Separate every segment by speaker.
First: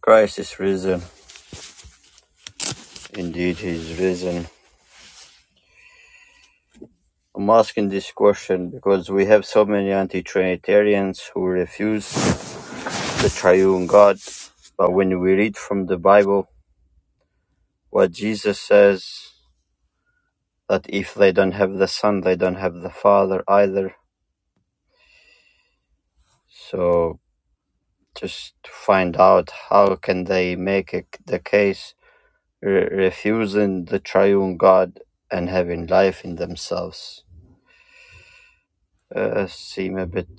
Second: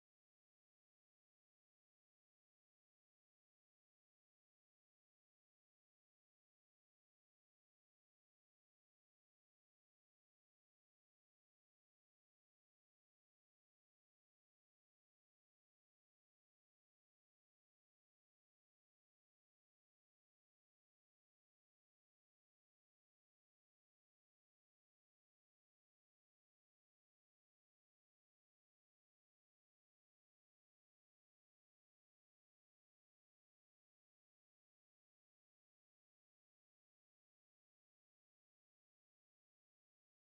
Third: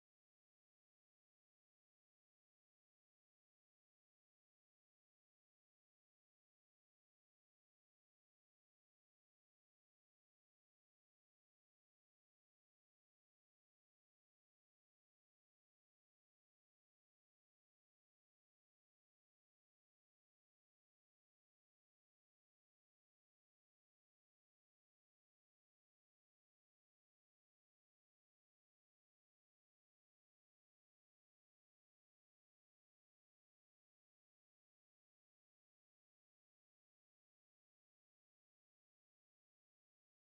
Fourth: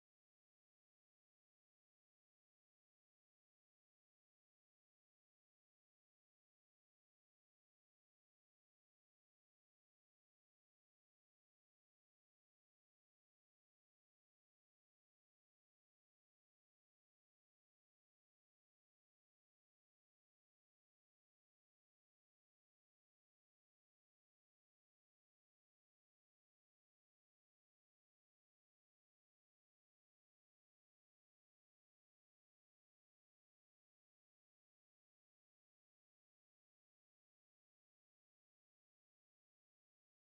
Speaker 1: Christ is risen. Indeed, he is risen. I'm asking this question because we have so many anti Trinitarians who refuse the triune God. But when we read from the Bible what Jesus says, that if they don't have the Son, they don't have the Father either. So just to find out how can they make it the case re- refusing the triune God and having life in themselves uh, seem a bit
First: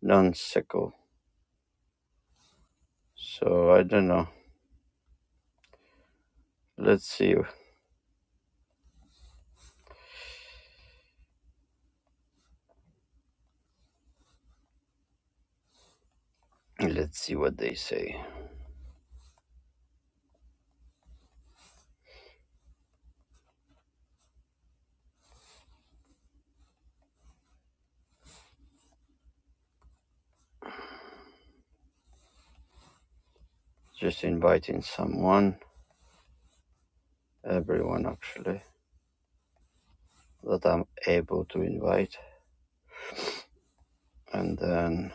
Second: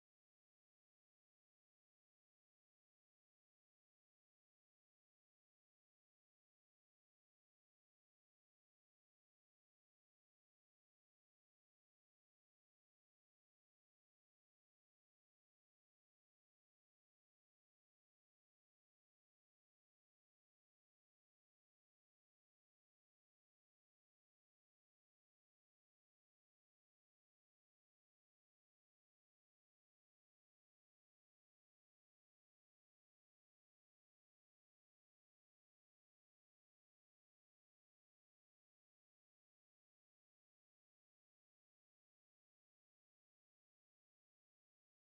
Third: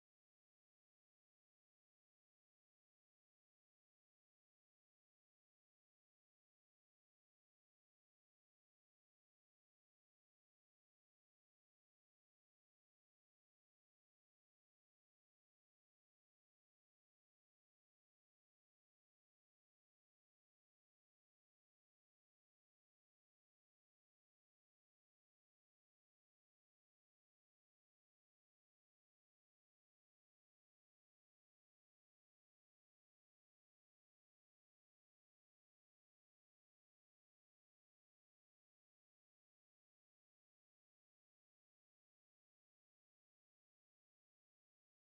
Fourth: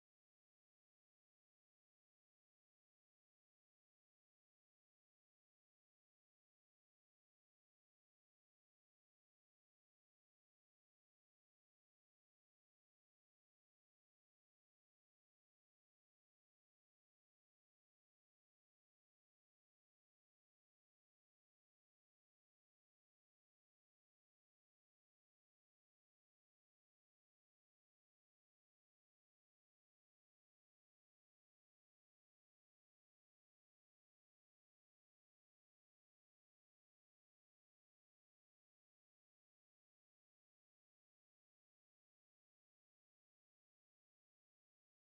Speaker 1: nonsensical. So I don't know. Let's see. Let's see what they say. Just inviting someone, everyone actually, that I'm able to invite. And then,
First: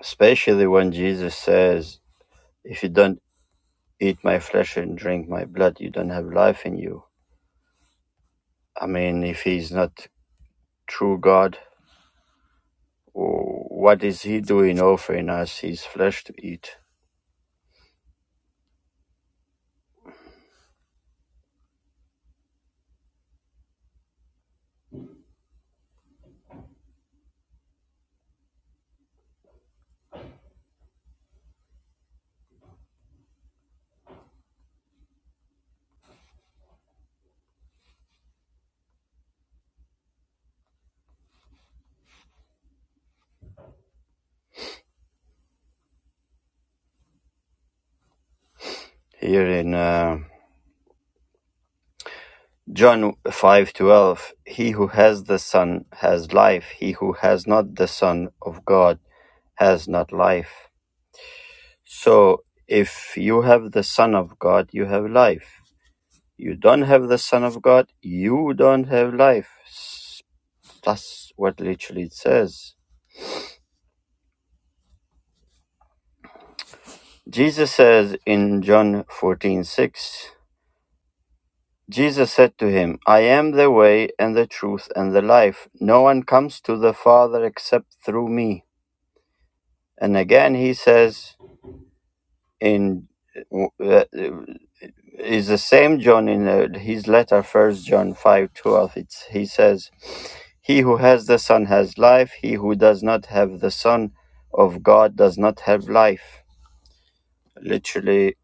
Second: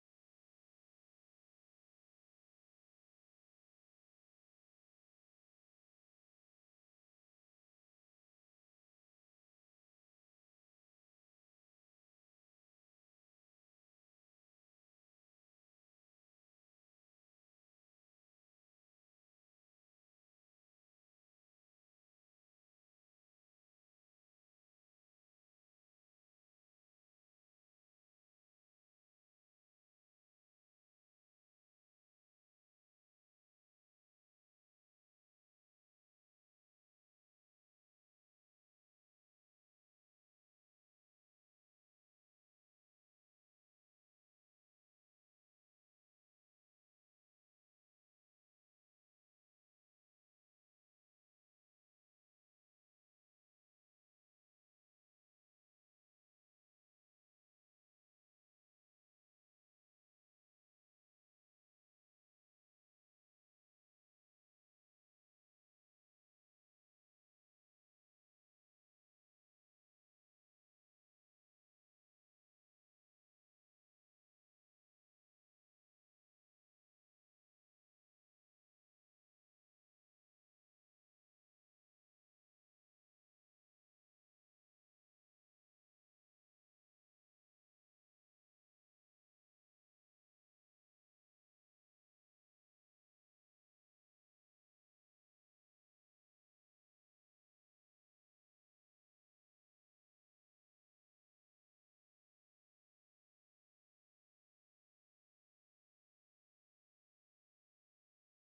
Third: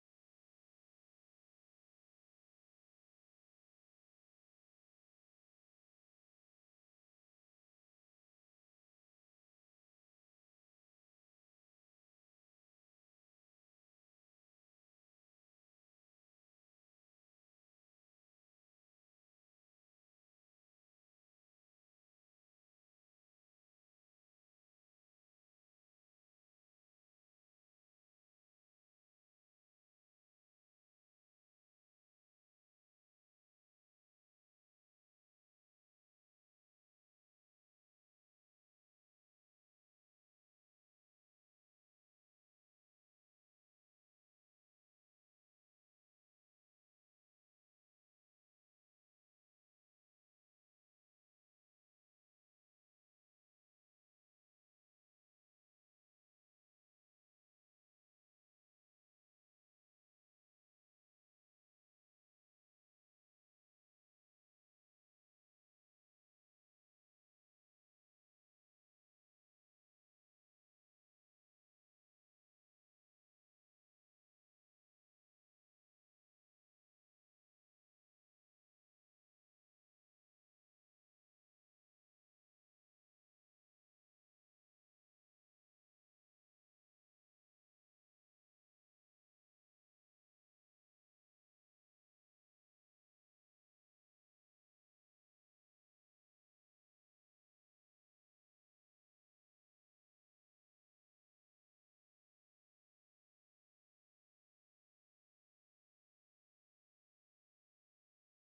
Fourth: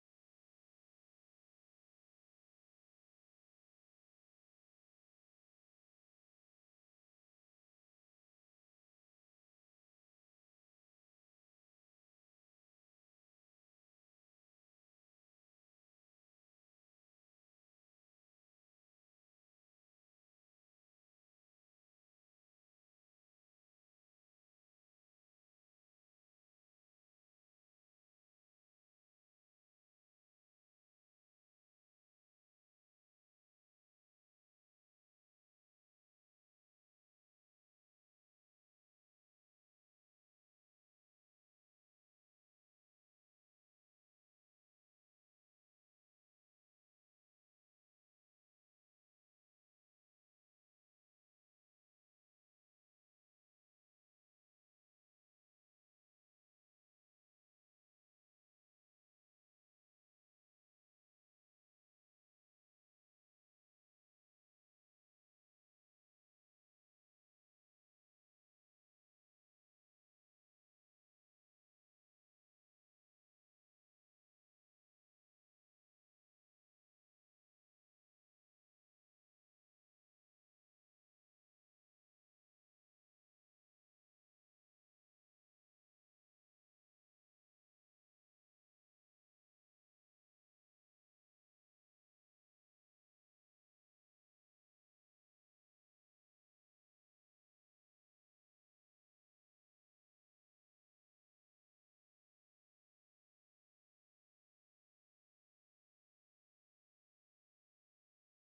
Speaker 1: especially when Jesus says, if you don't eat my flesh and drink my blood, you don't have life in you. I mean, if he's not true God, what is he doing offering us his flesh to eat? Here in uh, John 5:12 He who has the son has life he who has not the son of God has not life so if you have the son of God you have life you don't have the son of God you don't have life that's what literally it says Jesus says in John 14:6 Jesus said to him I am the way and the truth and the life no one comes to the father except through me and again he says in uh, is the same John in uh, his letter, First John five twelve. It's he says, "He who has the Son has life. He who does not have the Son of God does not have life." Literally,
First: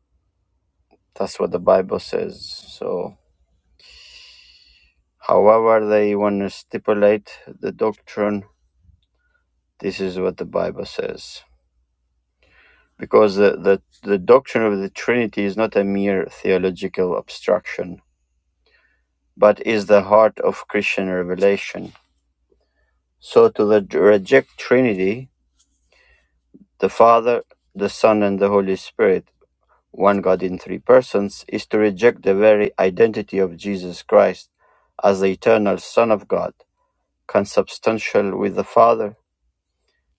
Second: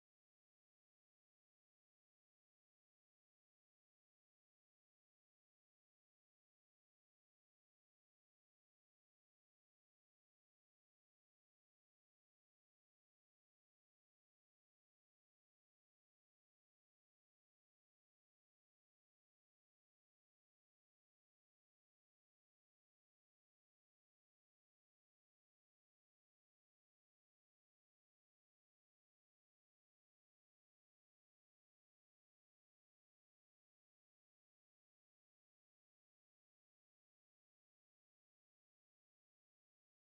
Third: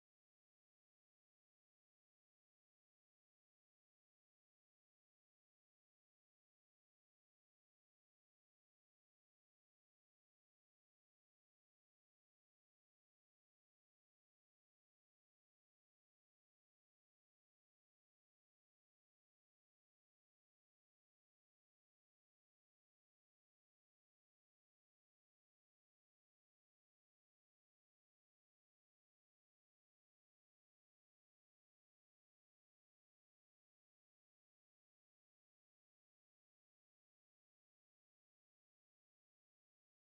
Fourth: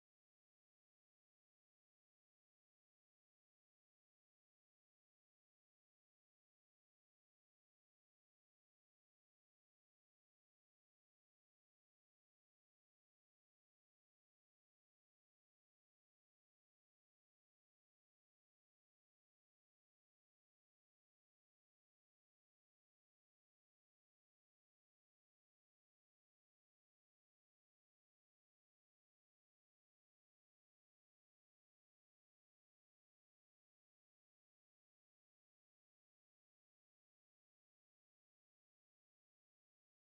Speaker 1: that's what the Bible says. So, however they want to stipulate the doctrine, this is what the Bible says. Because the, the, the doctrine of the Trinity is not a mere theological abstraction but is the heart of Christian revelation. So to the, reject Trinity, the Father, the Son, and the Holy Spirit, one God in three persons, is to reject the very identity of Jesus Christ as the eternal Son of God, consubstantial with the Father,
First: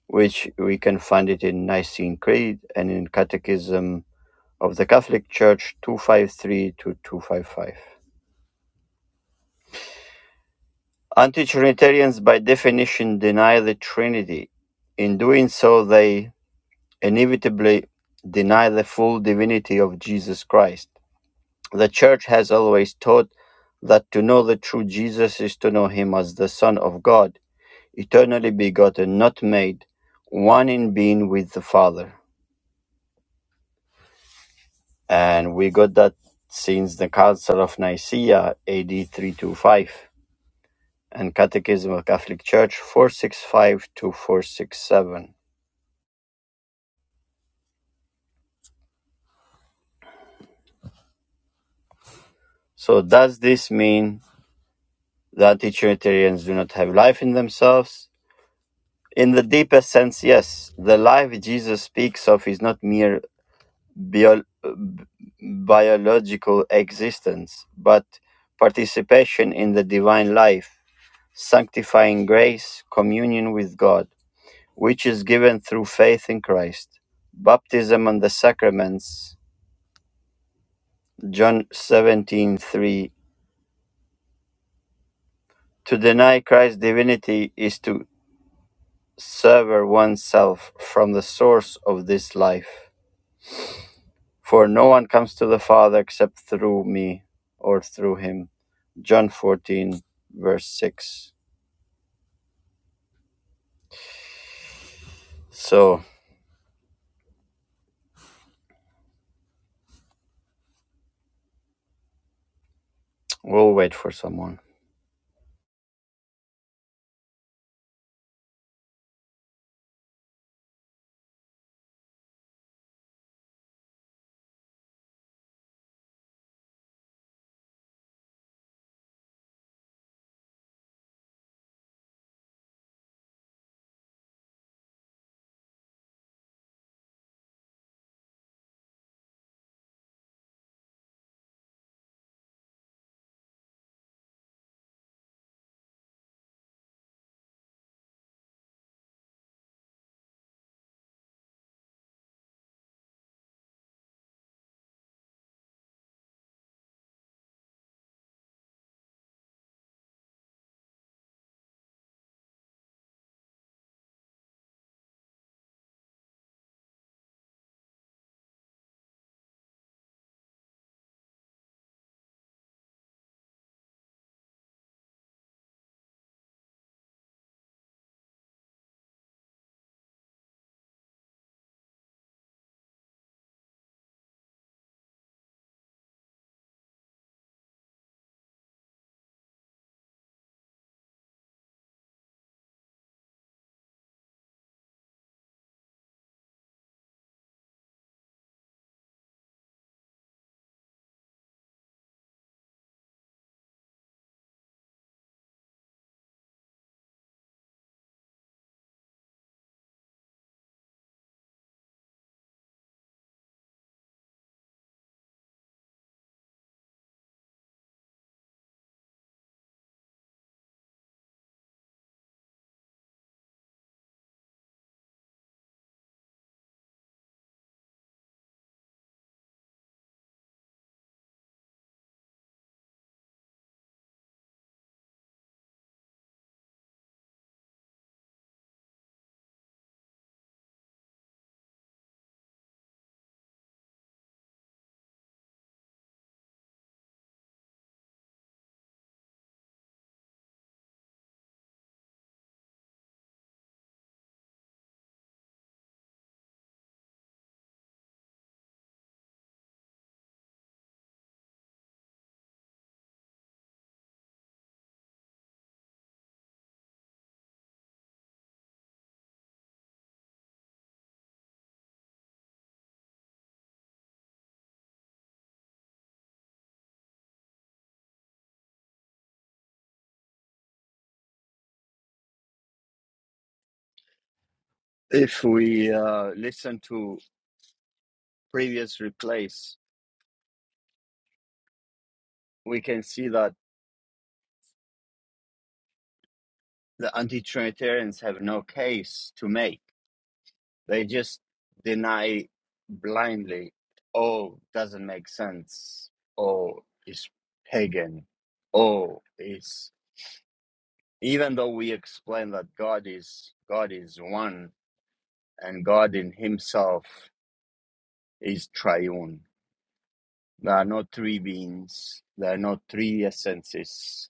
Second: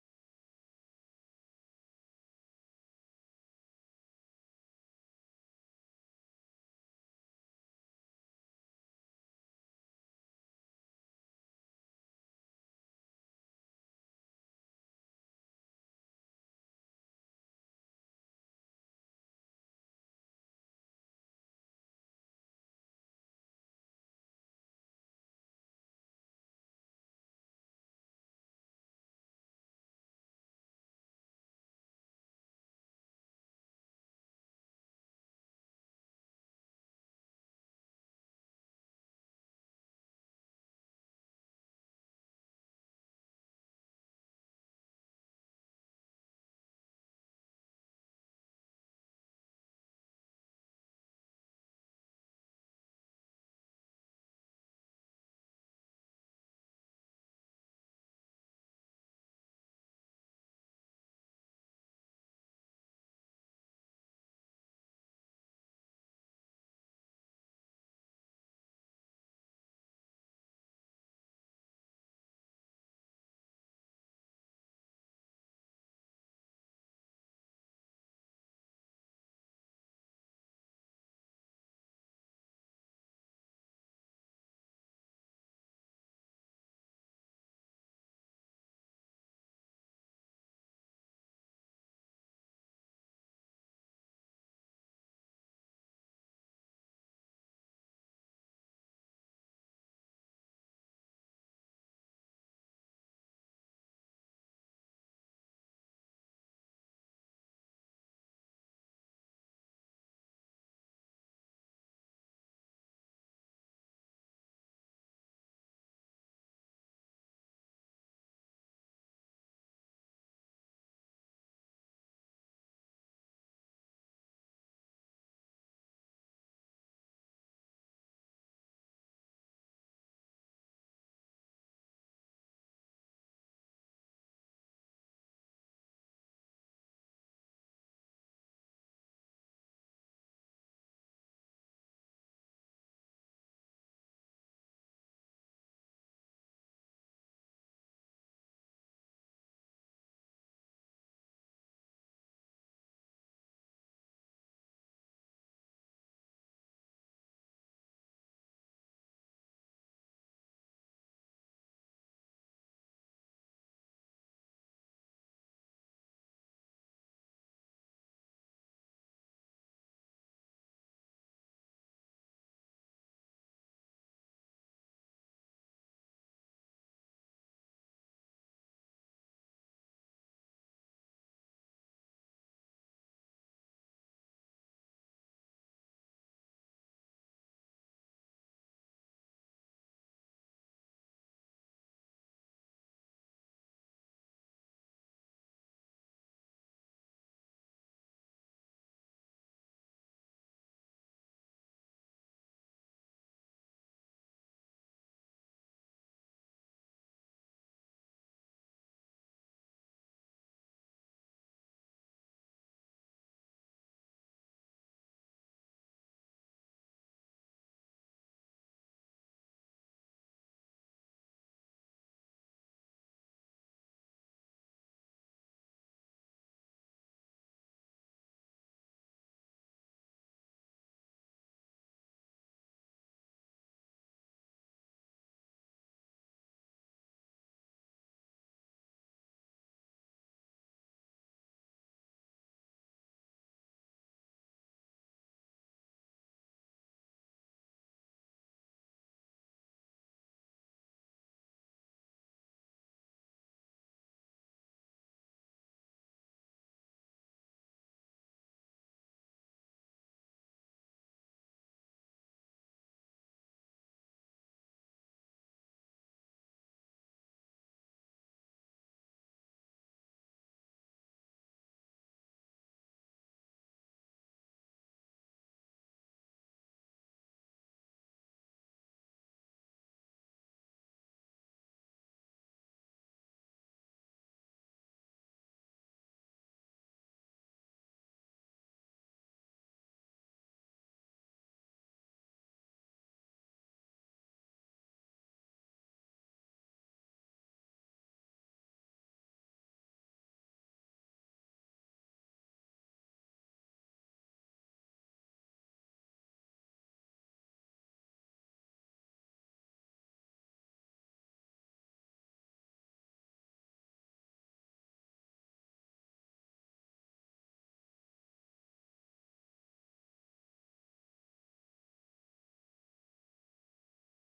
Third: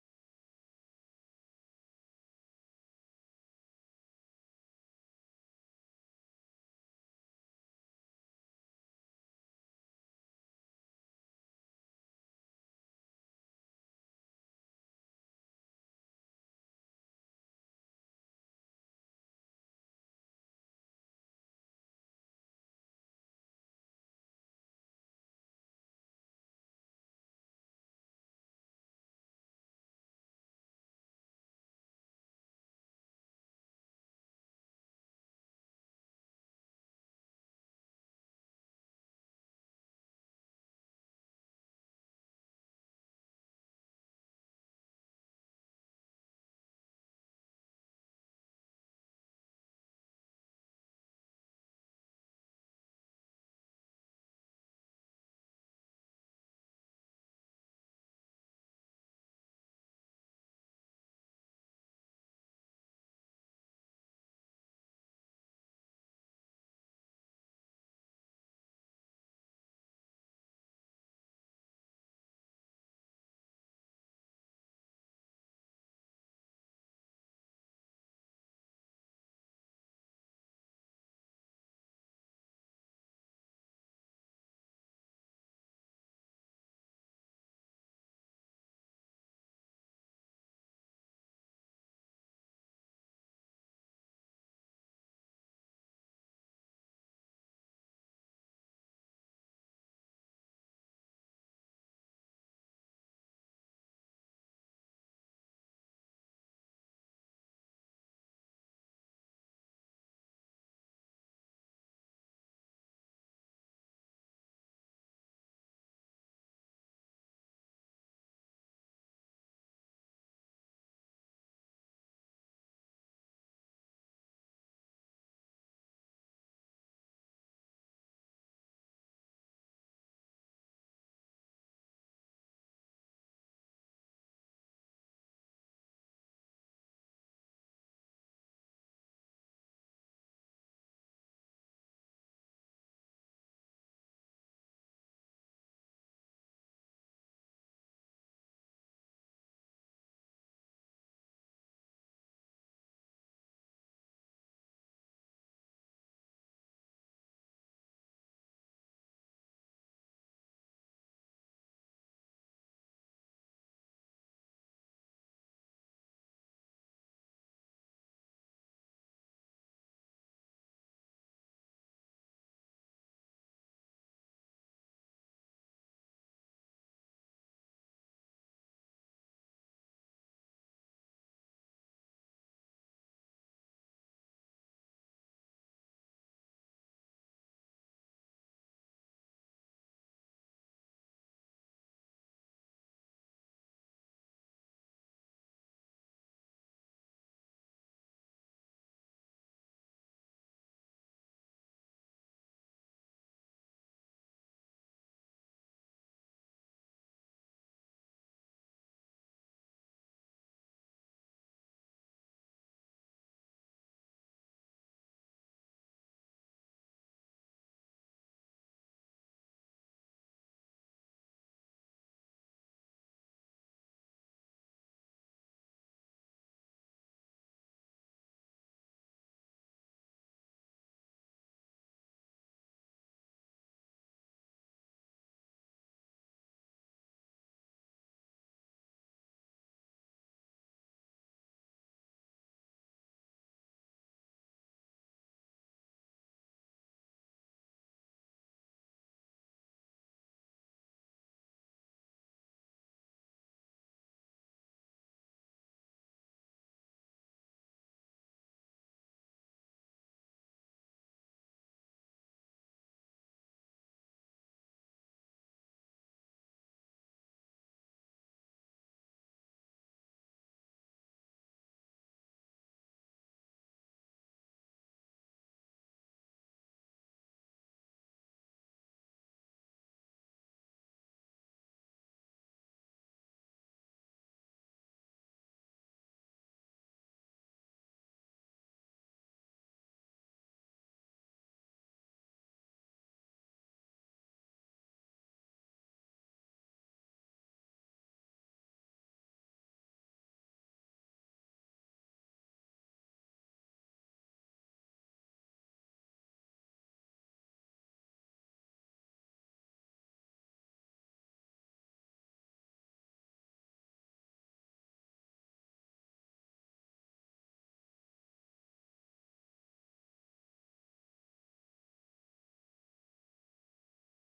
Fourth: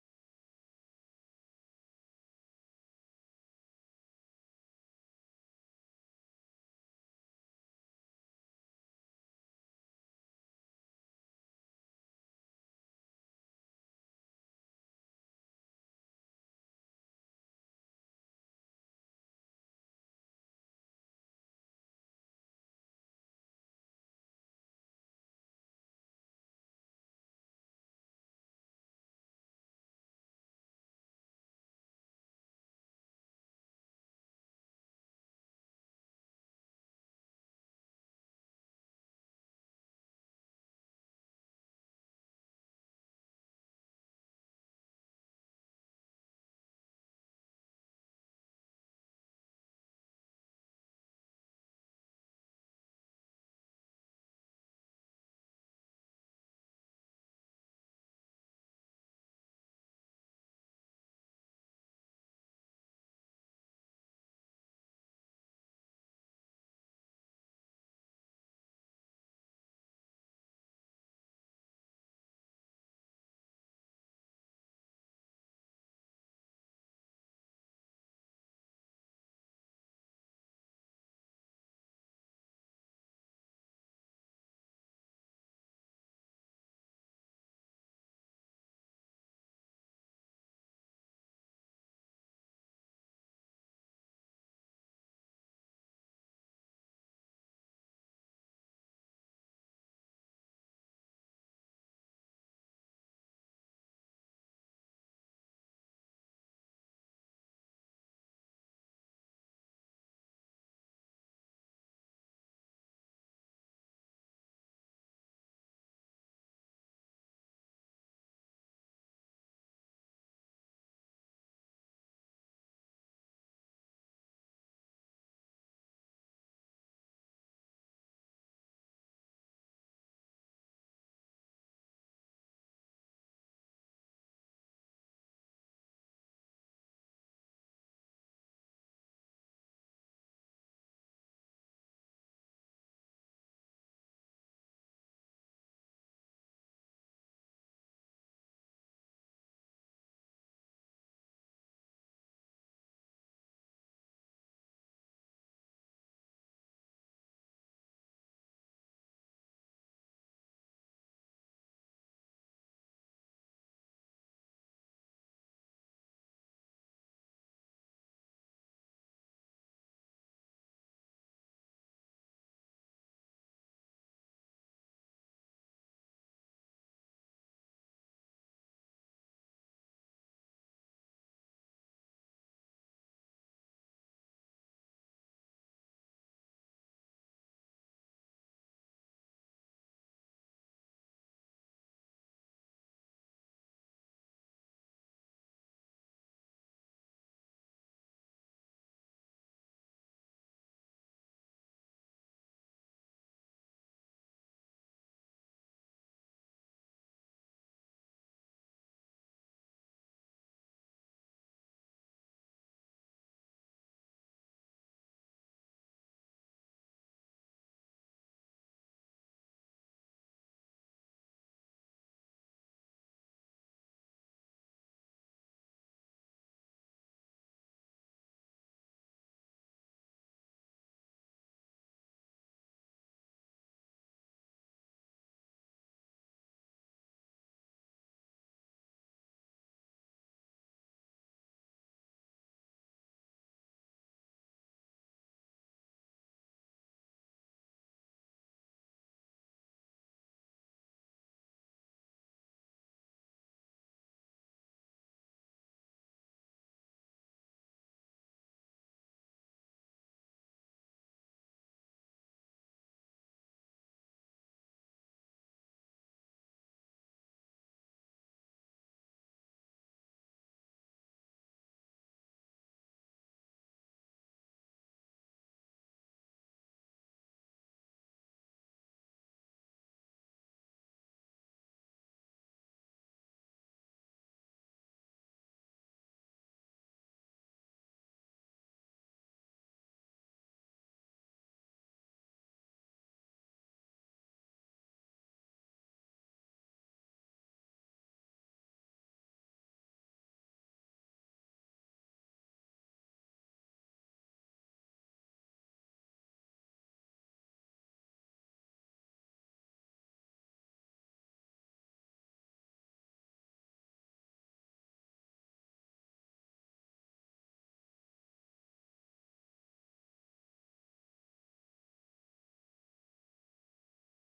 Speaker 1: which we can find it in Nicene Creed and in Catechism of the Catholic Church 253 to 255. Anti-Trinitarians, by definition, deny the Trinity. In doing so, they inevitably deny the full divinity of Jesus Christ. The Church has always taught that to know the true Jesus is to know him as the Son of God, eternally begotten, not made, one in being with the Father. And we got that since the Council of Nicaea, AD 325, and Catechism of Catholic Church 465 to 467. So does this mean that utilitarians do not have life in themselves? In the deepest sense, yes. The life Jesus speaks of is not mere bio- biological existence, but participation in the divine life, sanctifying grace, communion with God, which is given through faith in Christ. Baptism and the sacraments, John 17:3. To deny Christ's divinity is to sever oneself from the source of this life. For no one comes to the Father except through me or through him. John 14, verse 6. So we'll wait for someone. If we uh, listen to previous replays, we can see that the anti Trinitarians have no case to make. They just deny blindly, oh, doesn't make sense, oh, it's pagan, oh, it's even though we explain that God is God is one and God in Himself is triune. There are not three beings. There are not three essences.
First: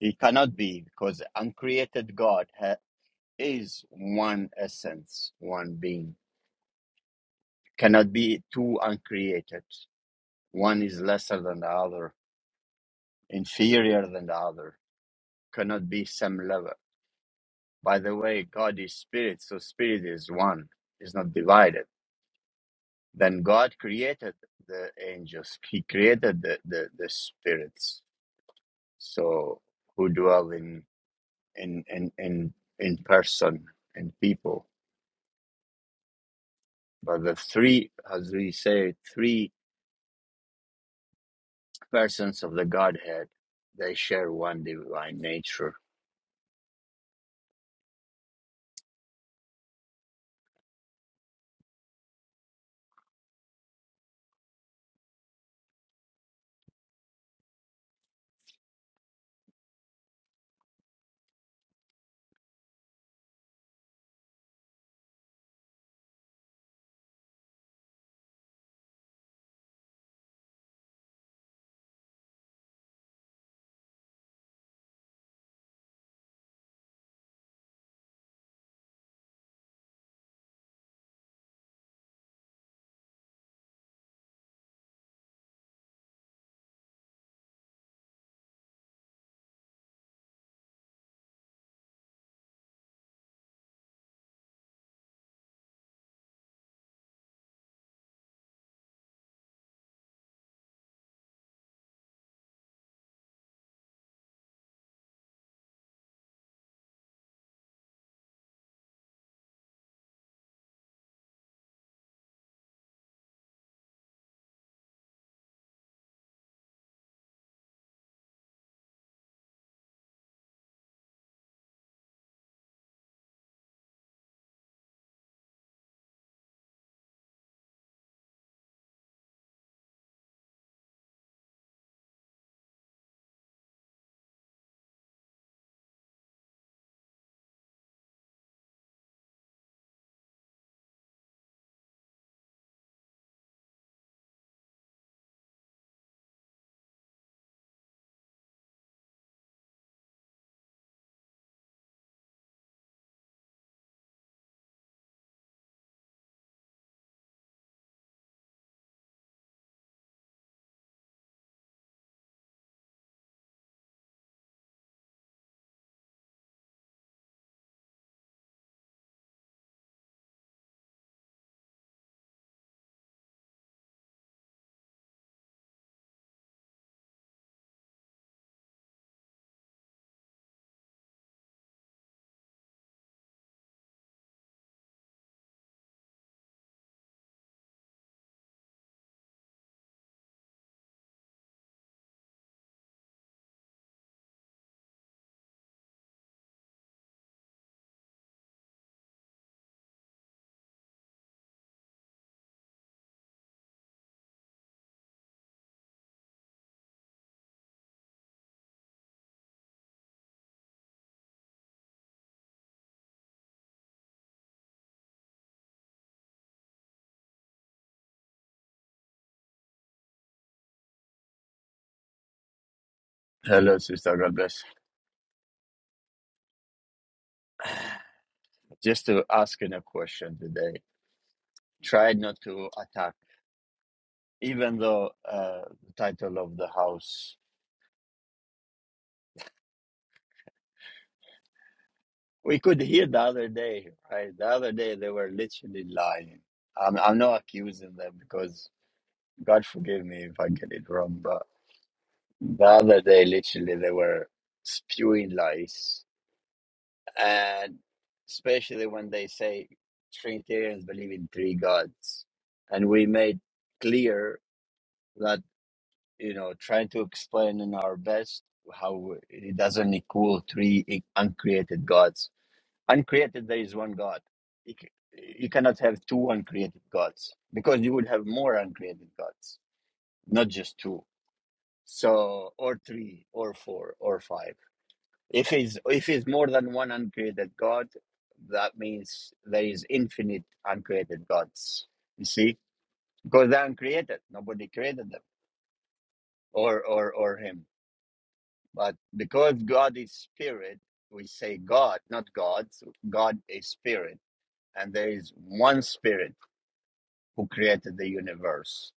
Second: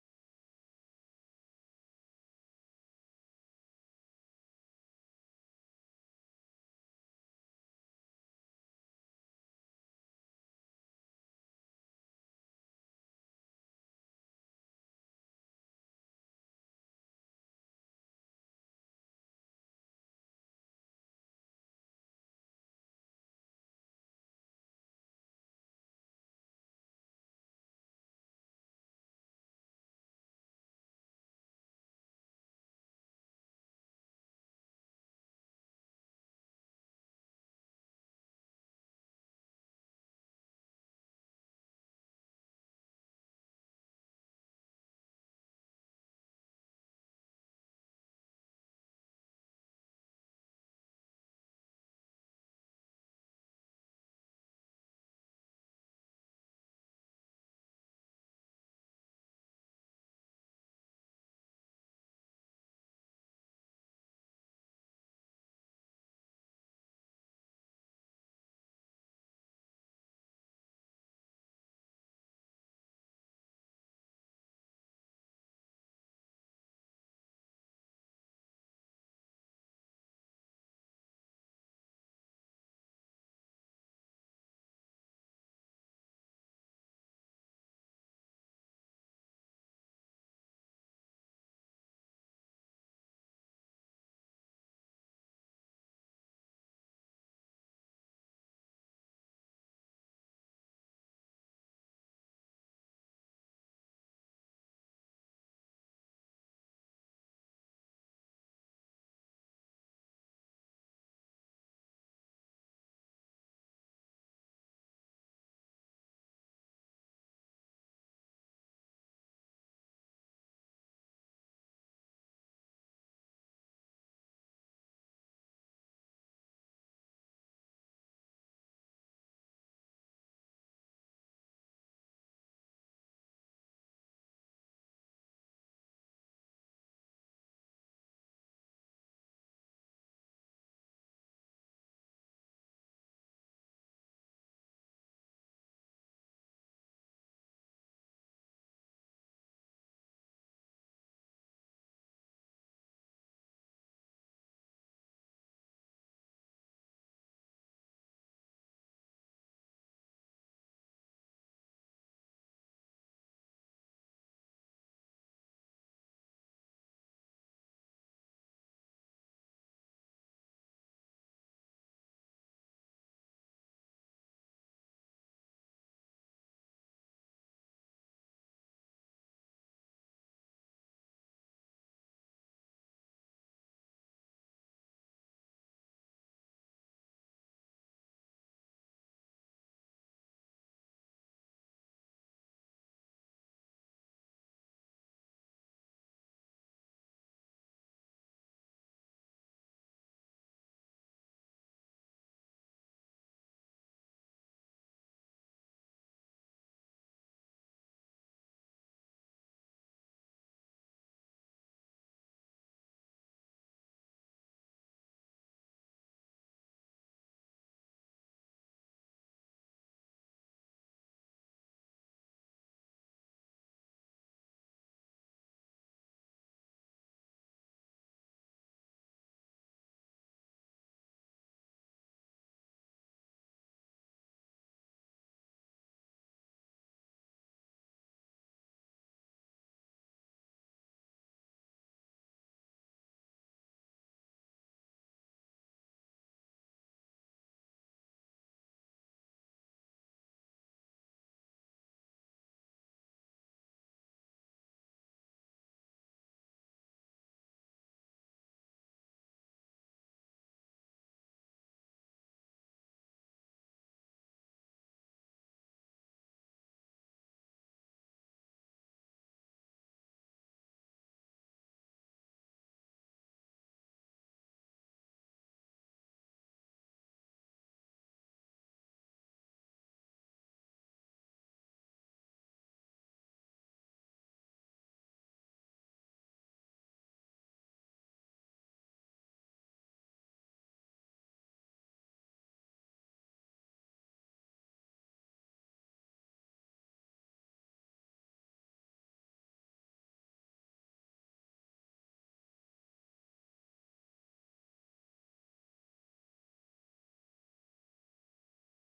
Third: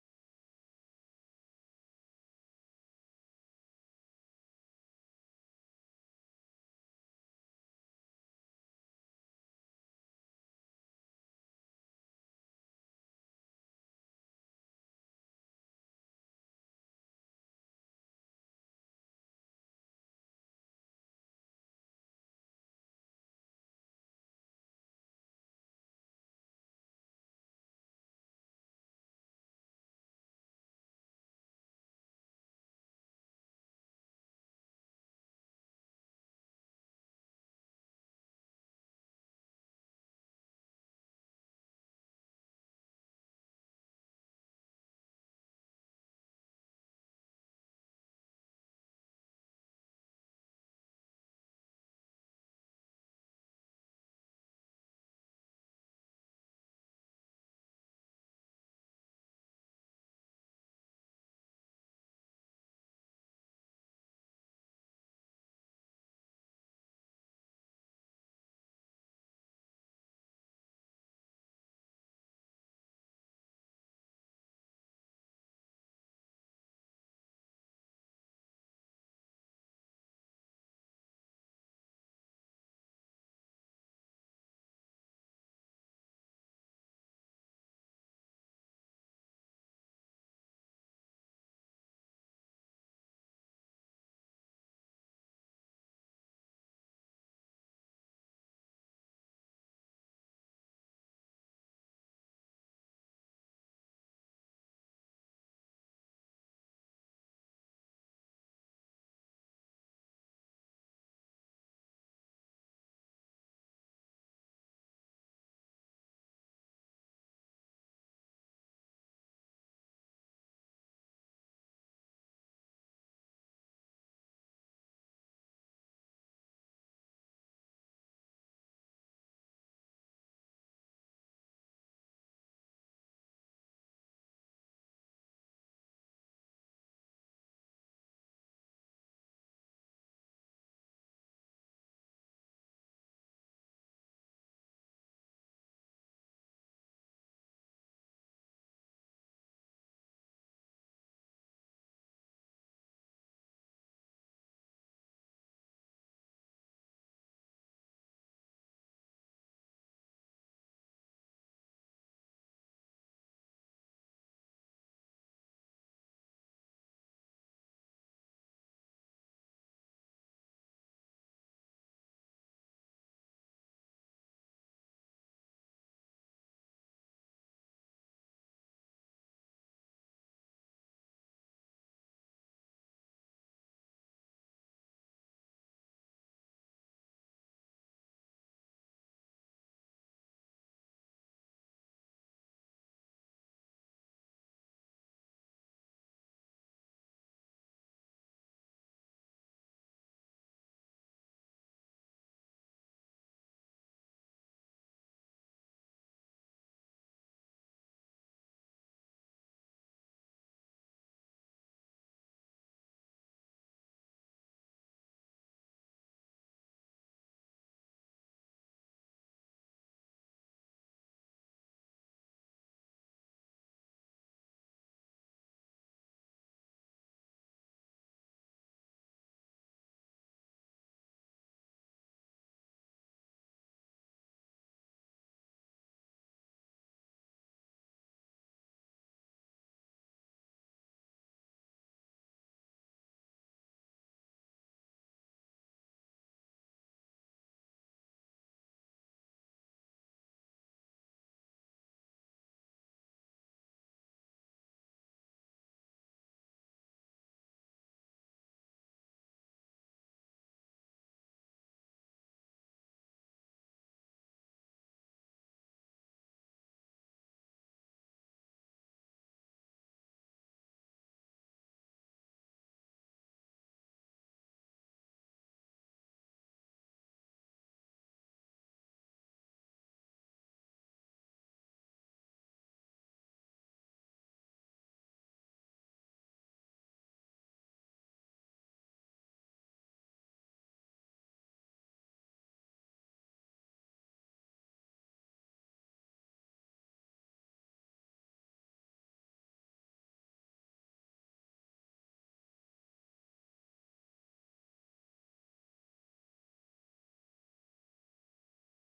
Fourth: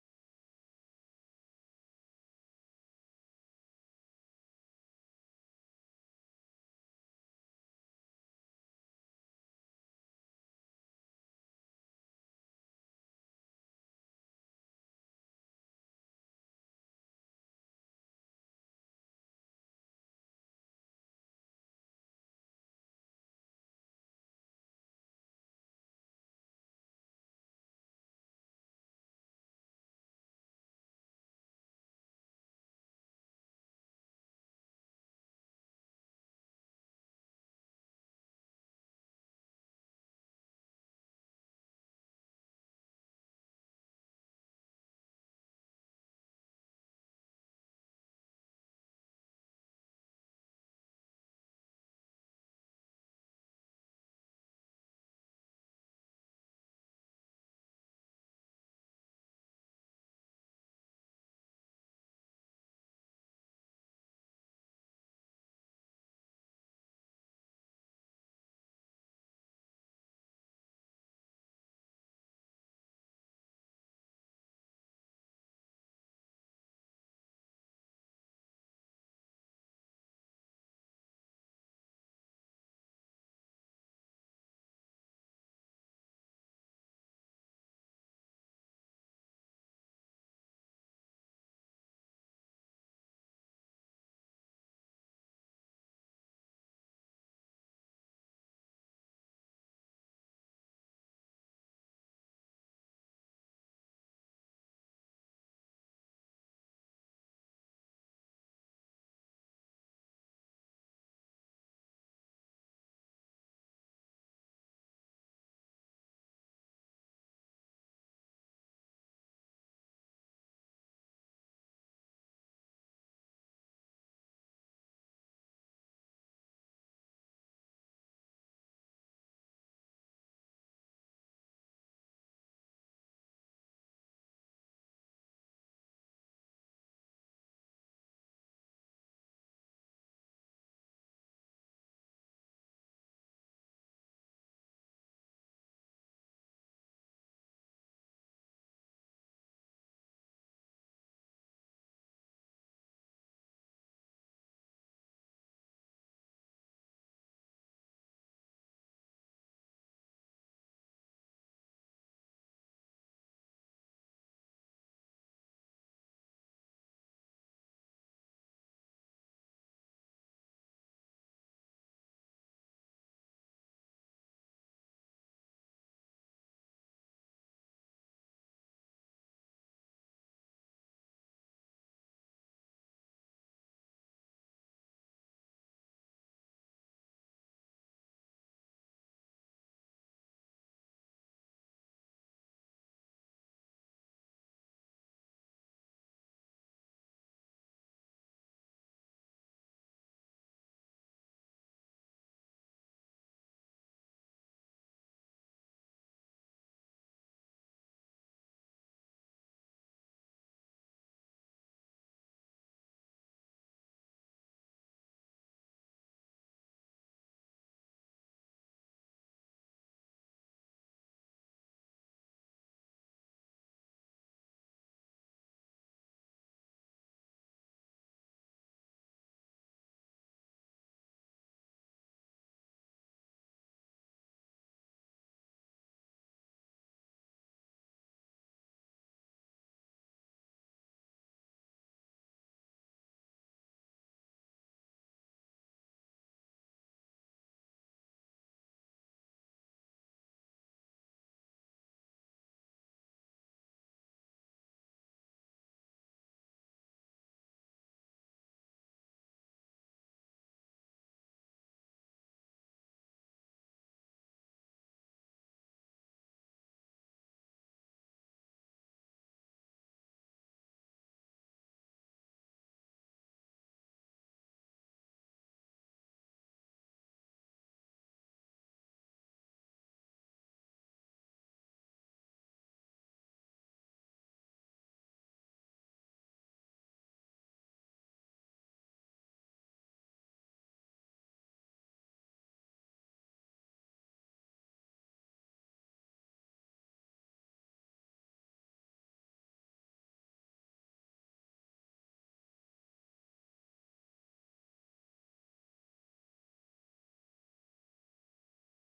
Speaker 1: It cannot be because uncreated God ha- is one essence, one being. Cannot be two uncreated. One is lesser than the other, inferior than the other, cannot be same level. By the way, God is spirit, so spirit is one, is not divided. Then God created the angels, He created the, the, the spirits, so who dwell in in in in, in person and people. But the three, as we say, three persons of the Godhead, they share one divine nature. Hello, sister. God bless. Just to ask asking a question today. Try not to attack, even though uh, the title of the house. We could hear the other day, right? The other day they were literally lying. I'm, I'm not accusing them because God forgive me if I get it wrong, but the other day literally they were spewing lies. And especially when they say Trinitarians believe in three gods. And we made clear that. you know, trying to explain in our best how it doesn't equal three i- uncreated gods. Uncreated, there is one God. You, c- you cannot have two uncreated gods because you would have more uncreated gods, not just two. So, or three, or four, or five. If it's if it's more than one uncreated God, that means there is infinite uncreated gods. You see, because they're uncreated, nobody created them, or or or him. But because God is spirit, we say God, not gods. God is spirit. And there is one spirit who created the universe.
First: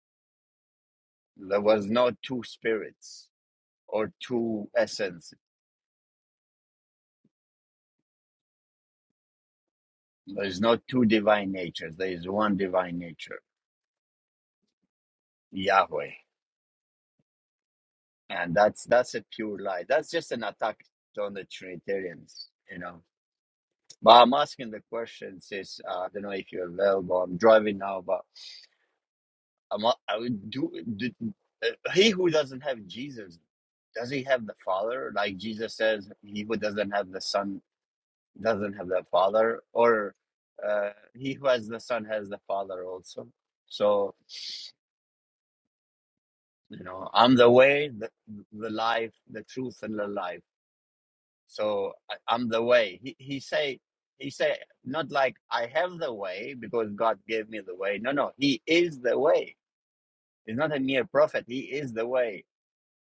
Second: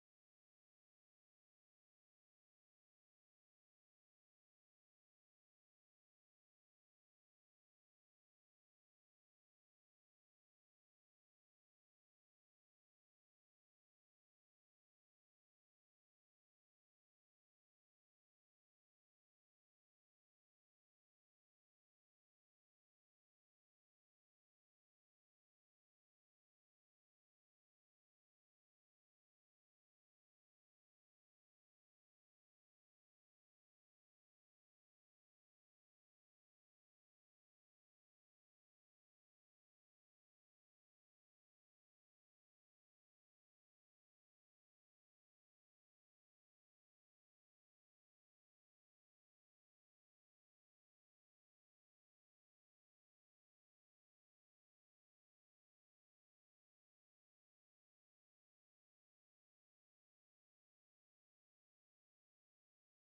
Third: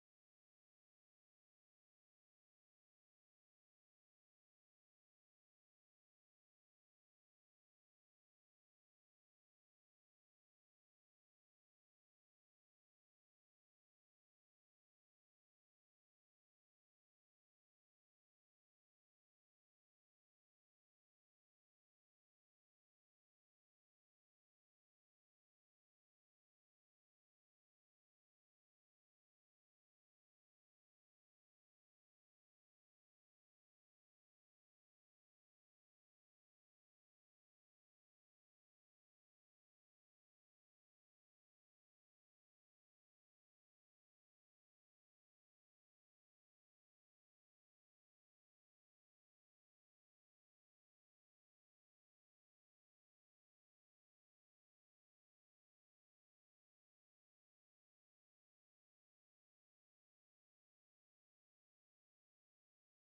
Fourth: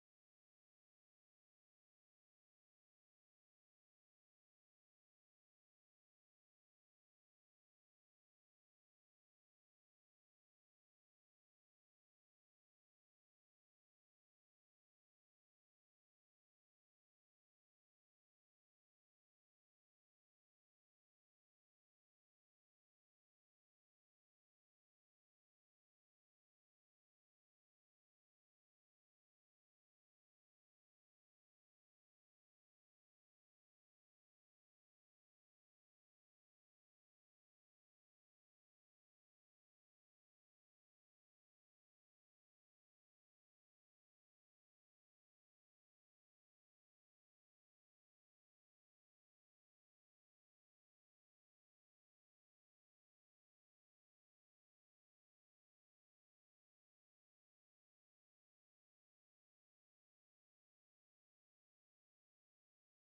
Speaker 1: There was no two spirits or two essences. There is no two divine natures. There is one divine nature, Yahweh. And that's that's a pure lie. That's just an attack on the Trinitarians, you know. But I'm asking the question, sis. Uh, I don't know if you're available. I'm driving now, but i am I would do. Did, uh, he who doesn't have Jesus, does he have the Father? Like Jesus says, he who doesn't have the Son doesn't have the Father, or uh, he who has the Son has the Father also. So you know, I'm the way, the, the life, the truth, and the life. So I, I'm the way. He he say he say not like I have the way because God gave me the way. No, no, he is the way. He's not a mere prophet. He is the way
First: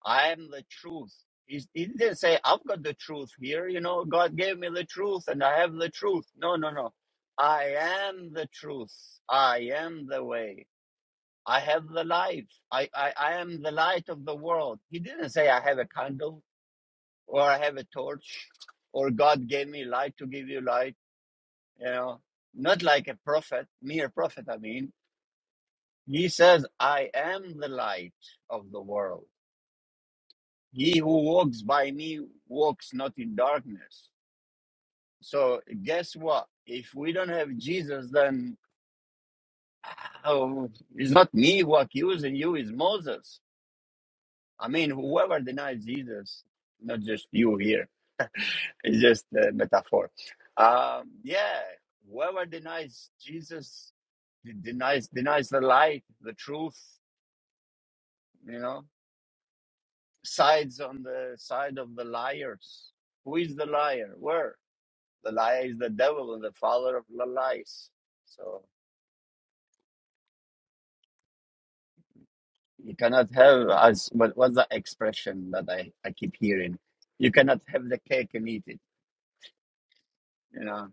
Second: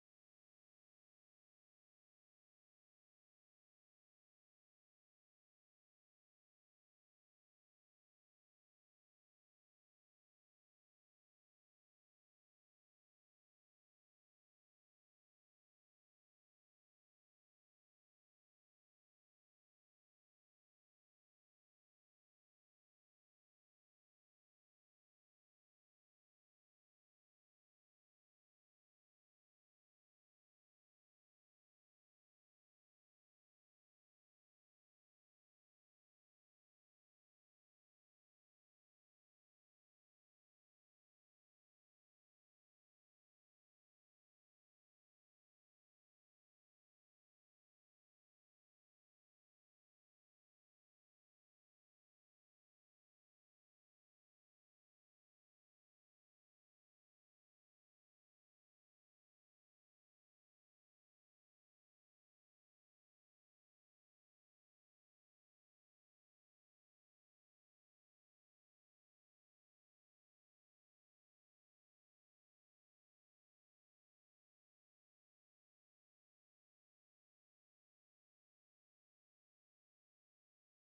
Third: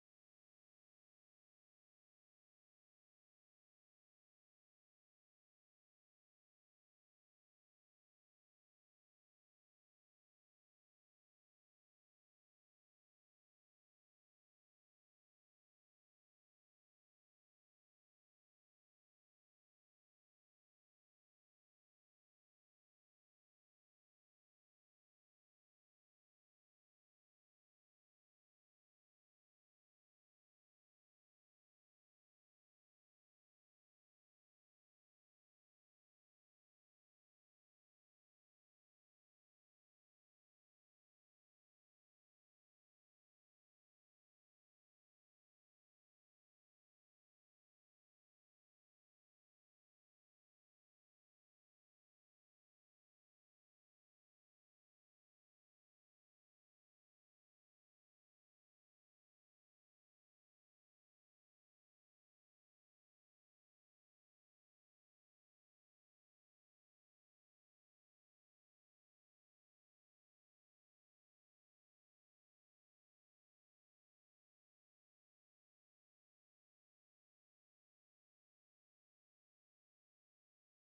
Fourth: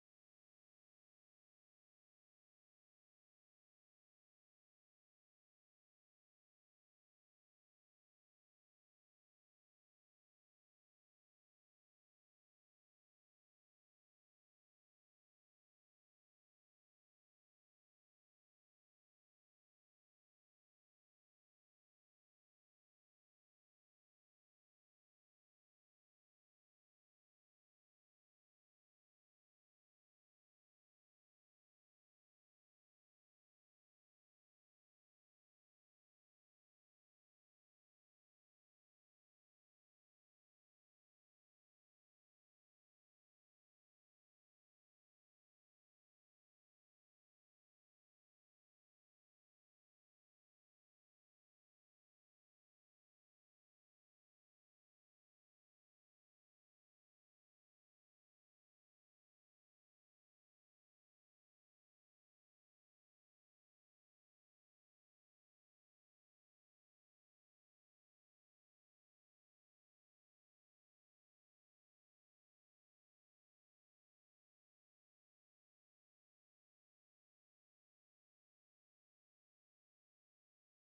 Speaker 1: I am the truth. He's, he didn't say, I've got the truth here. You know, God gave me the truth and I have the truth. No, no, no. I am the truth. I am the way. I have the life. I, I, I am the light of the world. He didn't say, I have a candle or I have a torch or God gave me light to give you light. You know, not like a prophet, mere prophet, I mean. He says, I am the light of the world. He who walks by me walks not in darkness. So guess what? If we don't have Jesus, then oh, it's not me who accusing you, it's Moses. I mean, whoever denies Jesus, not just you here, it's just a metaphor. Um, yeah, whoever denies Jesus de- denies denies the light, the truth, you know, sides on the side of the liars. Who is the liar? Where? The liar is the devil and the father of the lies. So you cannot have as what what's the expression that I, I keep hearing? You cannot have the cake and eat it. You know?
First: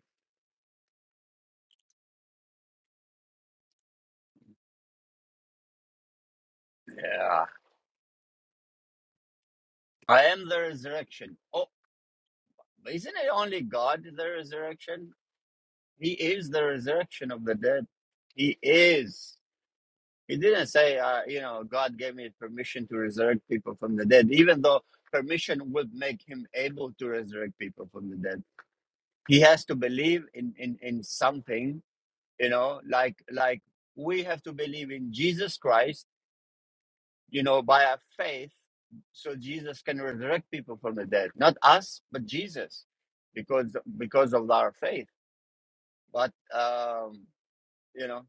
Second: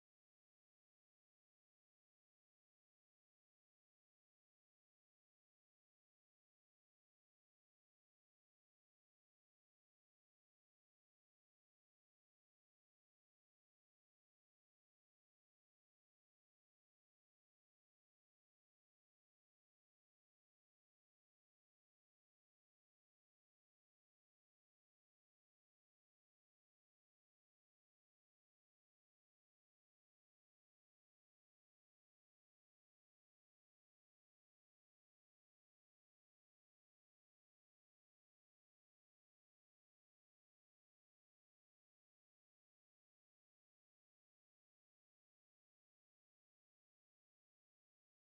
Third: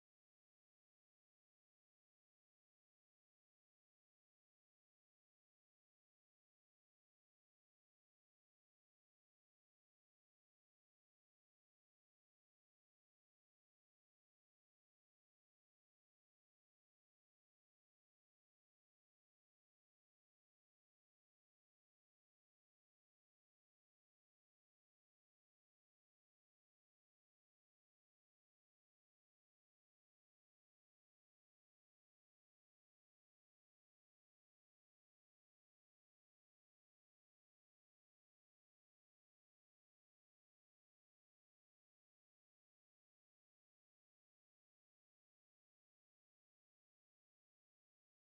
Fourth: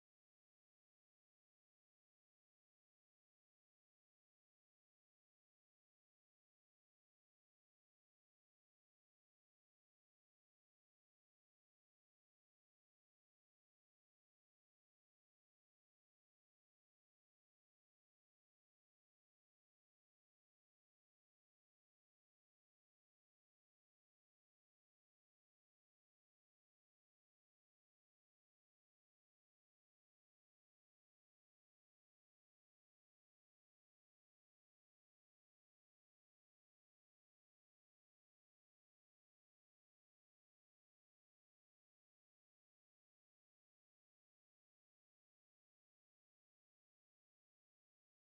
Speaker 1: Yeah. I am the resurrection. Oh, isn't it only God the resurrection? He is the resurrection of the dead. He is. He didn't say, uh, you know, God gave me permission to resurrect people from the dead, even though permission would make him able to resurrect people from the dead he has to believe in, in, in something, you know, like like we have to believe in Jesus Christ, you know, by our faith, so Jesus can resurrect people from the dead. Not us, but Jesus, because because of our faith. But um, you know,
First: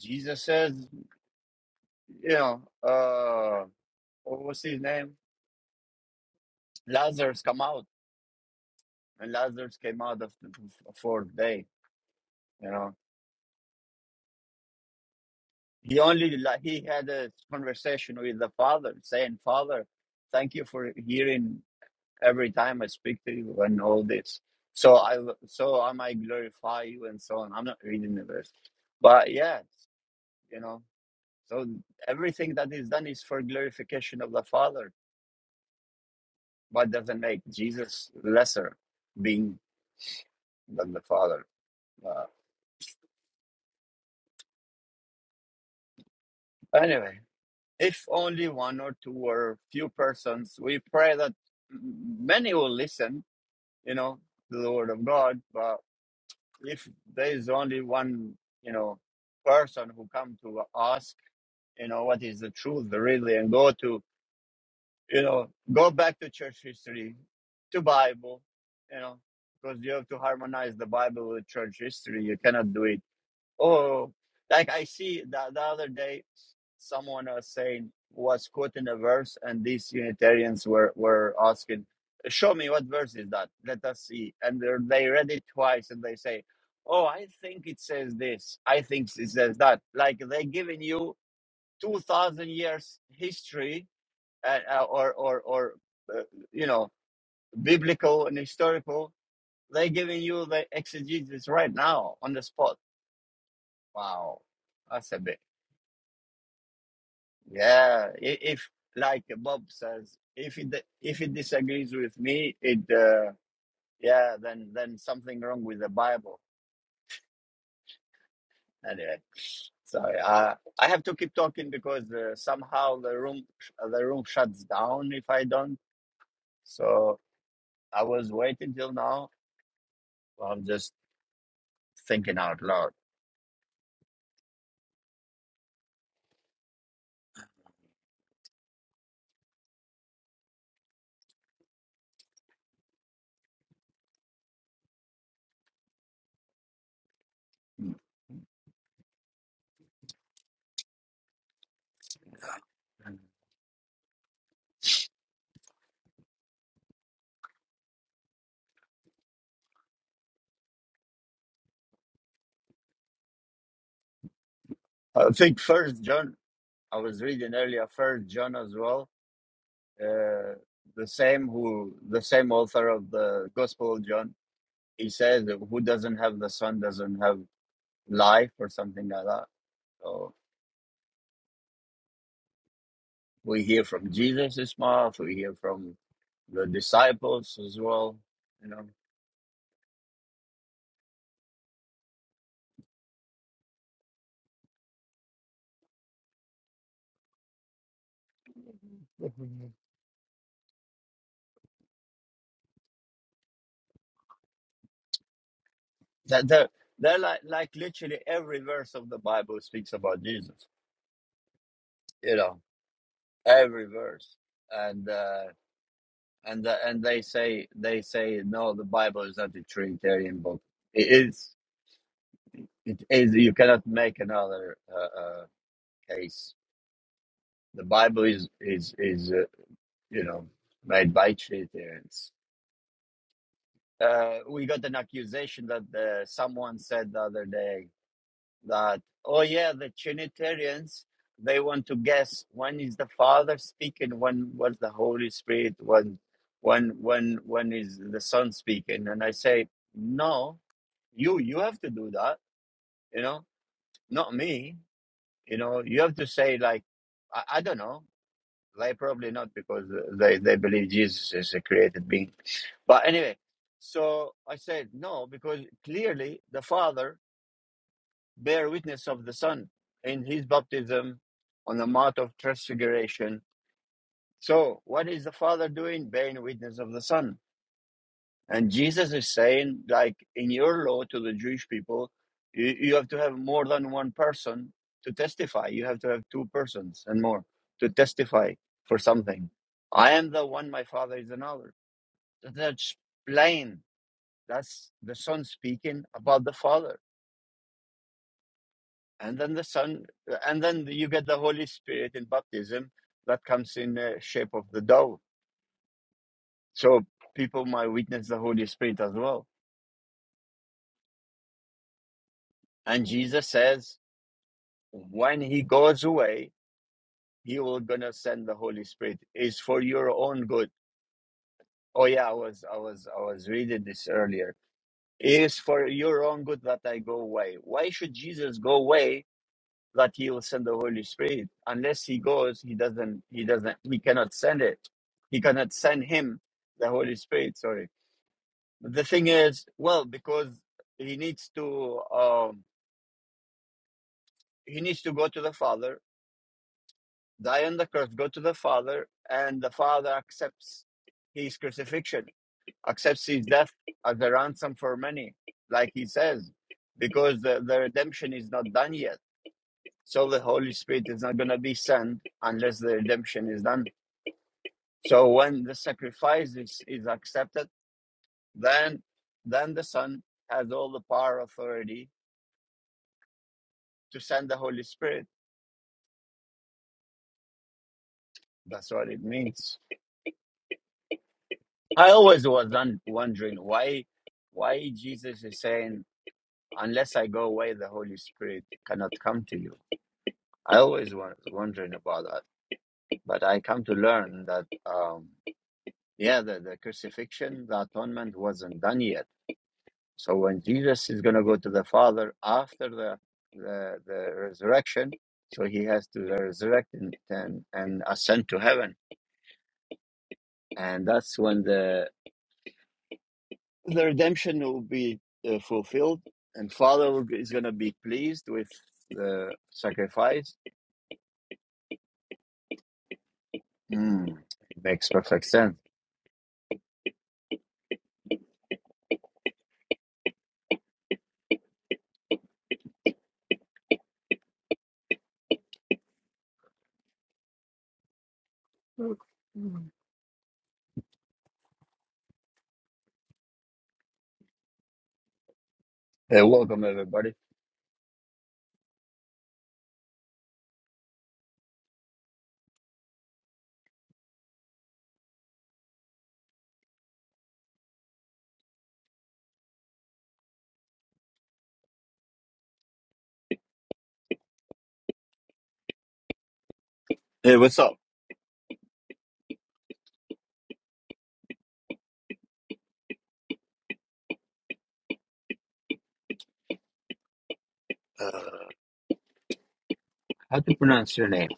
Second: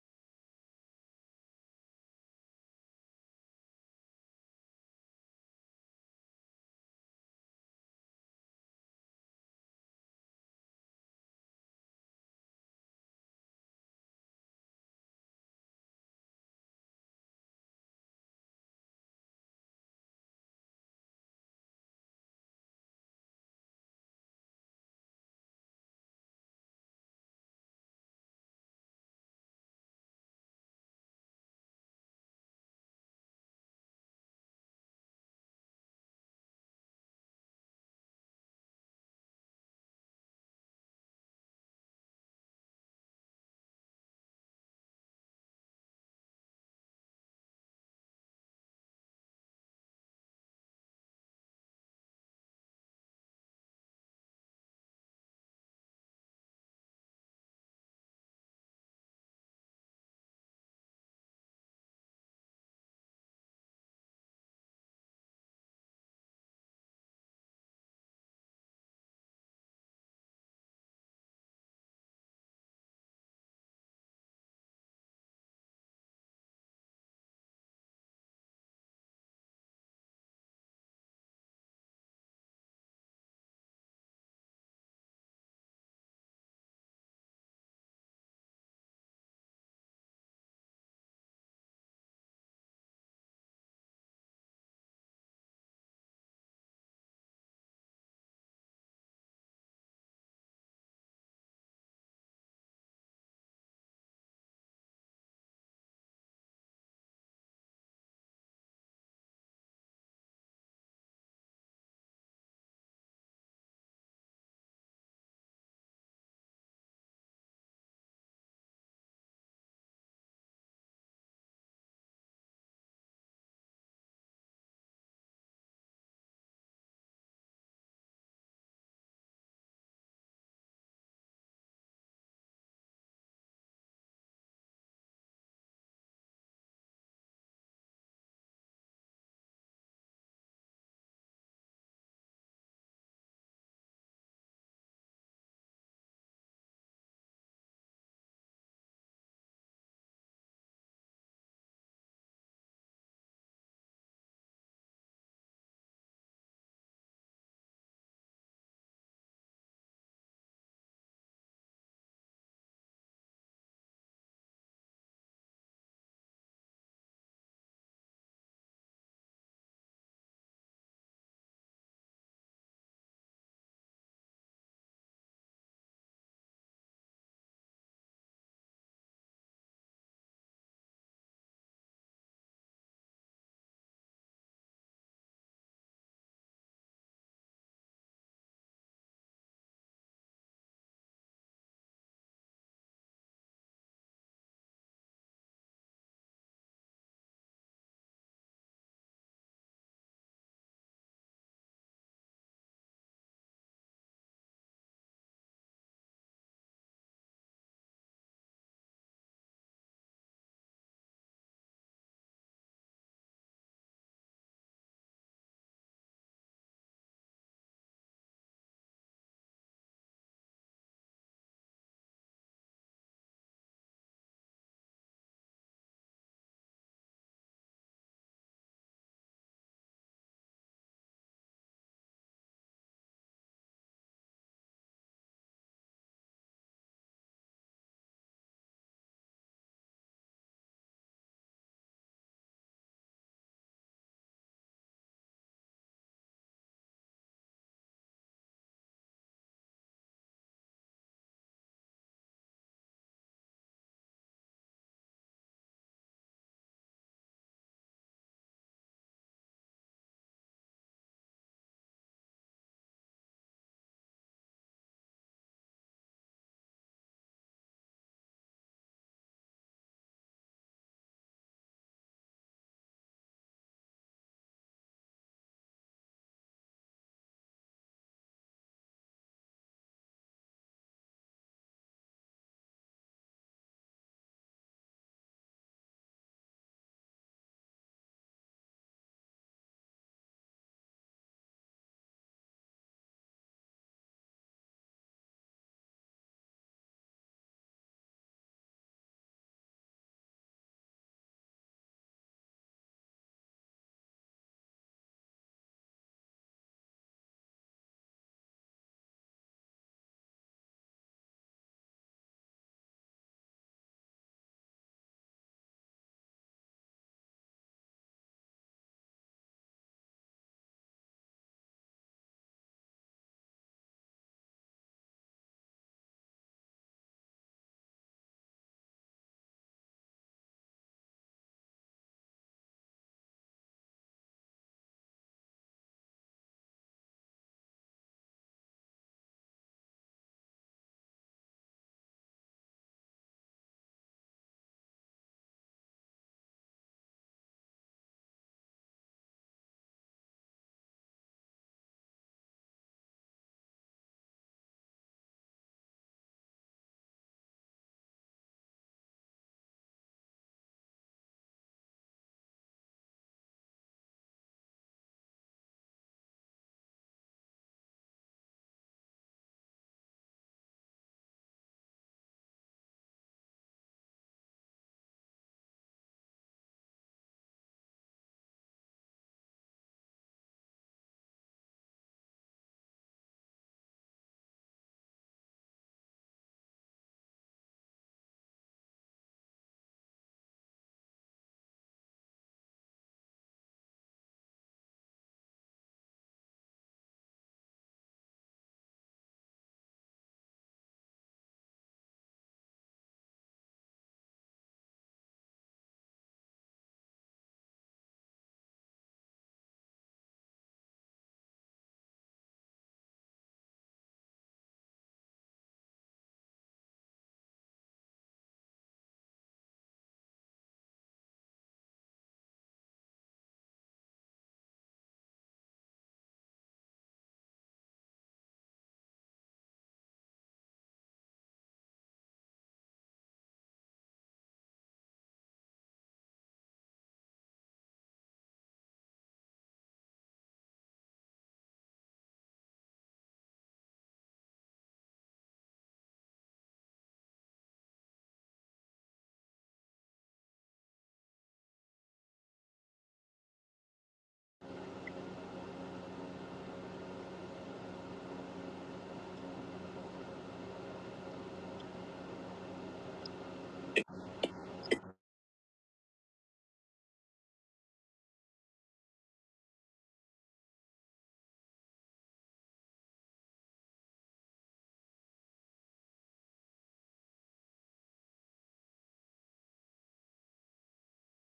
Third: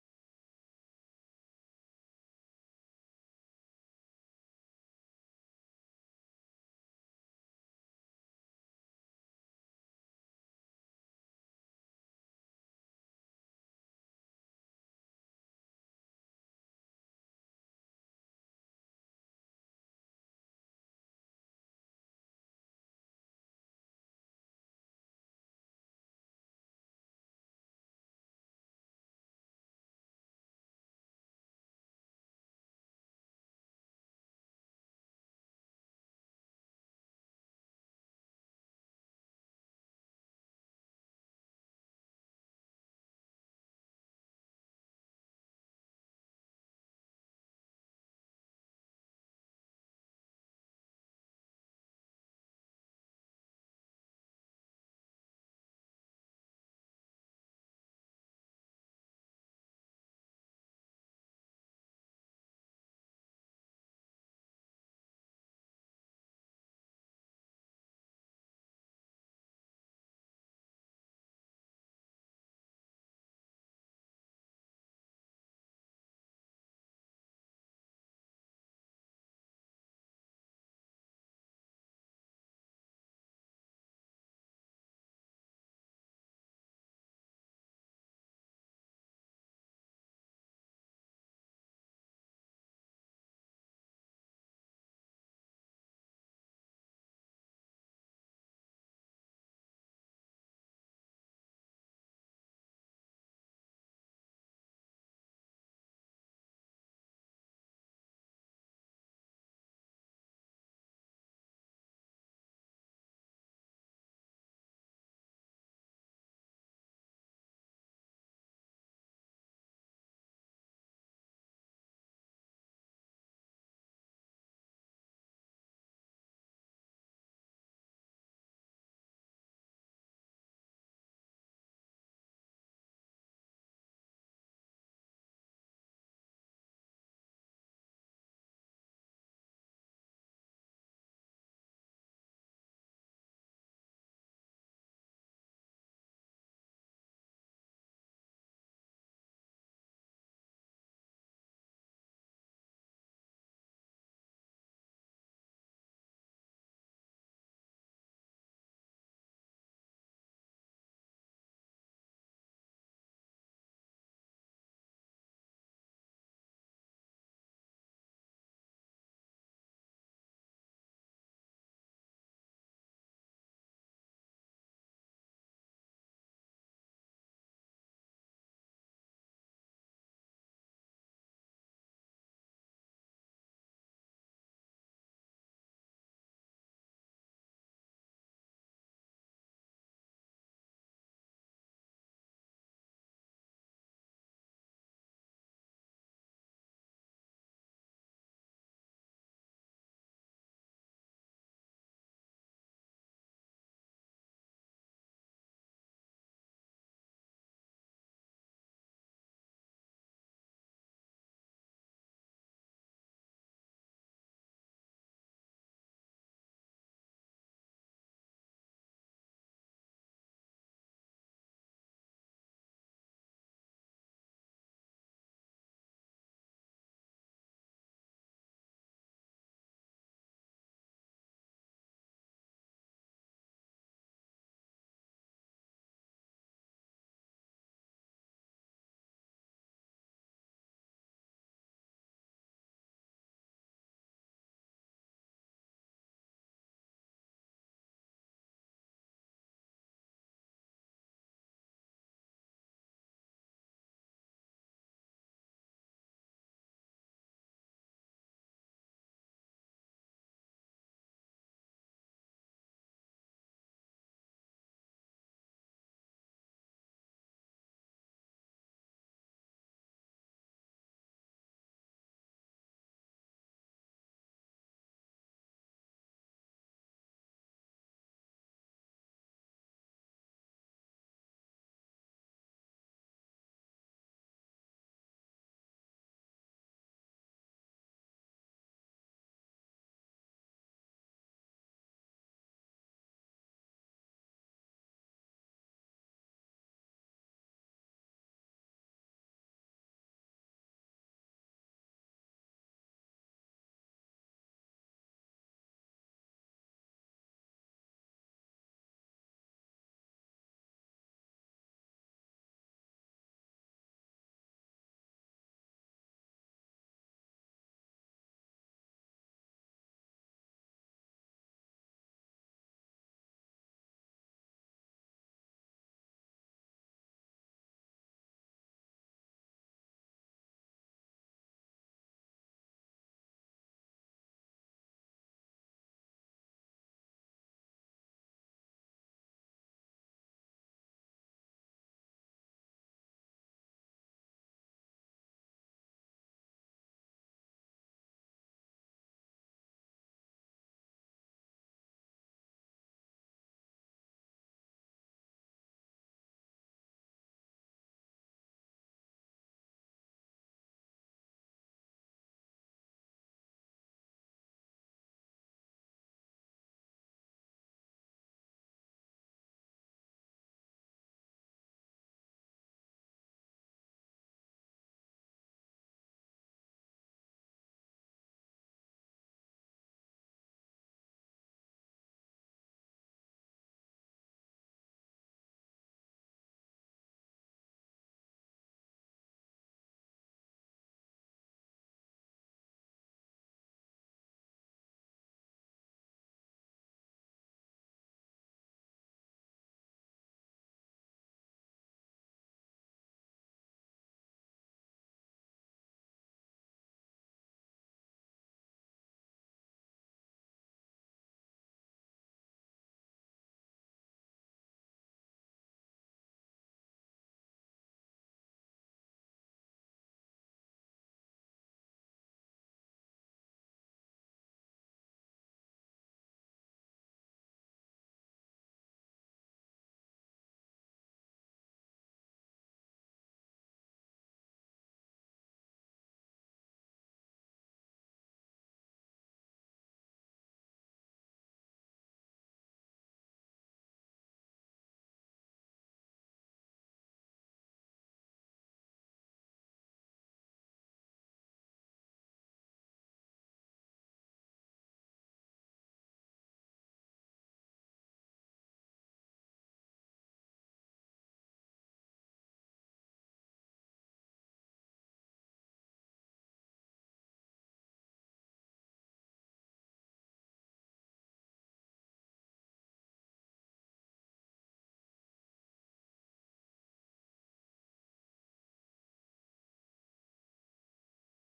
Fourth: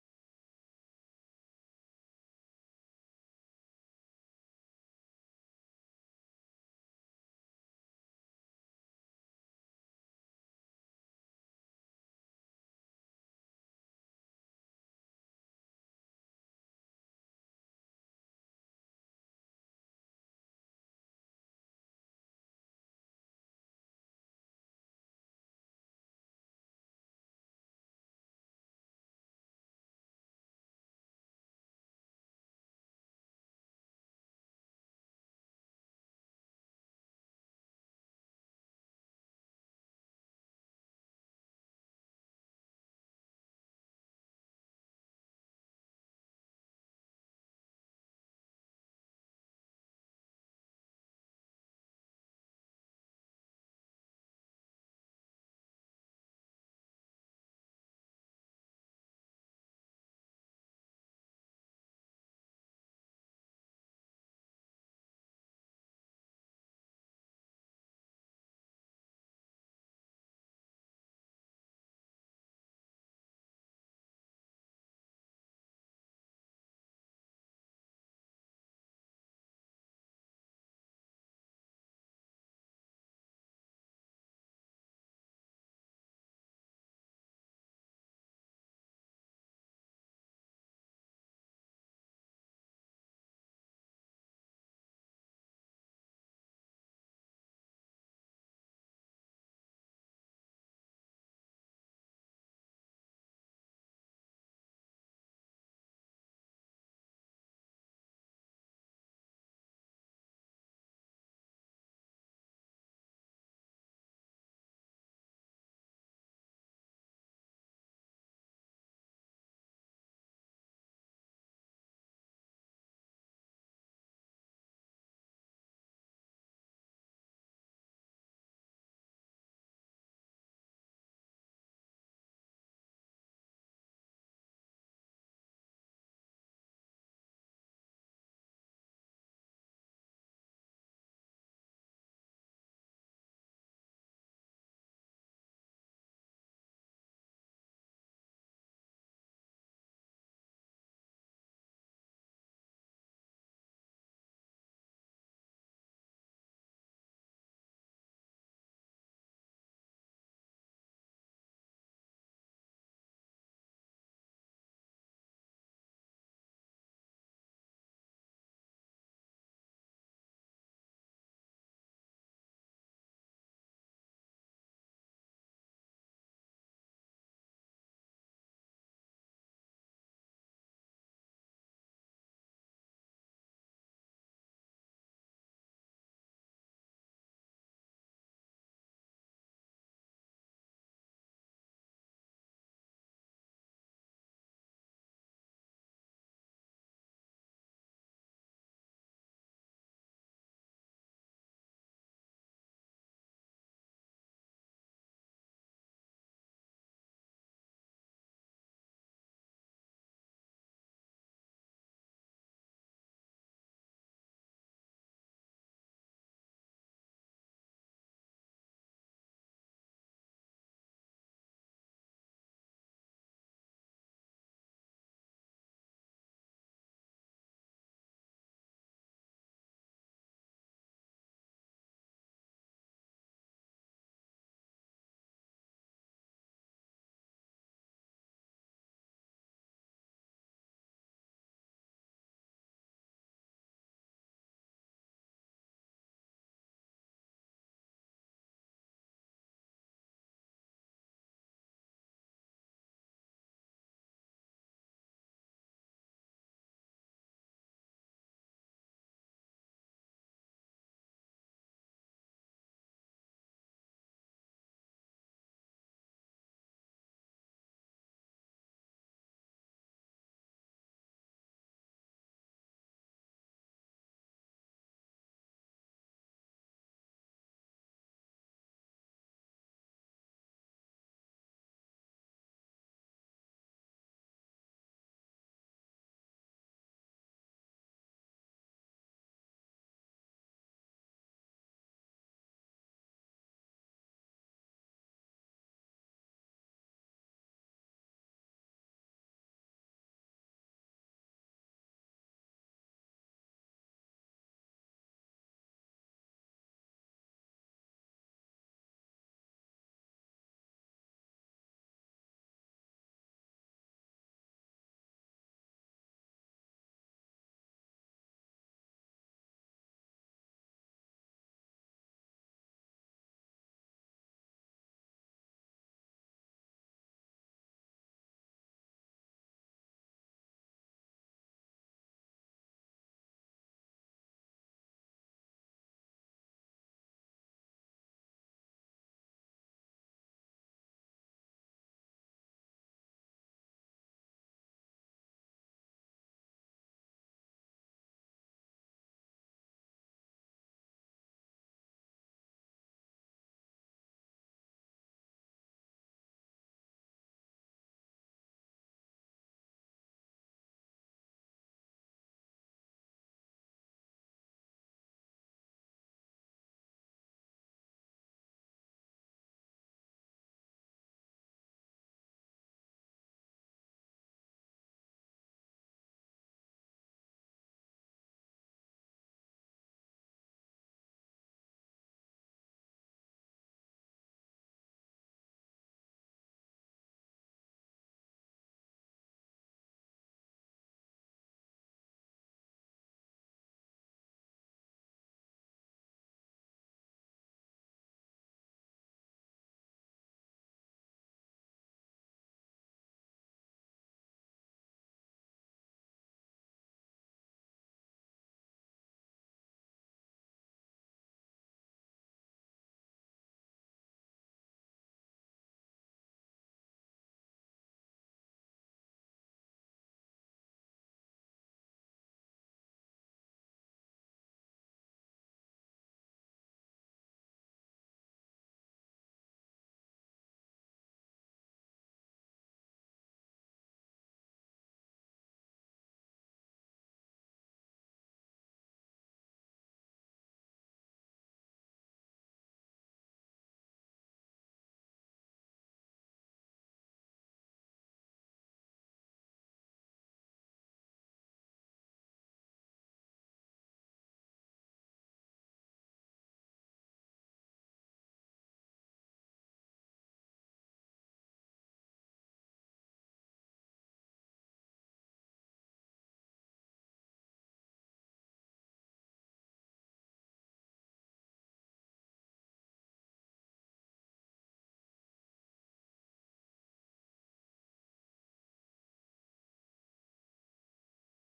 Speaker 1: Jesus says, you know, uh what was his name? Lazarus come out. And Lazarus came out of the fourth day, you know. He only like he had a conversation with the father, saying, "Father, thank you for hearing every time I speak to you and all this. So I so I might glorify you and so on." I'm not reading the verse, but yeah, you know. So everything that is done is for glorification of the Father, but doesn't make Jesus lesser being than the Father. Uh, anyway, if only one or two or few persons, we pray that many will listen you know, to the word of God. But if there is only one, you know, person who come to ask, you know, what is the truth really, and go to, you know, go back to church history, to Bible, you know, because you have to harmonize the Bible with church history. You cannot do it Oh, like I see the, the other day, someone was saying was quoting a verse, and these Unitarians were were asking, "Show me what verse is that? Let us see." And they're- they read it twice, and they say, "Oh, I think it says this. I think it says that." Like they're giving you two thousand years history, uh, uh, or or or uh, you know, biblical and historical. They're giving you the exegesis right now on the spot. Wow, that's a bit. Yeah, i- if like Bob says, if it if it disagrees with me, it uh, yeah, then then something wrong with the Bible. Anyway, so uh, I have to keep talking because uh, somehow the room the room shuts down if I don't. So I was waiting till now. I'm just thinking out loud. I think First John. I was reading earlier First John as well. Uh, the same who the same author of the Gospel of John He says, "Who doesn't have the Son doesn't have life," or something like that. So we hear from Jesus' mouth. We hear from the disciples as well. You know that they're, they're like like literally every verse of the Bible speaks about Jesus. You know every verse, and uh, and uh, and they say they say no, the Bible is not a Trinitarian book. It is it is you cannot make another uh, uh, case. The Bible is is is uh, you know, made bike shit there. It's, uh, we got an accusation that uh someone said the other day that, oh yeah, the Trinitarians, they want to guess when is the Father speaking, when was the Holy Spirit, when, when, when, when is the Son speaking? And I say, no, you, you have to do that, you know, not me, you know, you have to say like, I, I don't know. They probably not because they, they believe Jesus is a created being But anyway, so I said no because clearly the Father bear witness of the Son in his baptism on the Mount of Transfiguration. So what is the Father doing? Bearing witness of the Son. And Jesus is saying, like in your law to the Jewish people, you, you have to have more than one person to testify. You have to have two persons and more to testify for something. I am the one, my Father is another. That's plain That's the Son speaking about the Father. And then the Son, and then you get the Holy Spirit in baptism that comes in the shape of the dove. So people might witness the Holy Spirit as well. And Jesus says, when he goes away, he will gonna send the Holy Spirit. Is for your own good. Oh yeah, I was I was I was reading this earlier. It is for your own good that I go away. Why should Jesus go away that he will send the Holy Spirit. Unless he goes, he doesn't, he doesn't, he cannot send it. He cannot send him the Holy Spirit. Sorry. The thing is, well, because he needs to, um, he needs to go to the Father, die on the cross, go to the Father, and the Father accepts his crucifixion, accepts his death as a ransom for many, like he says, because the, the redemption is not done yet. So the Holy Spirit is not going to be sent unless the redemption is done So when the sacrifice is, is accepted, then then the Son has all the power authority to send the Holy Spirit. That's what it means. I always was un- wondering why why Jesus is saying, "Unless I go away, the Holy Spirit cannot come to you." I always was wondering about that, but I come to learn that um, yeah, the, the crucifixion, the atonement wasn't done yet So when Jesus is going to go to the Father after the the, the resurrection, so he has to resurrect and, and and ascend to heaven, and that's when the the redemption will be uh, fulfilled, and Father will- is going to be pleased with the sacrifice. Mm, it makes perfect sense. Hey, welcome everybody. Hey, what's up? Uh, how to pronounce your name?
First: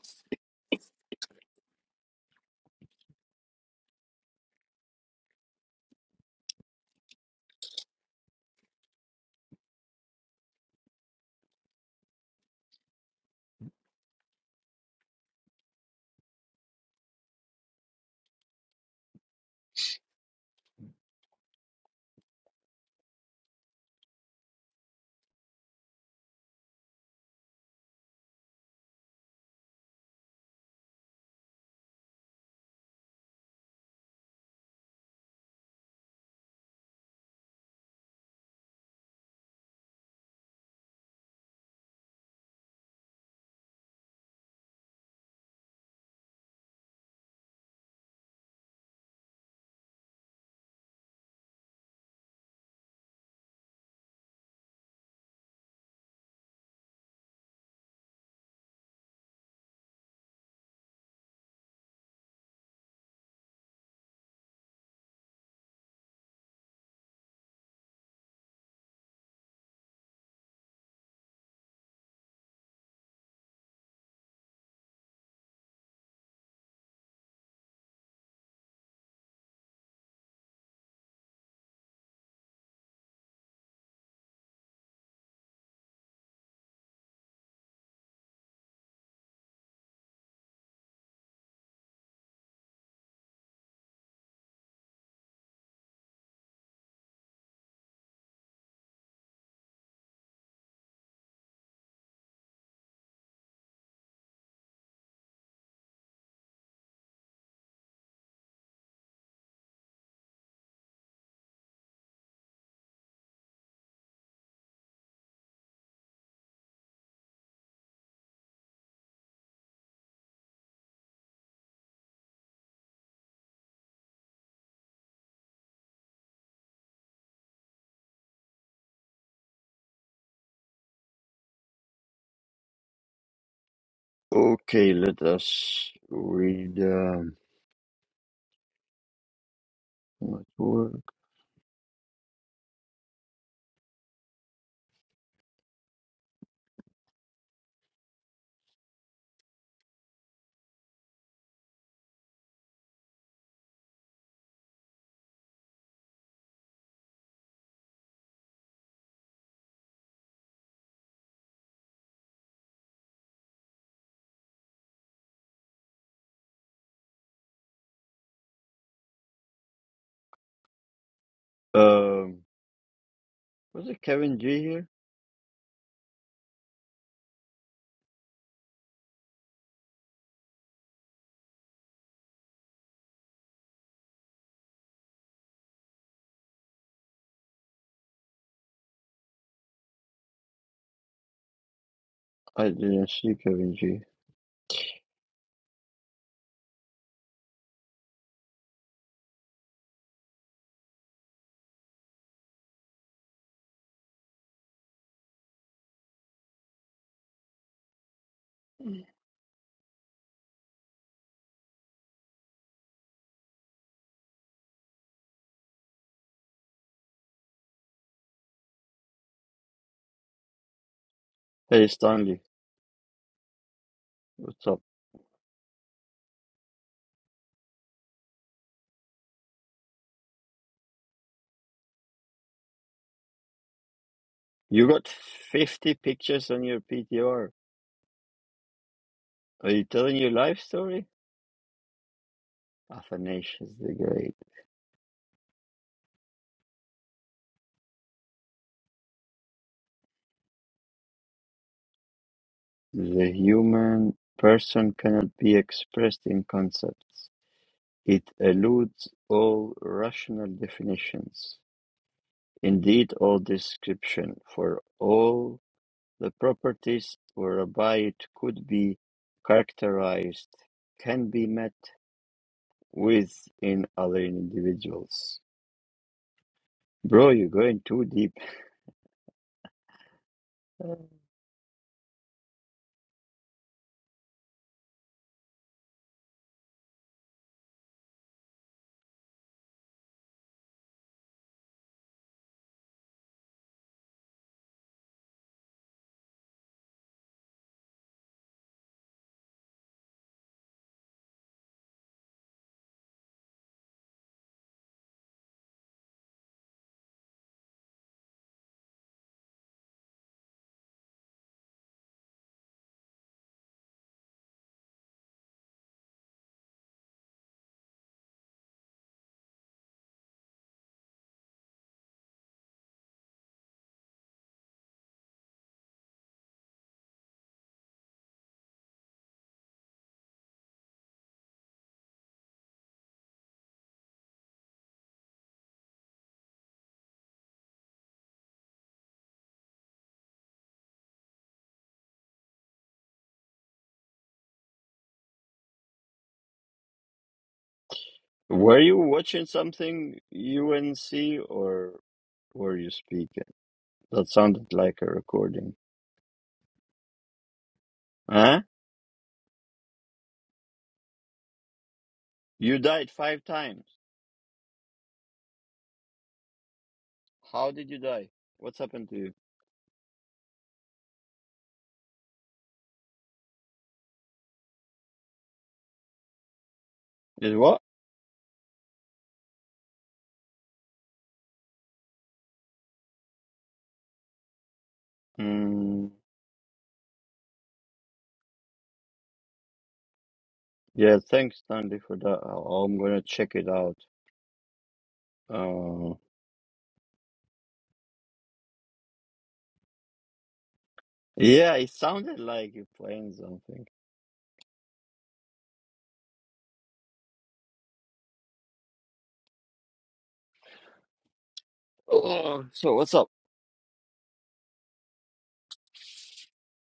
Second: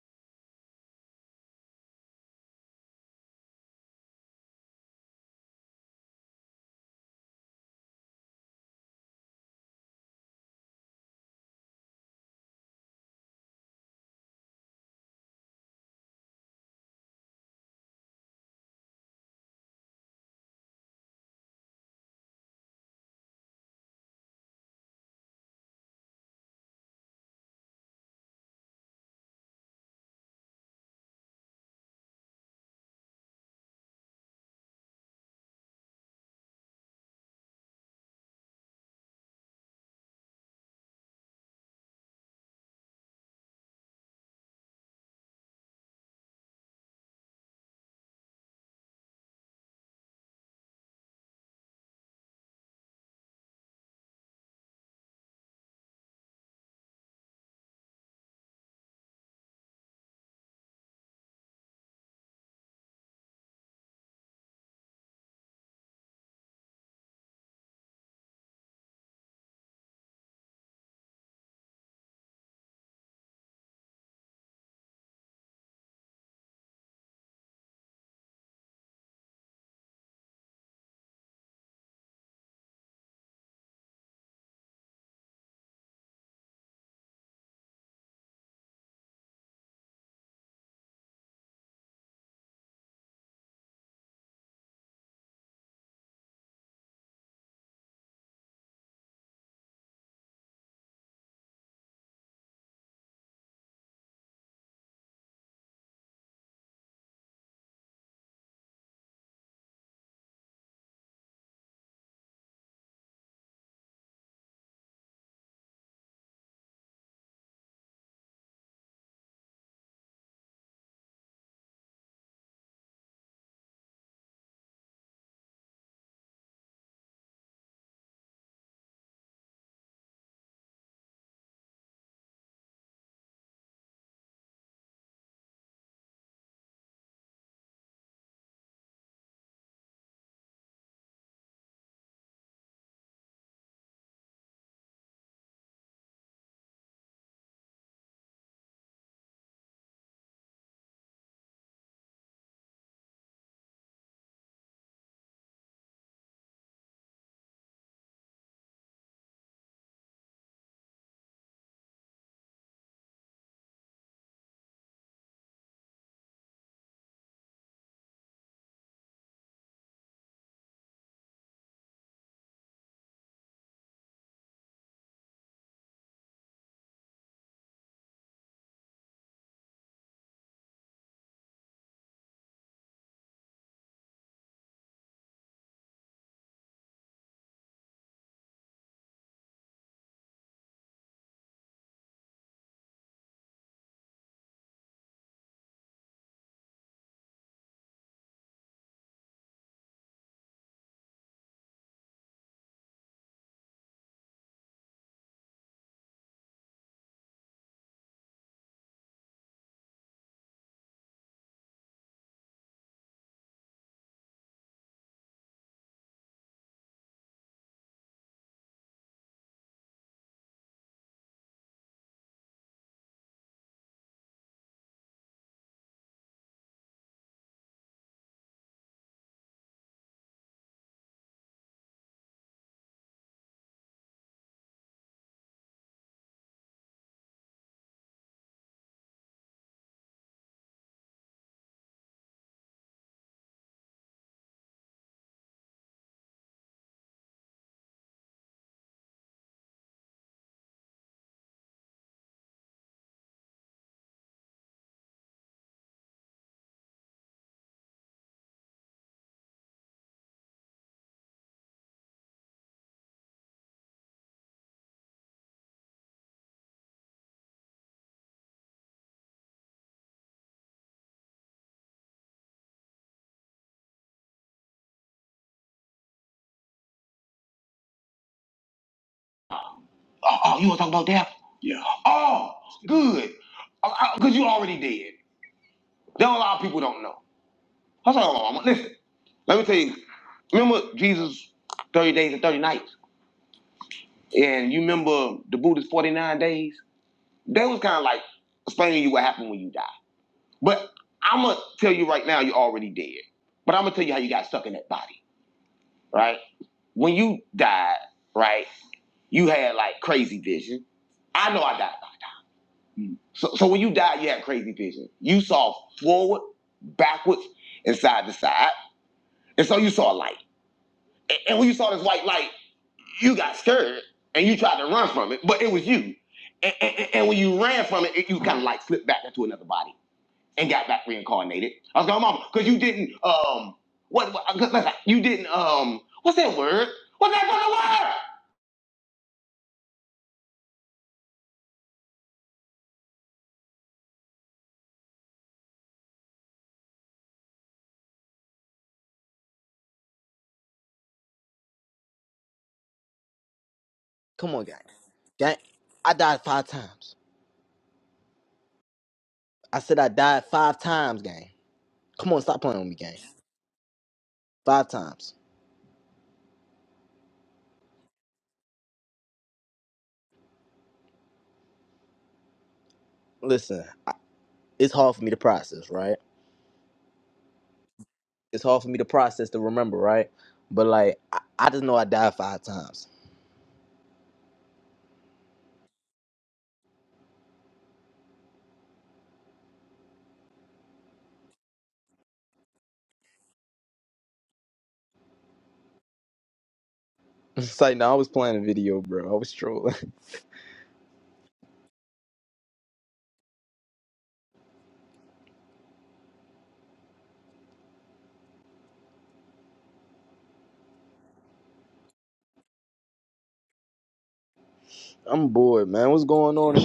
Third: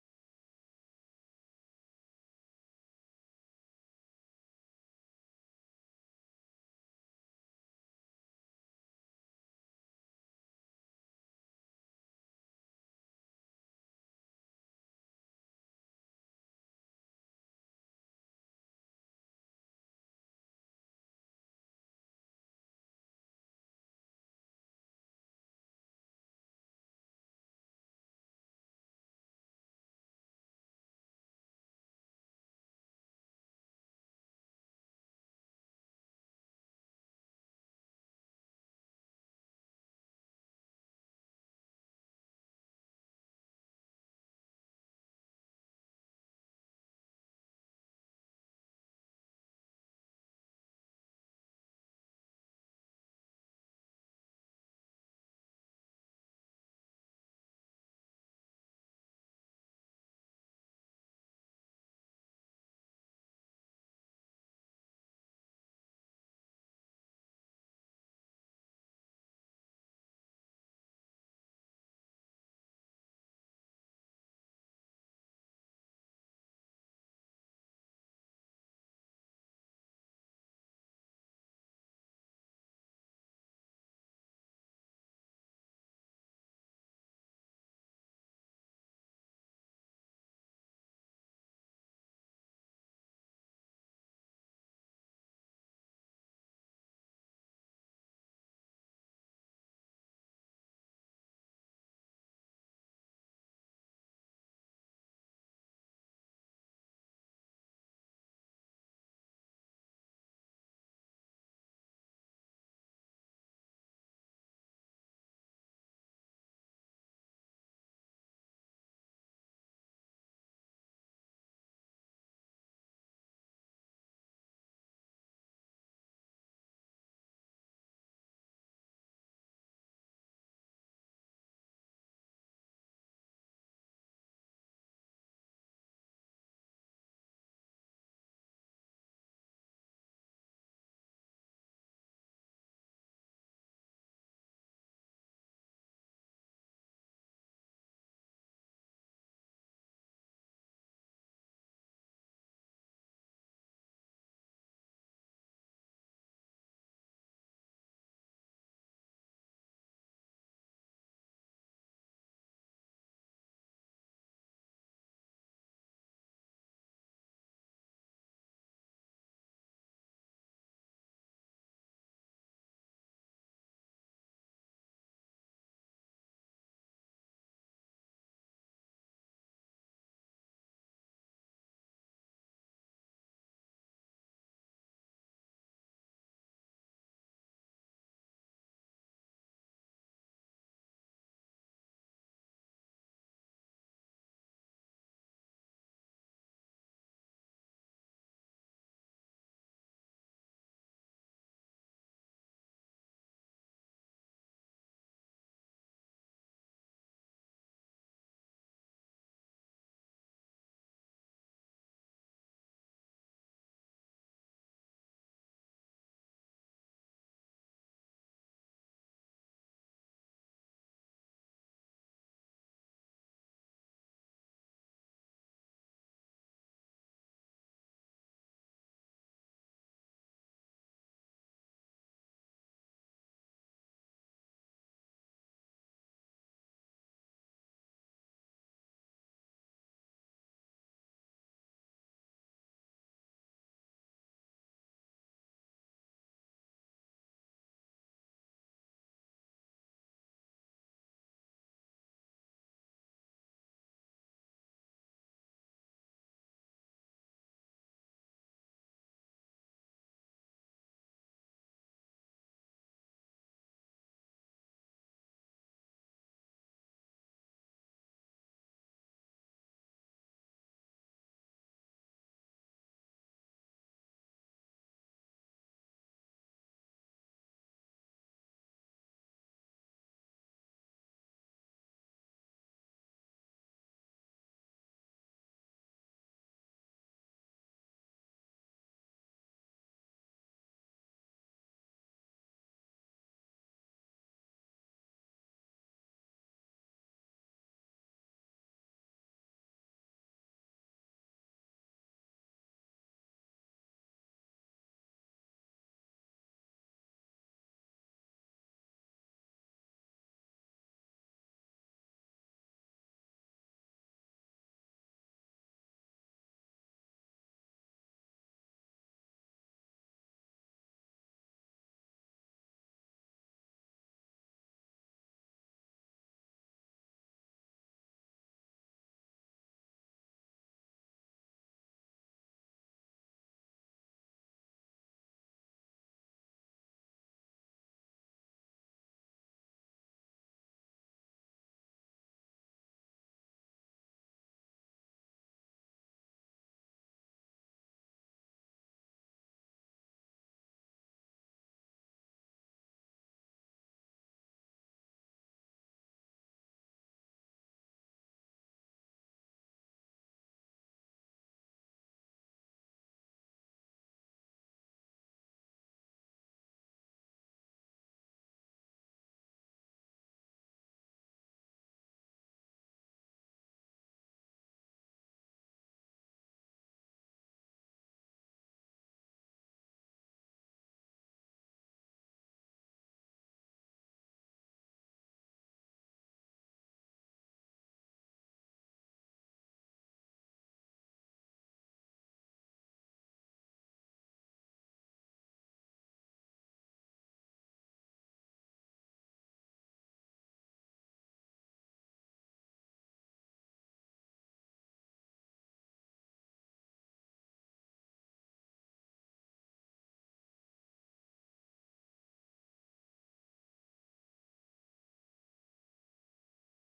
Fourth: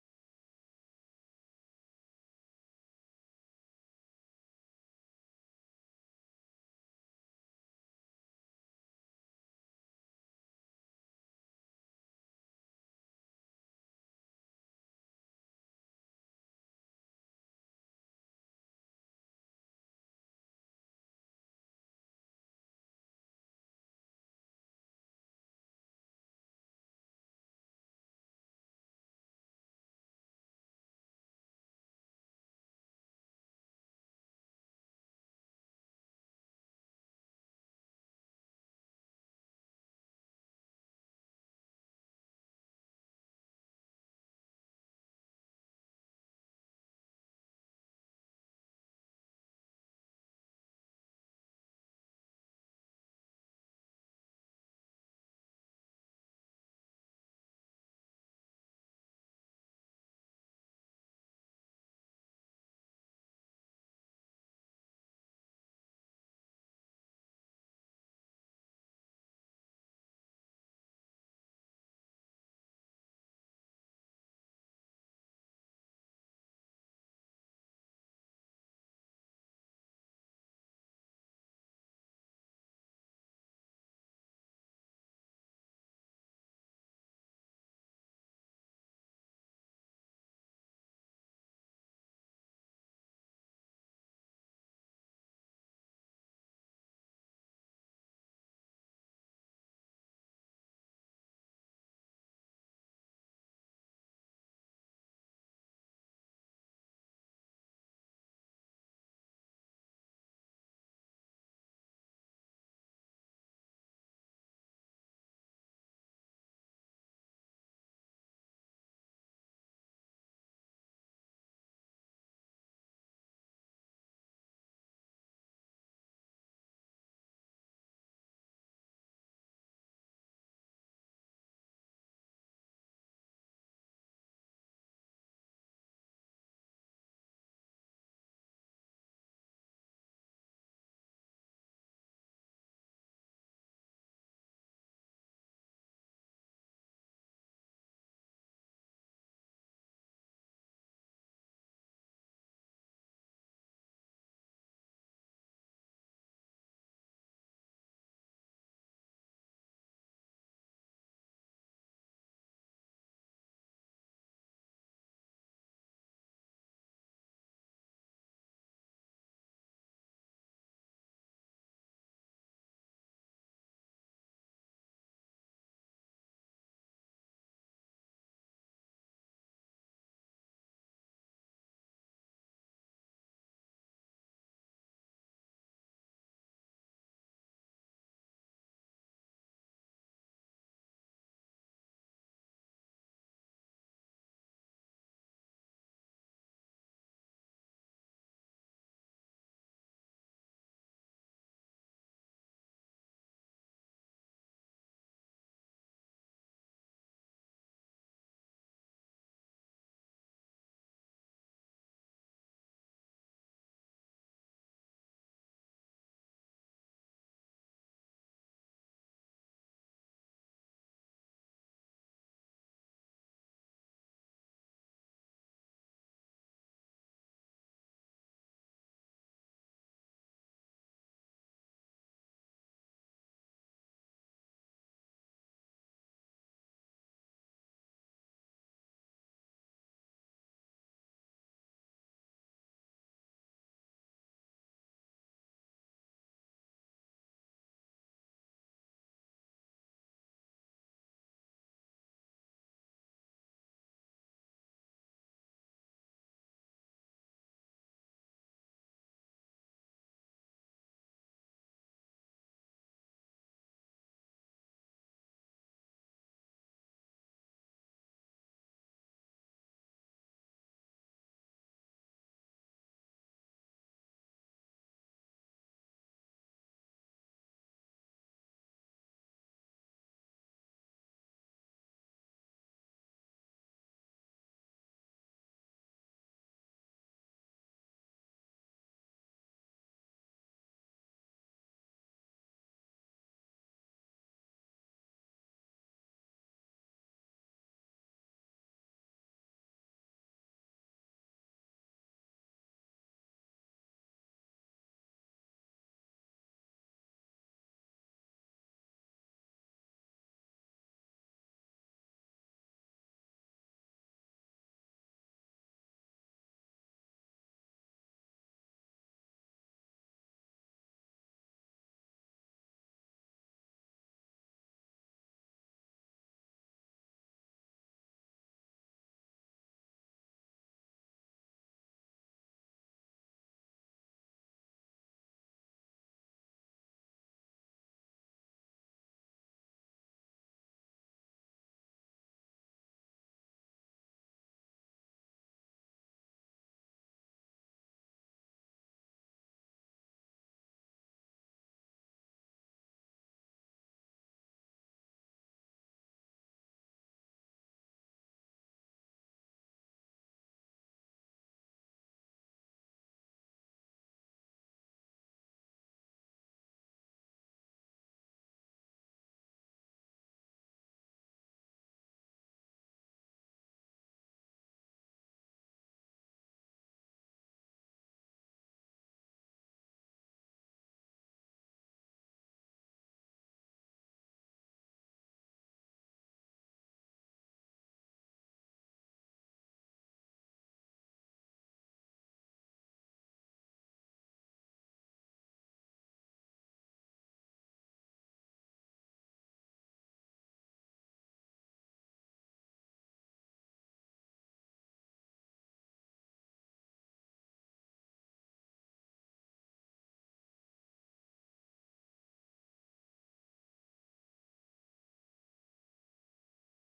Speaker 1: Okay, let us read. Um, what word? Was it Kevin G here? I didn't see Kevin G. Hey Stanley, what's up? You got 50 pictures on your PTR. Are you telling your life story? Athanasius the Great. The human person cannot be expressed in concepts. It eludes all rational definitions. Indeed, all description, for all the properties whereby it could be characterized can be met within other individuals. Bro, you're going too deep.
Speaker 2: Oh, oh, you want to talk
Speaker 1: Mm.
Speaker 2: about that? Yeah. Oh, good. Because you already dead. There are a lot of people don't know. I said, hold on, listen, let me tell you. Remember Jesus 30 days and 30 nights? And you remember the Buddha's 49 days? They was kind of like explaining to you what happened when you die. But I'm going to tell you right now, you're already dead. But I'm going to tell you how you got stuck in that body, right? When you died, right, you had like crazy vision. I know I died. So, so when you died, you had crazy vision. You saw forward, backwards, and side to side. And so you saw a light. And, and when you saw this white light, you got scared and you tried to run from it, but it was you. And, and, and- when you ran from it, you kind of like slipped back into another body and got back reincarnated. I was going, Mama, because you didn't, um, what, what- let's- you didn't, um, what's that word? What's that fucking word?
Speaker 1: Were you watching something UNC or were you speaking? That
Speaker 2: Come on,
Speaker 1: sounded
Speaker 2: gang.
Speaker 1: like a
Speaker 2: Gang,
Speaker 1: recording.
Speaker 2: I died five times.
Speaker 1: Huh?
Speaker 2: I said I died five times, gang. Come on, stop
Speaker 1: You
Speaker 2: playing with me,
Speaker 1: died
Speaker 2: gang.
Speaker 1: five times.
Speaker 2: five times.
Speaker 1: How did you die? What's happened to you?
Speaker 2: Listen, I- it's hard for me to process, right?
Speaker 1: Did what?
Speaker 2: It's hard for me to process to remember, right? But like, I, I just know I died five times.
Speaker 1: Mm, yeah, thanks, Tandy, for that. I- I'm gonna check it out. Uh,
Speaker 2: It's like, no, I was playing a video, bro. I was trolling.
Speaker 1: yeah, it sounded like you're playing something. Oh, so what's up?
Speaker 2: I'm bored, man. What's going on?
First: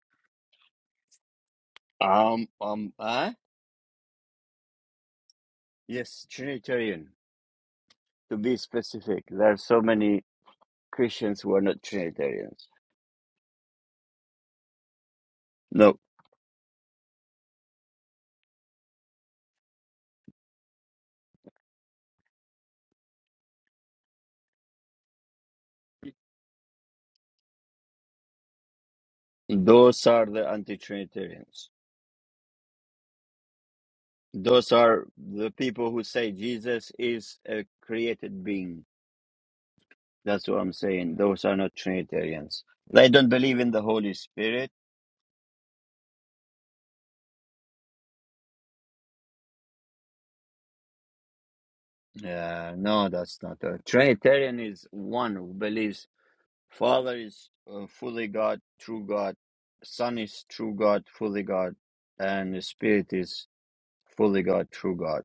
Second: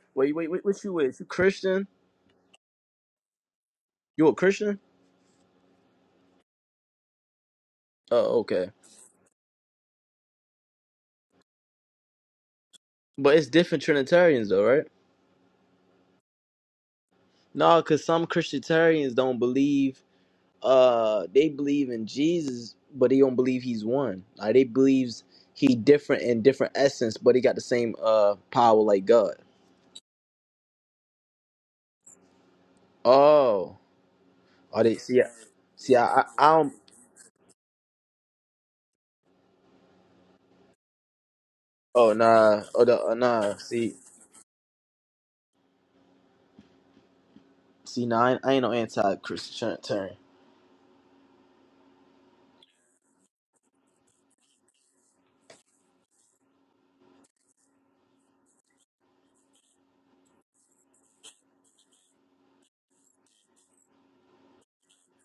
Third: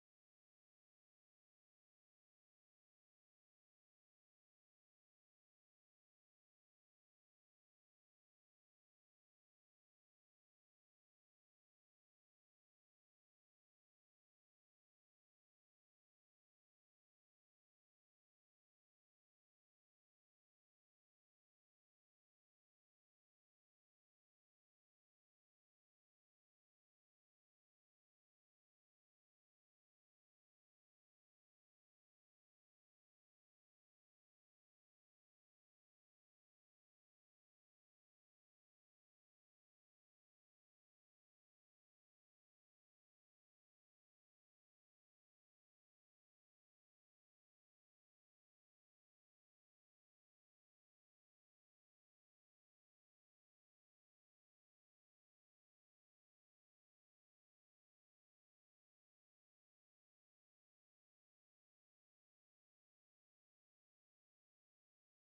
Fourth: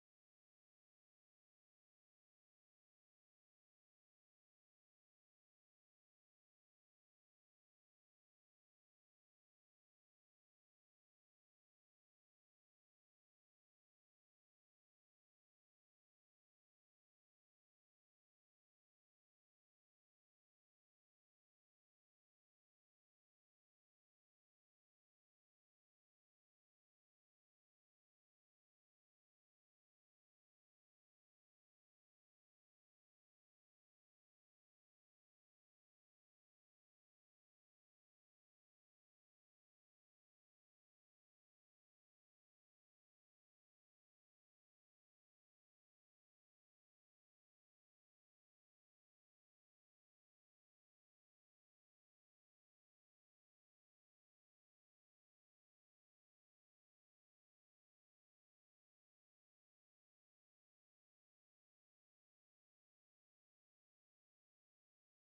Speaker 2: Wait, wait, wait. What you with? You Christian?
Speaker 1: Um, um, huh?
Speaker 2: You a Christian?
Speaker 1: Yes, Trinitarian. to
Speaker 2: Oh,
Speaker 1: be
Speaker 2: okay.
Speaker 1: specific, there are so many Christians who are not Trinitarians.
Speaker 2: But it's different Trinitarians, though, right?
Speaker 1: No,
Speaker 2: No, cause some Christianitarians don't believe uh they believe in Jesus, but they don't believe he's one. Like they believes he different in different essence, but he got the same uh power like God.
Speaker 1: those are the anti Trinitarians.
Speaker 2: Oh,
Speaker 1: Those
Speaker 2: are they
Speaker 1: are
Speaker 2: see? I-
Speaker 1: the people
Speaker 2: See,
Speaker 1: who
Speaker 2: I, I,
Speaker 1: say
Speaker 2: I don't.
Speaker 1: Jesus is a created being. That's what I'm saying. Those are not
Speaker 2: Oh nah,
Speaker 1: Trinitarians.
Speaker 2: oh the,
Speaker 1: They
Speaker 2: uh,
Speaker 1: don't
Speaker 2: nah.
Speaker 1: believe in the
Speaker 2: See,
Speaker 1: Holy Spirit.
Speaker 2: see, nah. I ain't, I ain't no anti-Christian.
Speaker 1: Yeah, no, that's not a Trinitarian. Is one who believes Father is uh, fully God, true God, Son is true God, fully God, and the Spirit is fully God, true God.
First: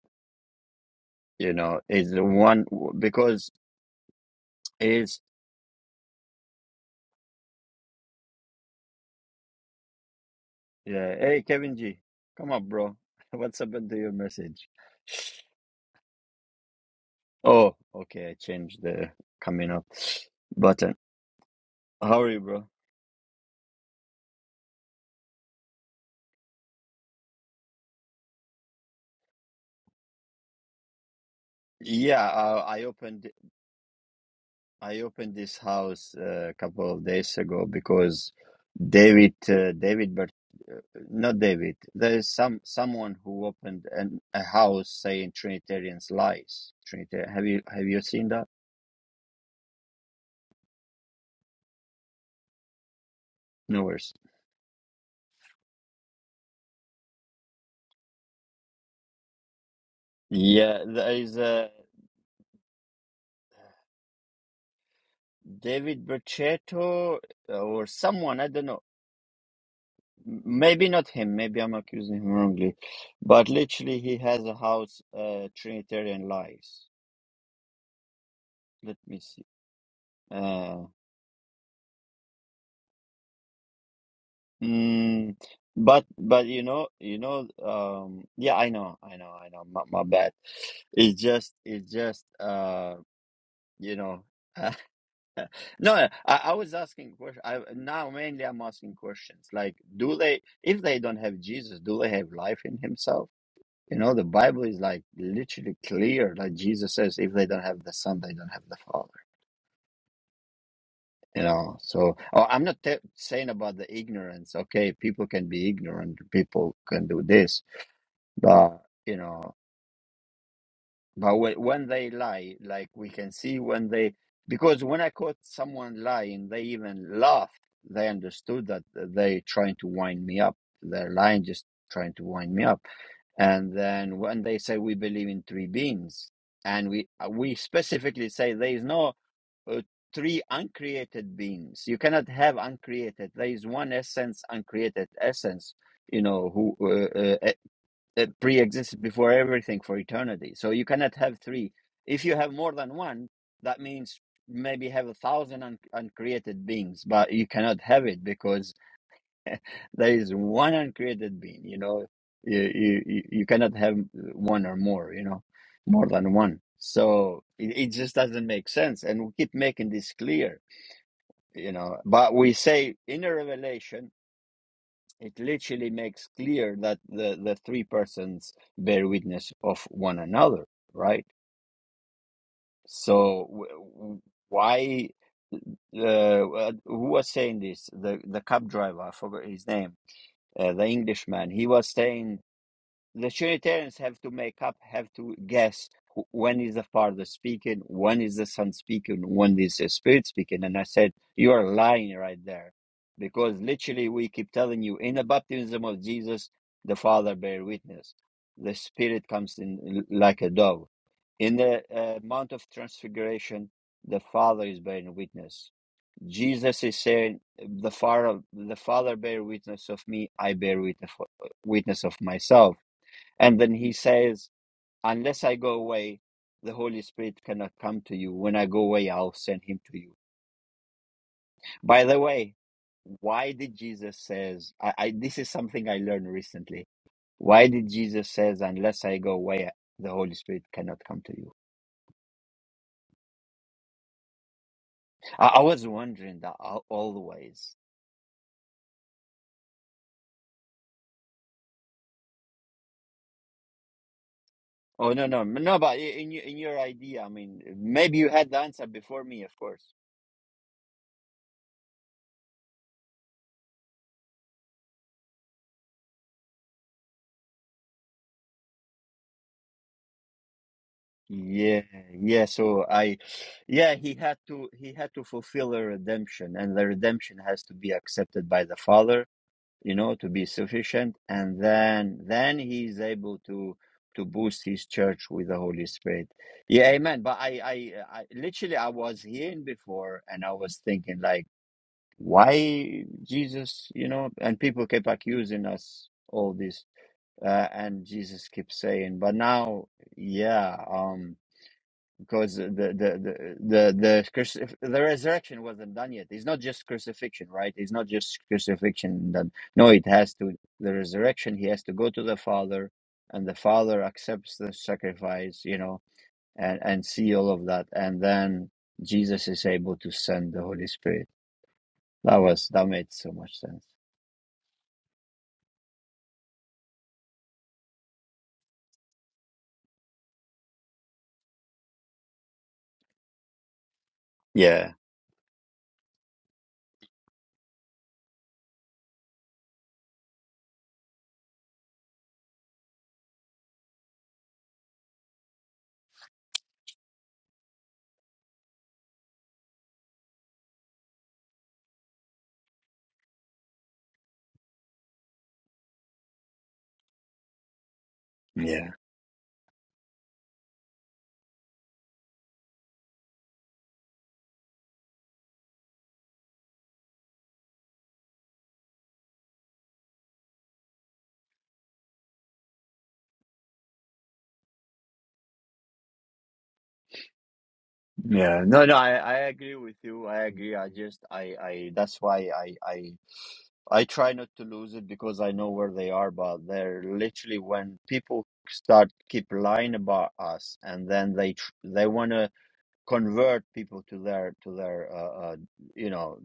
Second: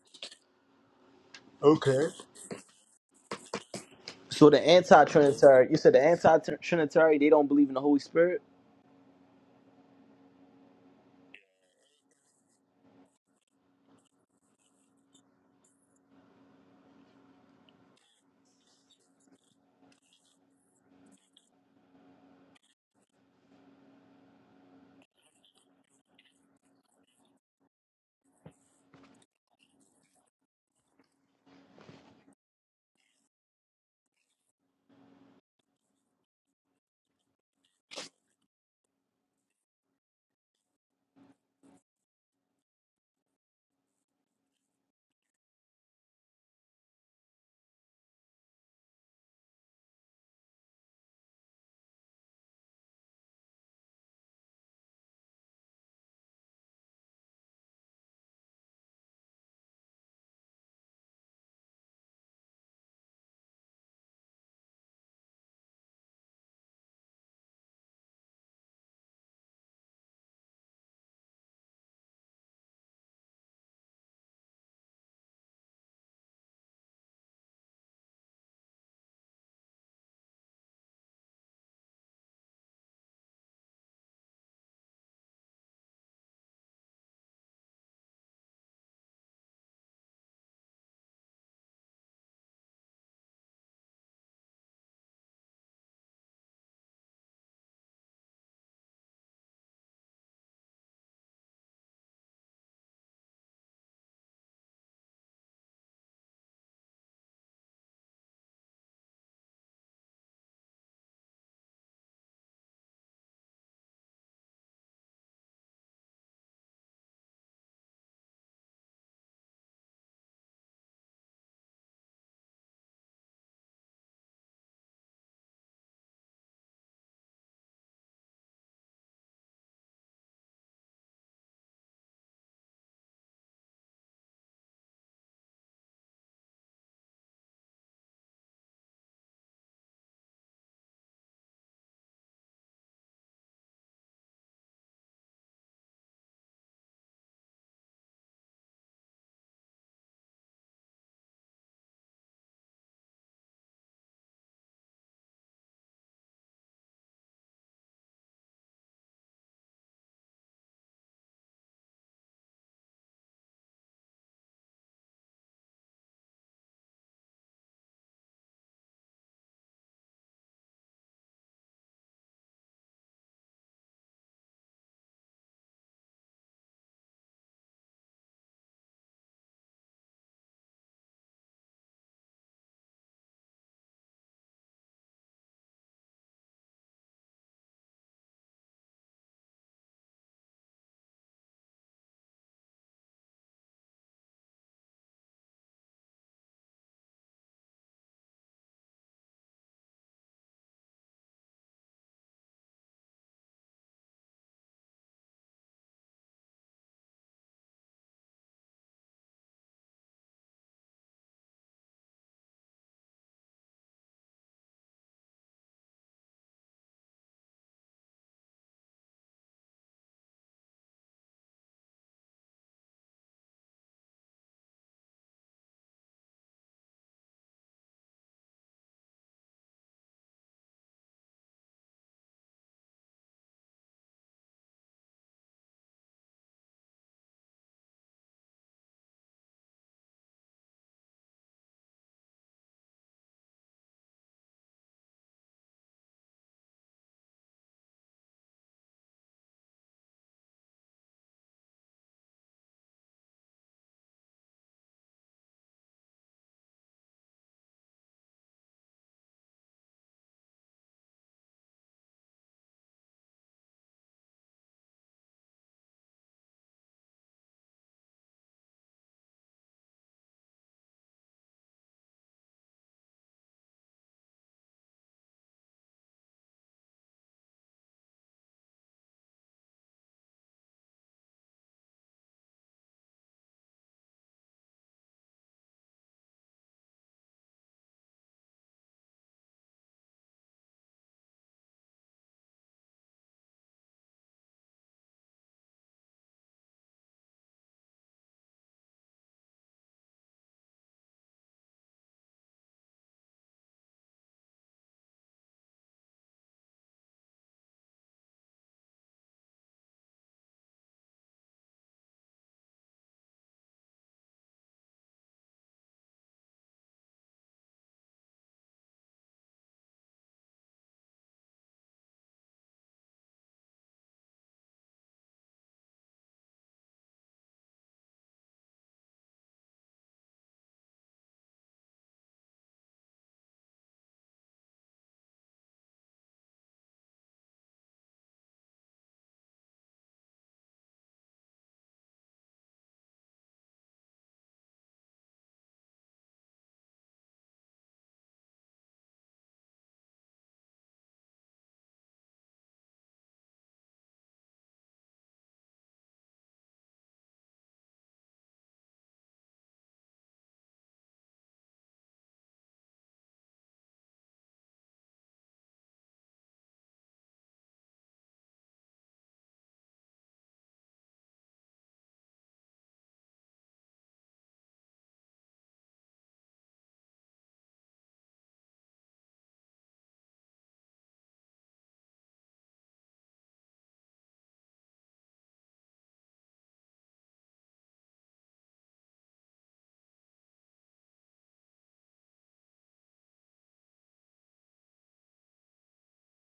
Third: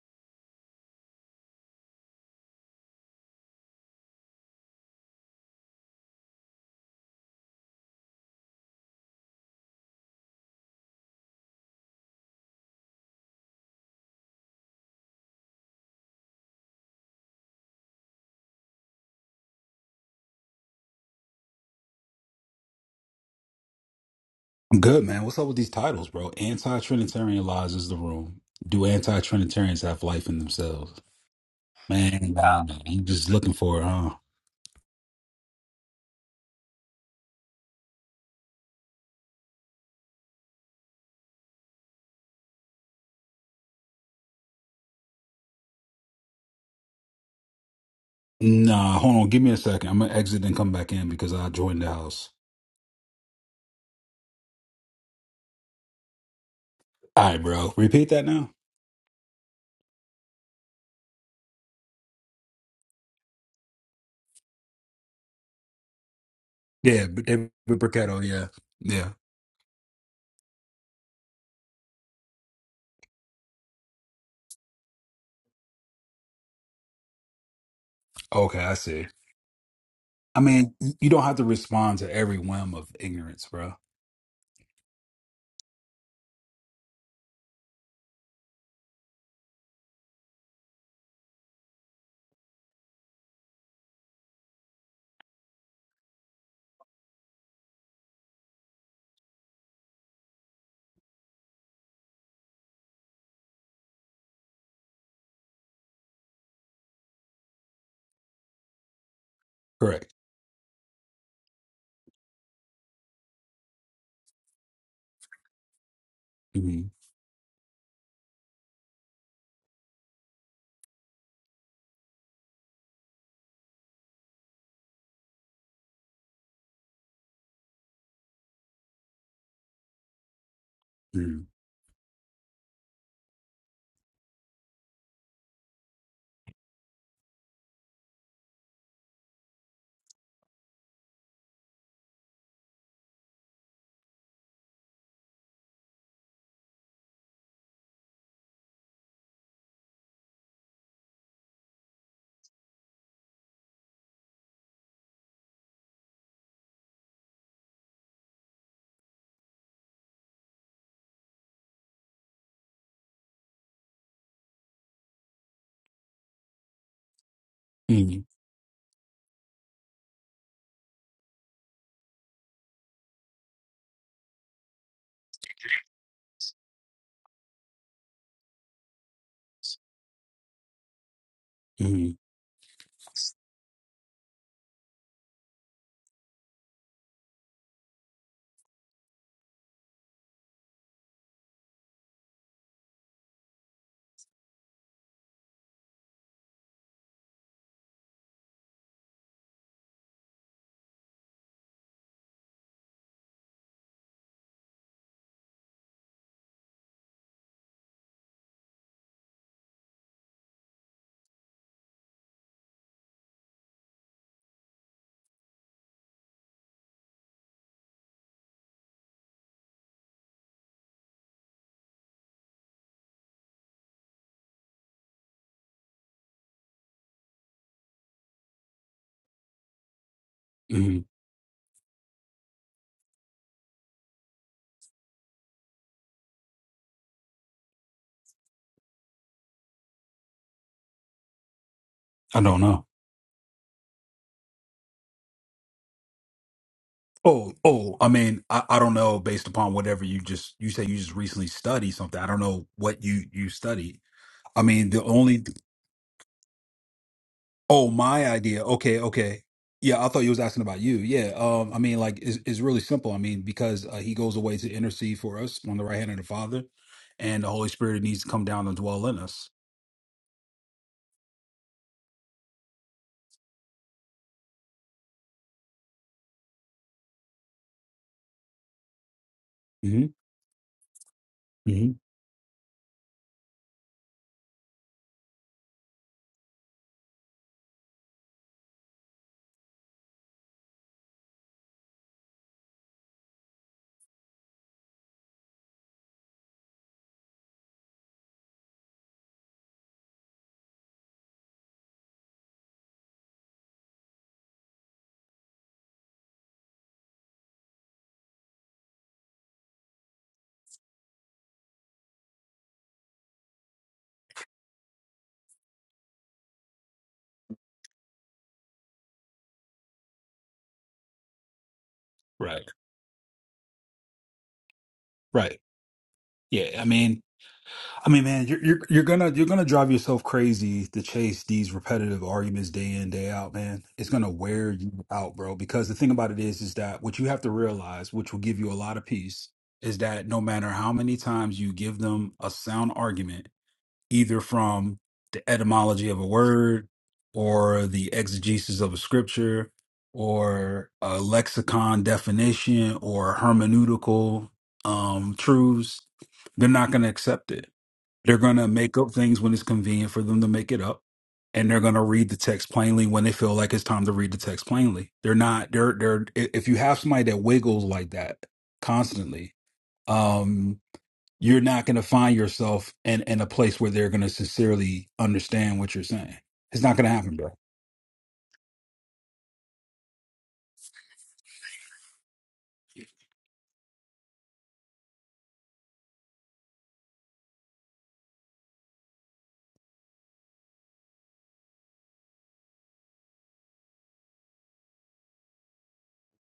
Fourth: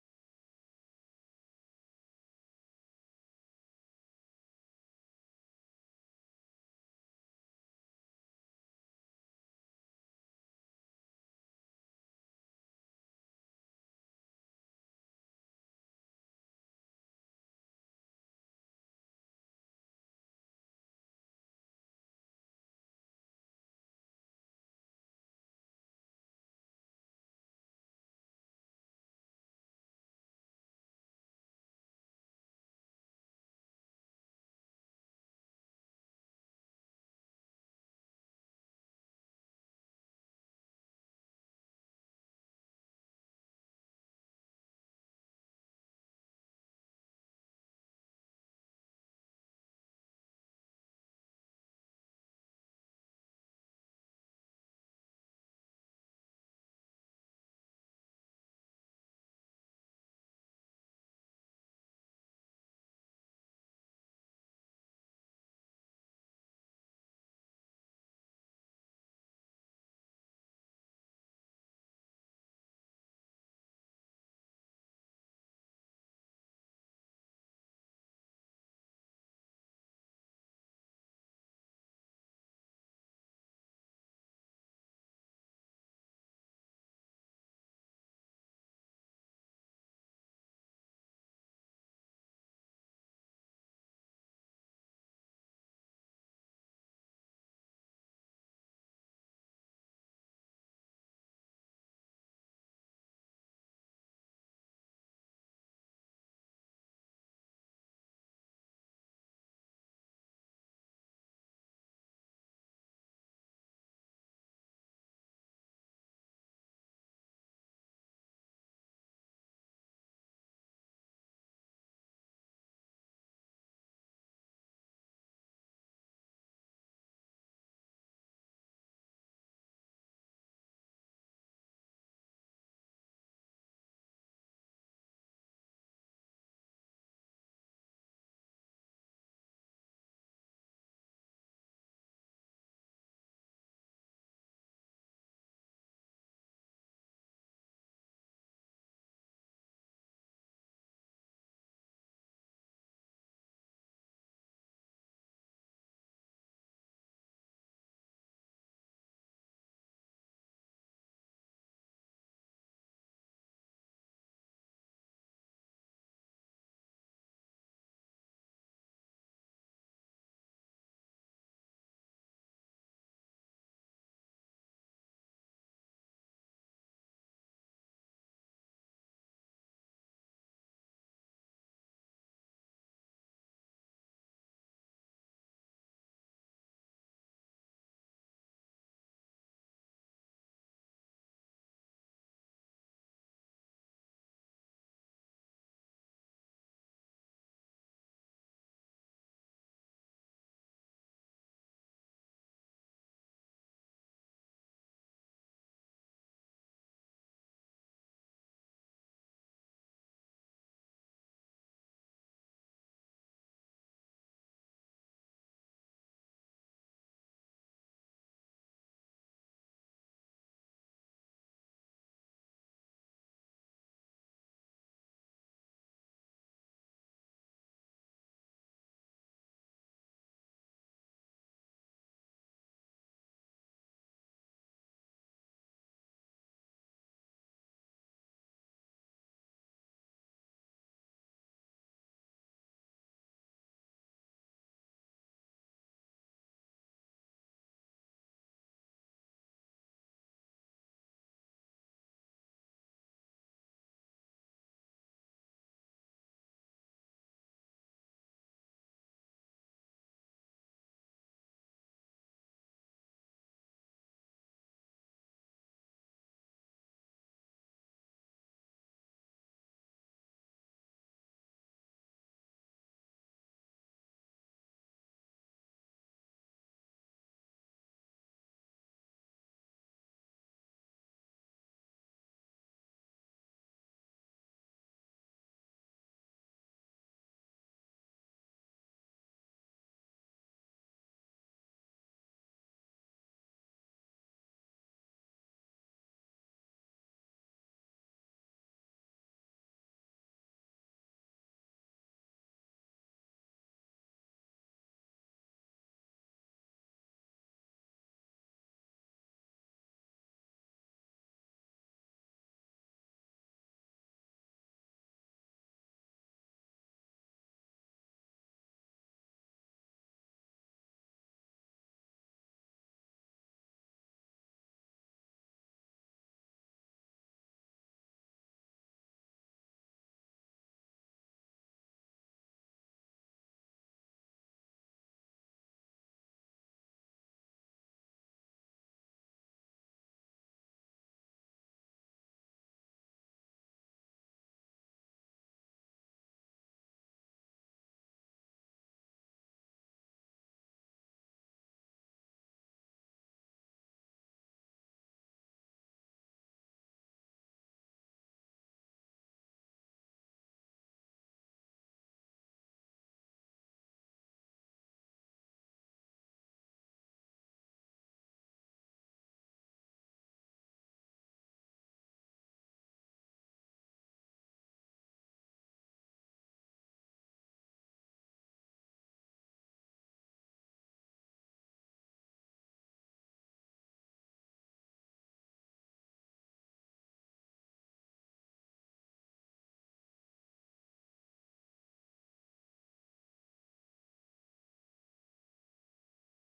Speaker 1: you know,
Speaker 2: Okay.
Speaker 1: is the one because
Speaker 2: So the
Speaker 1: is
Speaker 2: anti-Trinitarian, you said the anti-Trinitarian, they don't believe in the Holy Spirit.
Speaker 1: yeah. Hey, Kevin G, come up, bro. What's happened to your message? Oh, okay, I changed the coming up button. How are you, bro?
Speaker 3: I'm good, man. What's up with these titles, bro? Anti-Trinitarian lies is the room. Do anti-Trinitarians have life in themselves?
Speaker 1: Yeah,
Speaker 3: Man, nah,
Speaker 1: I,
Speaker 3: man.
Speaker 1: I
Speaker 3: You
Speaker 1: opened
Speaker 3: just looking for it, huh?
Speaker 1: I opened this house uh, a couple of days ago because David uh, David Bert, uh, not David. There is some someone who opened an, a house saying Trinitarians lies. Trinitarian. Have you have you seen that?
Speaker 3: Nah, hold on. Give me a second. I'm gonna exit and come back in because I joined the house.
Speaker 1: No worries.
Speaker 3: All right, bro. Repeat that now.
Speaker 1: Yeah, there is a. David
Speaker 3: Yeah,
Speaker 1: Brachetto
Speaker 3: but David
Speaker 1: or
Speaker 3: Bricketto.
Speaker 1: someone, I
Speaker 3: Yeah,
Speaker 1: don't know.
Speaker 3: yeah.
Speaker 1: M- Maybe not him, maybe I'm accusing him wrongly. But literally, he has a house, uh, Trinitarian Lies.
Speaker 3: Okay, I
Speaker 1: Let
Speaker 3: see.
Speaker 1: me see.
Speaker 3: I mean,
Speaker 1: Uh,
Speaker 3: you don't have to respond to every whim of ignorance, bro.
Speaker 1: mm, but but you know you know um yeah I know I know I know my, my bad it's just it's just uh you know No, I, I was asking questions. I now mainly I'm asking questions like, do they, if they don't have Jesus, do they have life in Himself? You know, the Bible is like literally clear. Like Jesus says, if they don't have the Son, they don't have the Father.
Speaker 3: Correct.
Speaker 1: You know, so oh, I'm not te- saying about the ignorance. Okay, people can be ignorant. People
Speaker 3: Mm-hmm.
Speaker 1: can do this, but you know. But whe- when they lie, like we can see when they, because when I caught someone lying, they even laughed. They understood that they trying to wind me up. They're lying,
Speaker 3: Mm-hmm.
Speaker 1: just trying to wind me up. And then when they say we believe in three beings, and we uh, we specifically say there is no uh, three uncreated beings. You cannot have uncreated. There is one essence, uncreated essence. You know who? uh, uh, that pre-existed before everything for eternity. So you cannot have three. If you have more than one, that means maybe have a thousand un- uncreated beings, but you cannot have it because there is one uncreated being. You know, you you you you cannot have one or more. You know, more than one. So it, it just
Speaker 3: Mm-hmm.
Speaker 1: doesn't make sense, and we keep making this clear. You know, but we say in a revelation it literally makes clear that the, the three persons bear witness of one another, right?
Speaker 3: Mm-hmm.
Speaker 1: So w- w- why uh, uh, who was saying this? The the cab driver, I forgot his name, uh, the Englishman. He was saying the Trinitarians have to make up, have to guess when is the Father speaking, when is the Son speaking, when is the Spirit speaking. And I said, You are lying right there. Because literally, we keep telling you in the baptism of Jesus, the Father bear witness. The Spirit comes in like a dove. In the uh, Mount of Transfiguration, the Father is bearing witness. Jesus is saying, "The Father, the Father bear witness of me. I bear witness, witness of myself." And then he says, Unless I go away, the Holy Spirit cannot come to you. When I go away, I'll send him to you.
Speaker 3: Mm-hmm.
Speaker 1: By the way, why did Jesus says I, I this is something I learned recently. Why did Jesus says, Unless I go away, the Holy Spirit cannot come to you?
Speaker 3: I don't know.
Speaker 1: I, I was wondering that al-
Speaker 3: Oh,
Speaker 1: always.
Speaker 3: oh, I mean, I, I don't know based upon whatever you just you say you just recently studied something. I don't know what you you studied. I mean, the
Speaker 1: Oh no no
Speaker 3: only
Speaker 1: no! But in your in your idea, I mean,
Speaker 3: oh,
Speaker 1: maybe you
Speaker 3: my
Speaker 1: had the
Speaker 3: idea.
Speaker 1: answer
Speaker 3: Okay,
Speaker 1: before me,
Speaker 3: okay.
Speaker 1: of course.
Speaker 3: Yeah, I thought you was asking about you. Yeah. Um, I mean, like it's, it's really simple. I mean, because uh, he goes away to intercede for us on the right hand of the Father, and the Holy Spirit needs to come down and dwell in us.
Speaker 1: Yeah, yeah. So I, yeah, he had to he had to fulfill a redemption, and the redemption has to be accepted by the Father, you
Speaker 3: hmm
Speaker 1: know, to be sufficient, and
Speaker 3: hmm
Speaker 1: then then he's able to to boost his church with the Holy Spirit. Yeah, Amen. But I, I, I literally I was hearing before, and I was thinking like, why Jesus, you know, and people kept accusing us all this, uh, and Jesus keeps saying, but now, yeah, um because the the the the, the, the resurrection wasn't done yet. It's not just crucifixion, right? It's not just crucifixion done. No, it has to the resurrection. He has to go to the Father, and the Father accepts the sacrifice, you know, and and see all of that, and then Jesus is able to send the Holy Spirit. That was
Speaker 3: Right.
Speaker 1: that made so much sense.
Speaker 3: Right. Yeah. I mean, I mean, man, you're, you're you're gonna you're gonna drive yourself crazy to chase these repetitive arguments day in day out, man. It's gonna wear you
Speaker 1: Yeah,
Speaker 3: out, bro. Because the thing about it is, is that what you have to realize, which will give you a lot of peace, is that no matter how many times you give them a sound argument, either from the etymology of a word, or the exegesis of a scripture, or a lexicon definition, or hermeneutical um, truths, they're not gonna accept it they're going to
Speaker 1: yeah.
Speaker 3: make up things when it's convenient for them to make it up. And they're going to read the text plainly when they feel like it's time to read the text plainly. They're not, they're, they're, i- if you have somebody that wiggles like that constantly, um, you're not going to find yourself in, in a place where they're going to sincerely understand what you're saying. It's not going to happen, bro.
Speaker 1: Yeah, no, no, I, I agree with you. I agree. I just, I, I, that's why I, I, I try not to lose it because I know where they are, but they're literally when people start keep lying about us and then they, tr they want to convert people to their, to their, uh, uh, you know,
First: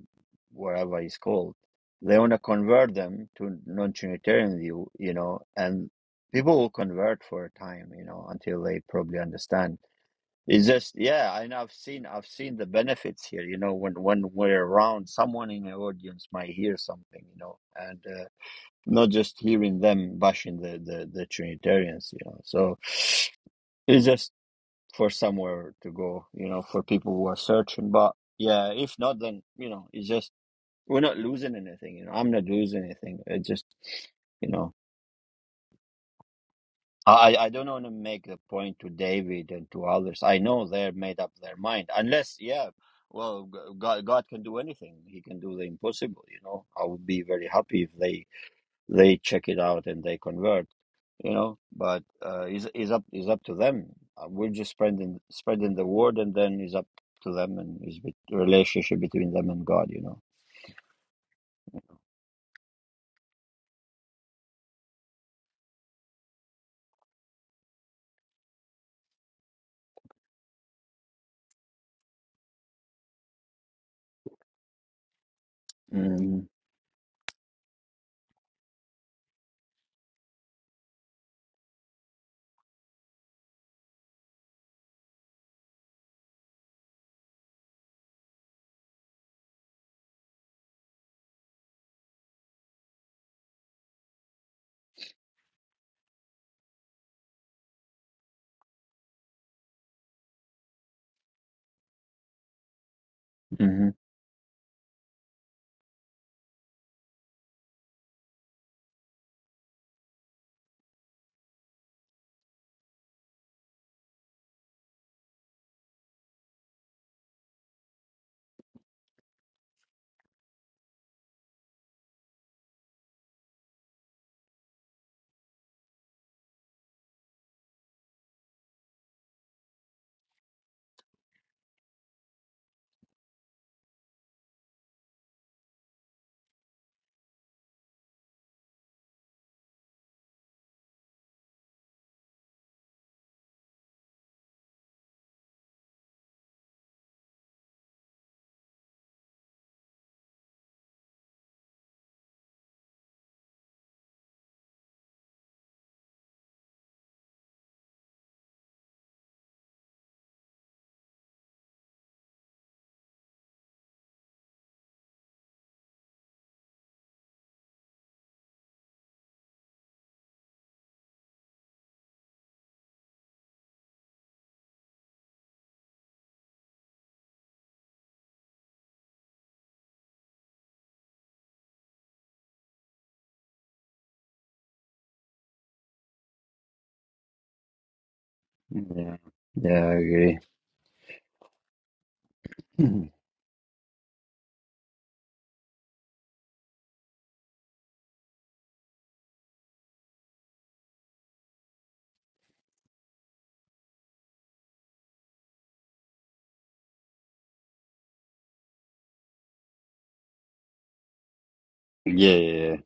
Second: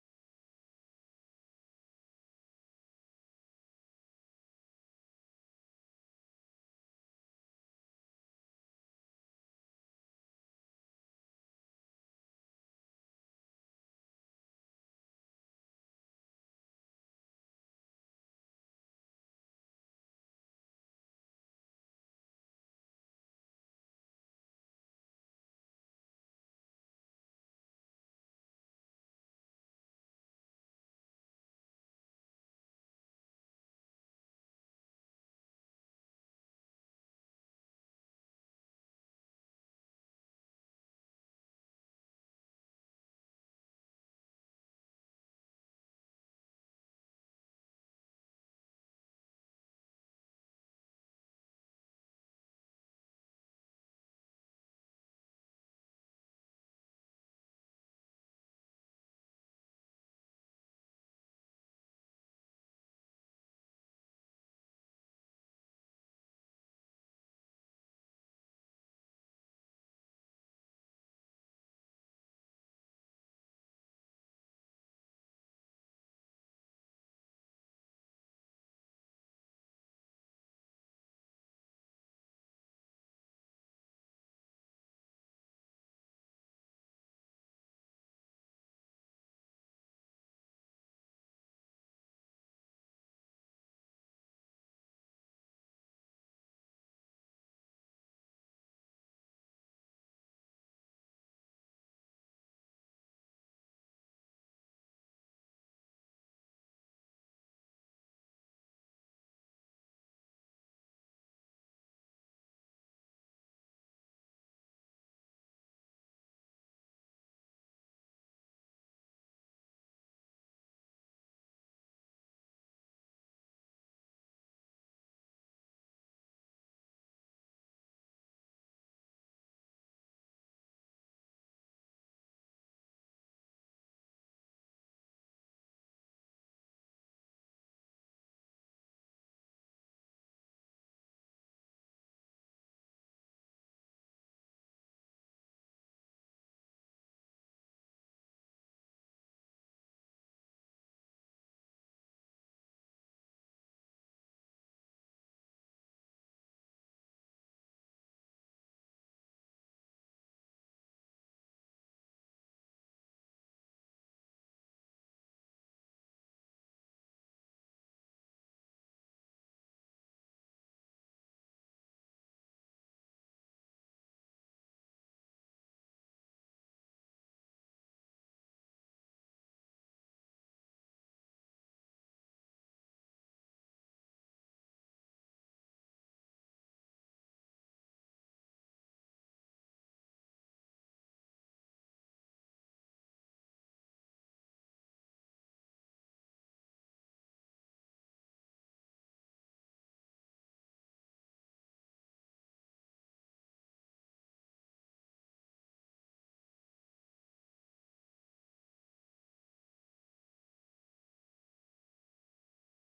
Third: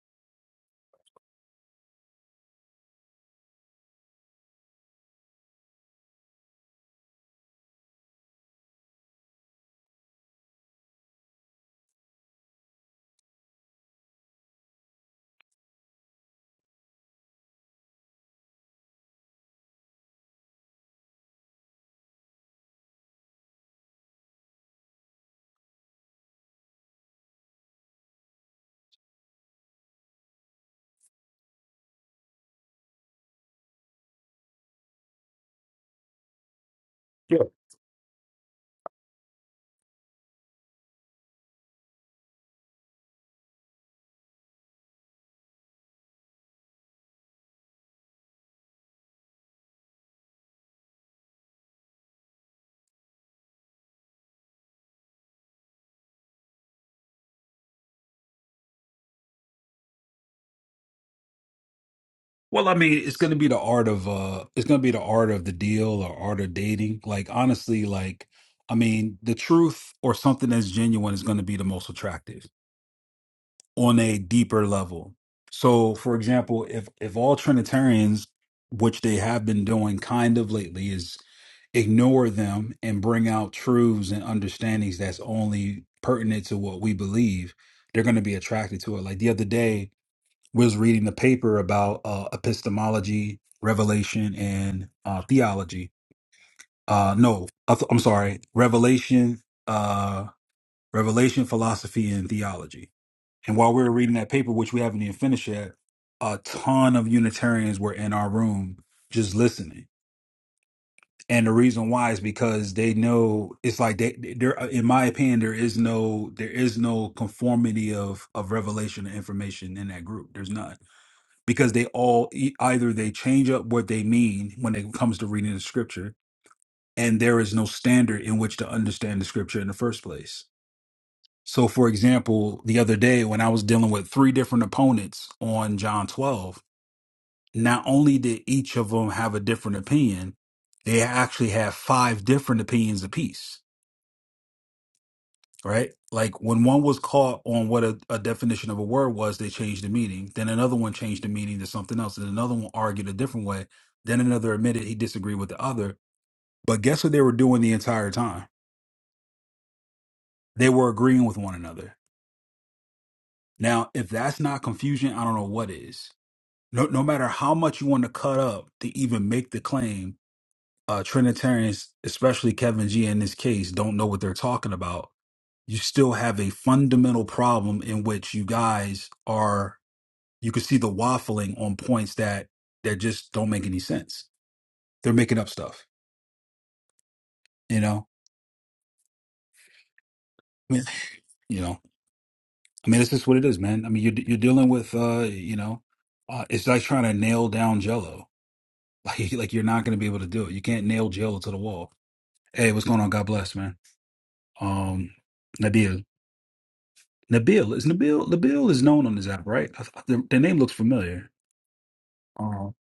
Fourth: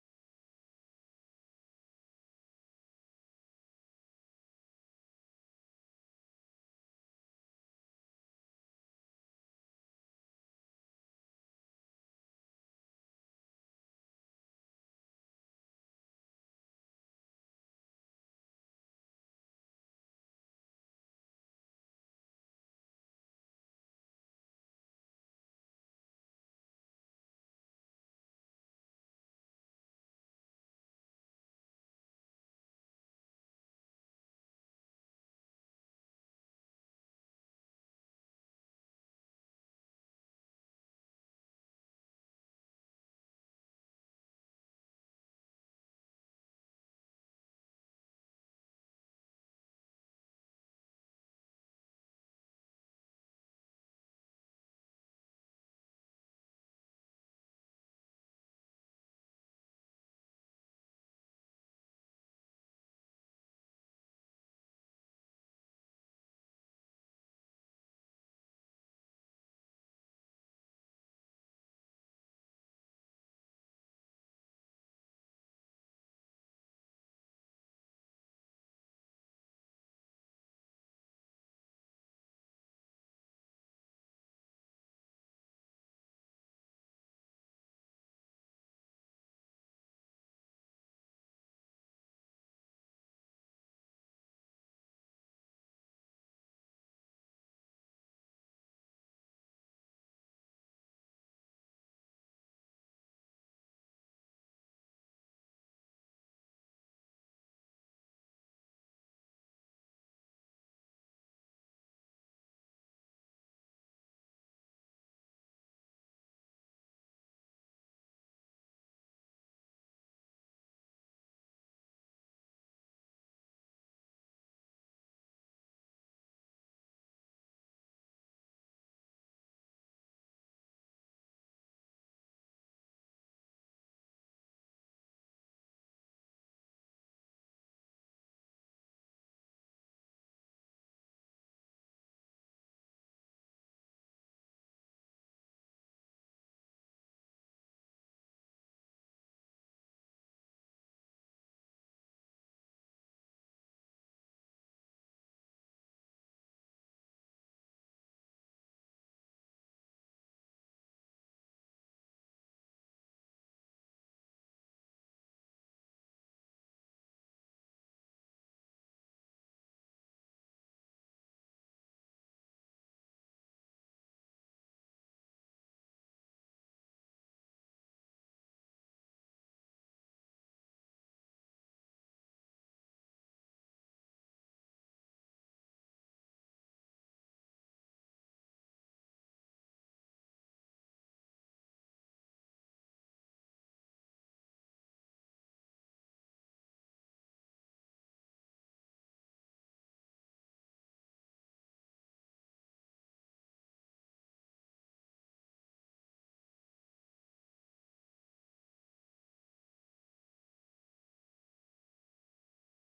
Speaker 1: wherever it's called. They want to convert them to non-Trinitarian view, you know, and people will convert for a time, you know, until they probably understand. It's just yeah, and I've seen I've seen the benefits here. You know, when when we're around, someone in the audience might hear something. You know, and uh, not just hearing them bashing the, the the Trinitarians. You know, so it's just for somewhere to go. You know, for people who are searching. But yeah, if not, then you know, it's just we're not losing anything. You know, I'm not losing anything. It just you know. I,
Speaker 3: Yeah.
Speaker 1: I don't want to make the point to David and to others. I know they're made up their mind. Unless, yeah, well, g- God, God can do anything. He can do the impossible. You know, I would be very happy if they they check it out and they convert. You know, but uh, is is up is up to them. Uh, We're just spreading spreading the word, and then it's up to them and is bet- relationship between them and God. You know.
Speaker 3: Well, I mean, it's going to be the art of, uh, it's going to be the art of the deal or art of dating. Like, honestly, like, I mean, the truth or something that's genuine is going to be the most attractive on a deeper level. So, for
Speaker 1: Mm-hmm.
Speaker 3: example, if if all Trinitarians, which they have been doing kind of lately, is ignore them and bring out truths and understandings that's only pertinent to what we believe, they're going to be attracted to it. Like the other day, was reading the paper about uh, epistemology, revelation, and uh, theology. Uh, no, I th- I'm sorry, revelation, uh, revelation, philosophy, and theology and while we were reading that paper, which we haven't even finished yet, a ton of Unitarians were in our room just listening. And the reason why is because they know it's like they there. In my opinion, there is no there is no conformity of of revelation and information in that group. There's none because they all e- either they change up what they mean when it comes to reading the scripture, and there is no standard in which to understand the scripture in the first place so, for example, the other day when I was dealing with three different opponents on John 12, not only did each of them have a different opinion, they actually had five different opinions apiece, right? Like when one was caught on what a, a definition of a word was, they changed the meaning. Then another one changed the meaning to something else. And another one argued a different way. Then another admitted he disagreed with the other. But guess what they were doing the entire time? They were agreeing with one another. Now, if that's not confusion, I don't know what is no, no matter how much you want to cut up to even make the claim, uh, Trinitarians, especially Kevin G in this case, don't know what they're talking about. You still have a fundamental problem in which you guys are, you can see the waffling on points that, that just don't make any sense. They're making up stuff, you know?
Speaker 1: Yeah. Yeah, I agree.
Speaker 3: I mean, you know, I mean, it's just what it is, man. I mean, you're, you're dealing with, uh, you know, uh, it's like trying to nail down jello. Like, like you're not going to be able to do it. You can't nail jello to the wall. Hey, what's going on? God bless, man. um Nabil. Nabil is Nabil. Nabil is known on this app, right? I, th- the, the name looks familiar.
Speaker 1: yeah,
Speaker 3: Um,
Speaker 1: yeah,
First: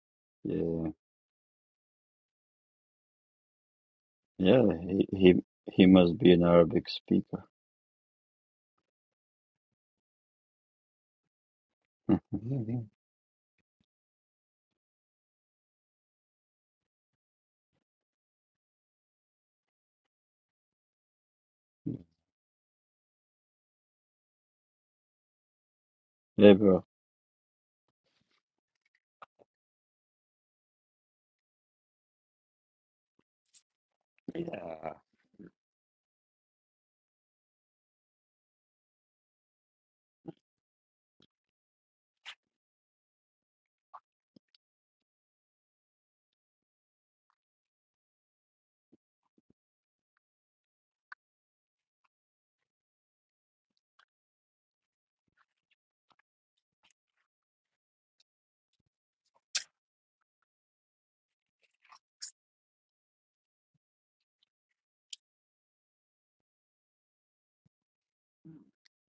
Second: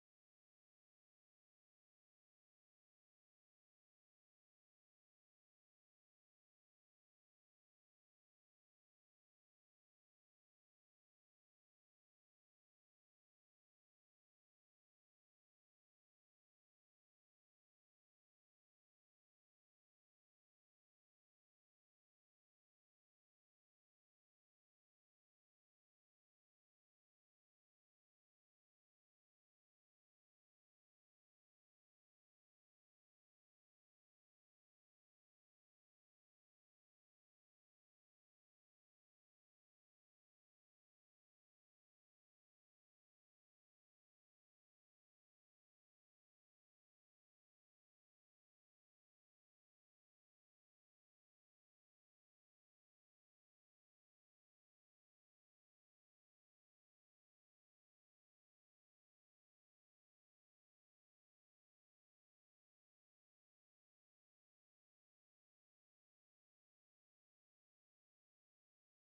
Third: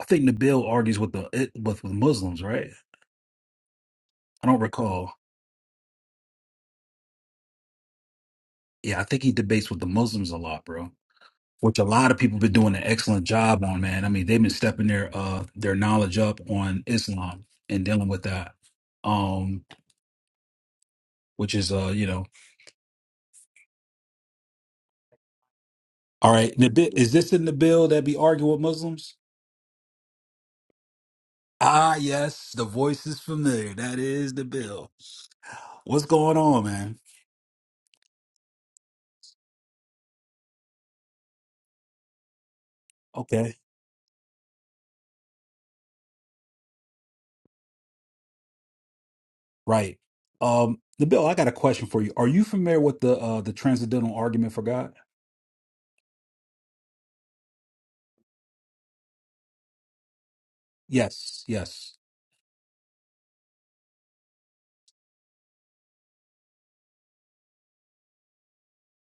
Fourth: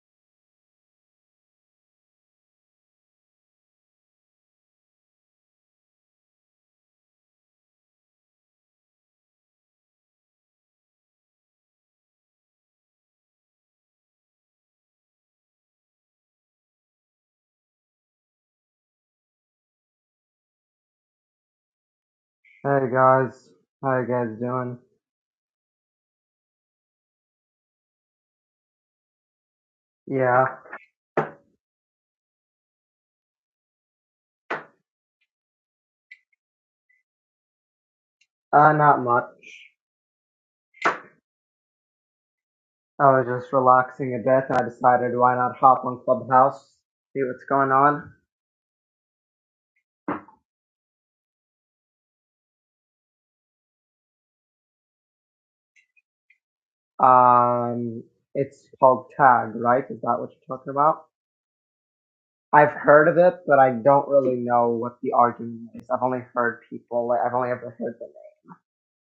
Speaker 3: I think Nabil
Speaker 1: yeah.
Speaker 3: argues with the it, with with Muslims, right? I don't
Speaker 1: Yeah, he
Speaker 3: recall.
Speaker 1: he, he must be an Arabic speaker.
Speaker 3: Yeah, I think he debates with the Muslims a lot, bro. Which a lot of people been doing
Speaker 1: Maybe.
Speaker 3: an excellent job on, man. I mean, they've been stepping their uh their knowledge up on Islam and dealing with that. Um, which is uh,
Speaker 1: Yeah,
Speaker 3: you know,
Speaker 4: Hey guys, how you guys doing?
Speaker 3: all
Speaker 1: Yeah,
Speaker 3: right.
Speaker 1: bro.
Speaker 3: Nabil, is this in Nabil that be arguing with Muslims?
Speaker 4: Yeah,
Speaker 3: Ah, yes, the voice is familiar. That is Nabil.
Speaker 1: Yeah.
Speaker 3: What's going on, man?
Speaker 4: uh, not much. I was just
Speaker 3: Okay,
Speaker 4: relaxing a bit, and I decided why not hop on Clubhouse, see what's going on.
Speaker 3: right. Um, Nabil, I got a question for you. Are you familiar with the uh the transcendental argument for God?
Speaker 4: Um, it's called Tag, right? Is that what you're talking about?
Speaker 3: Yes, yes.
Speaker 4: I've heard of it, but I don't really know what the argument is. I've only heard people, like, I've only ever heard the name.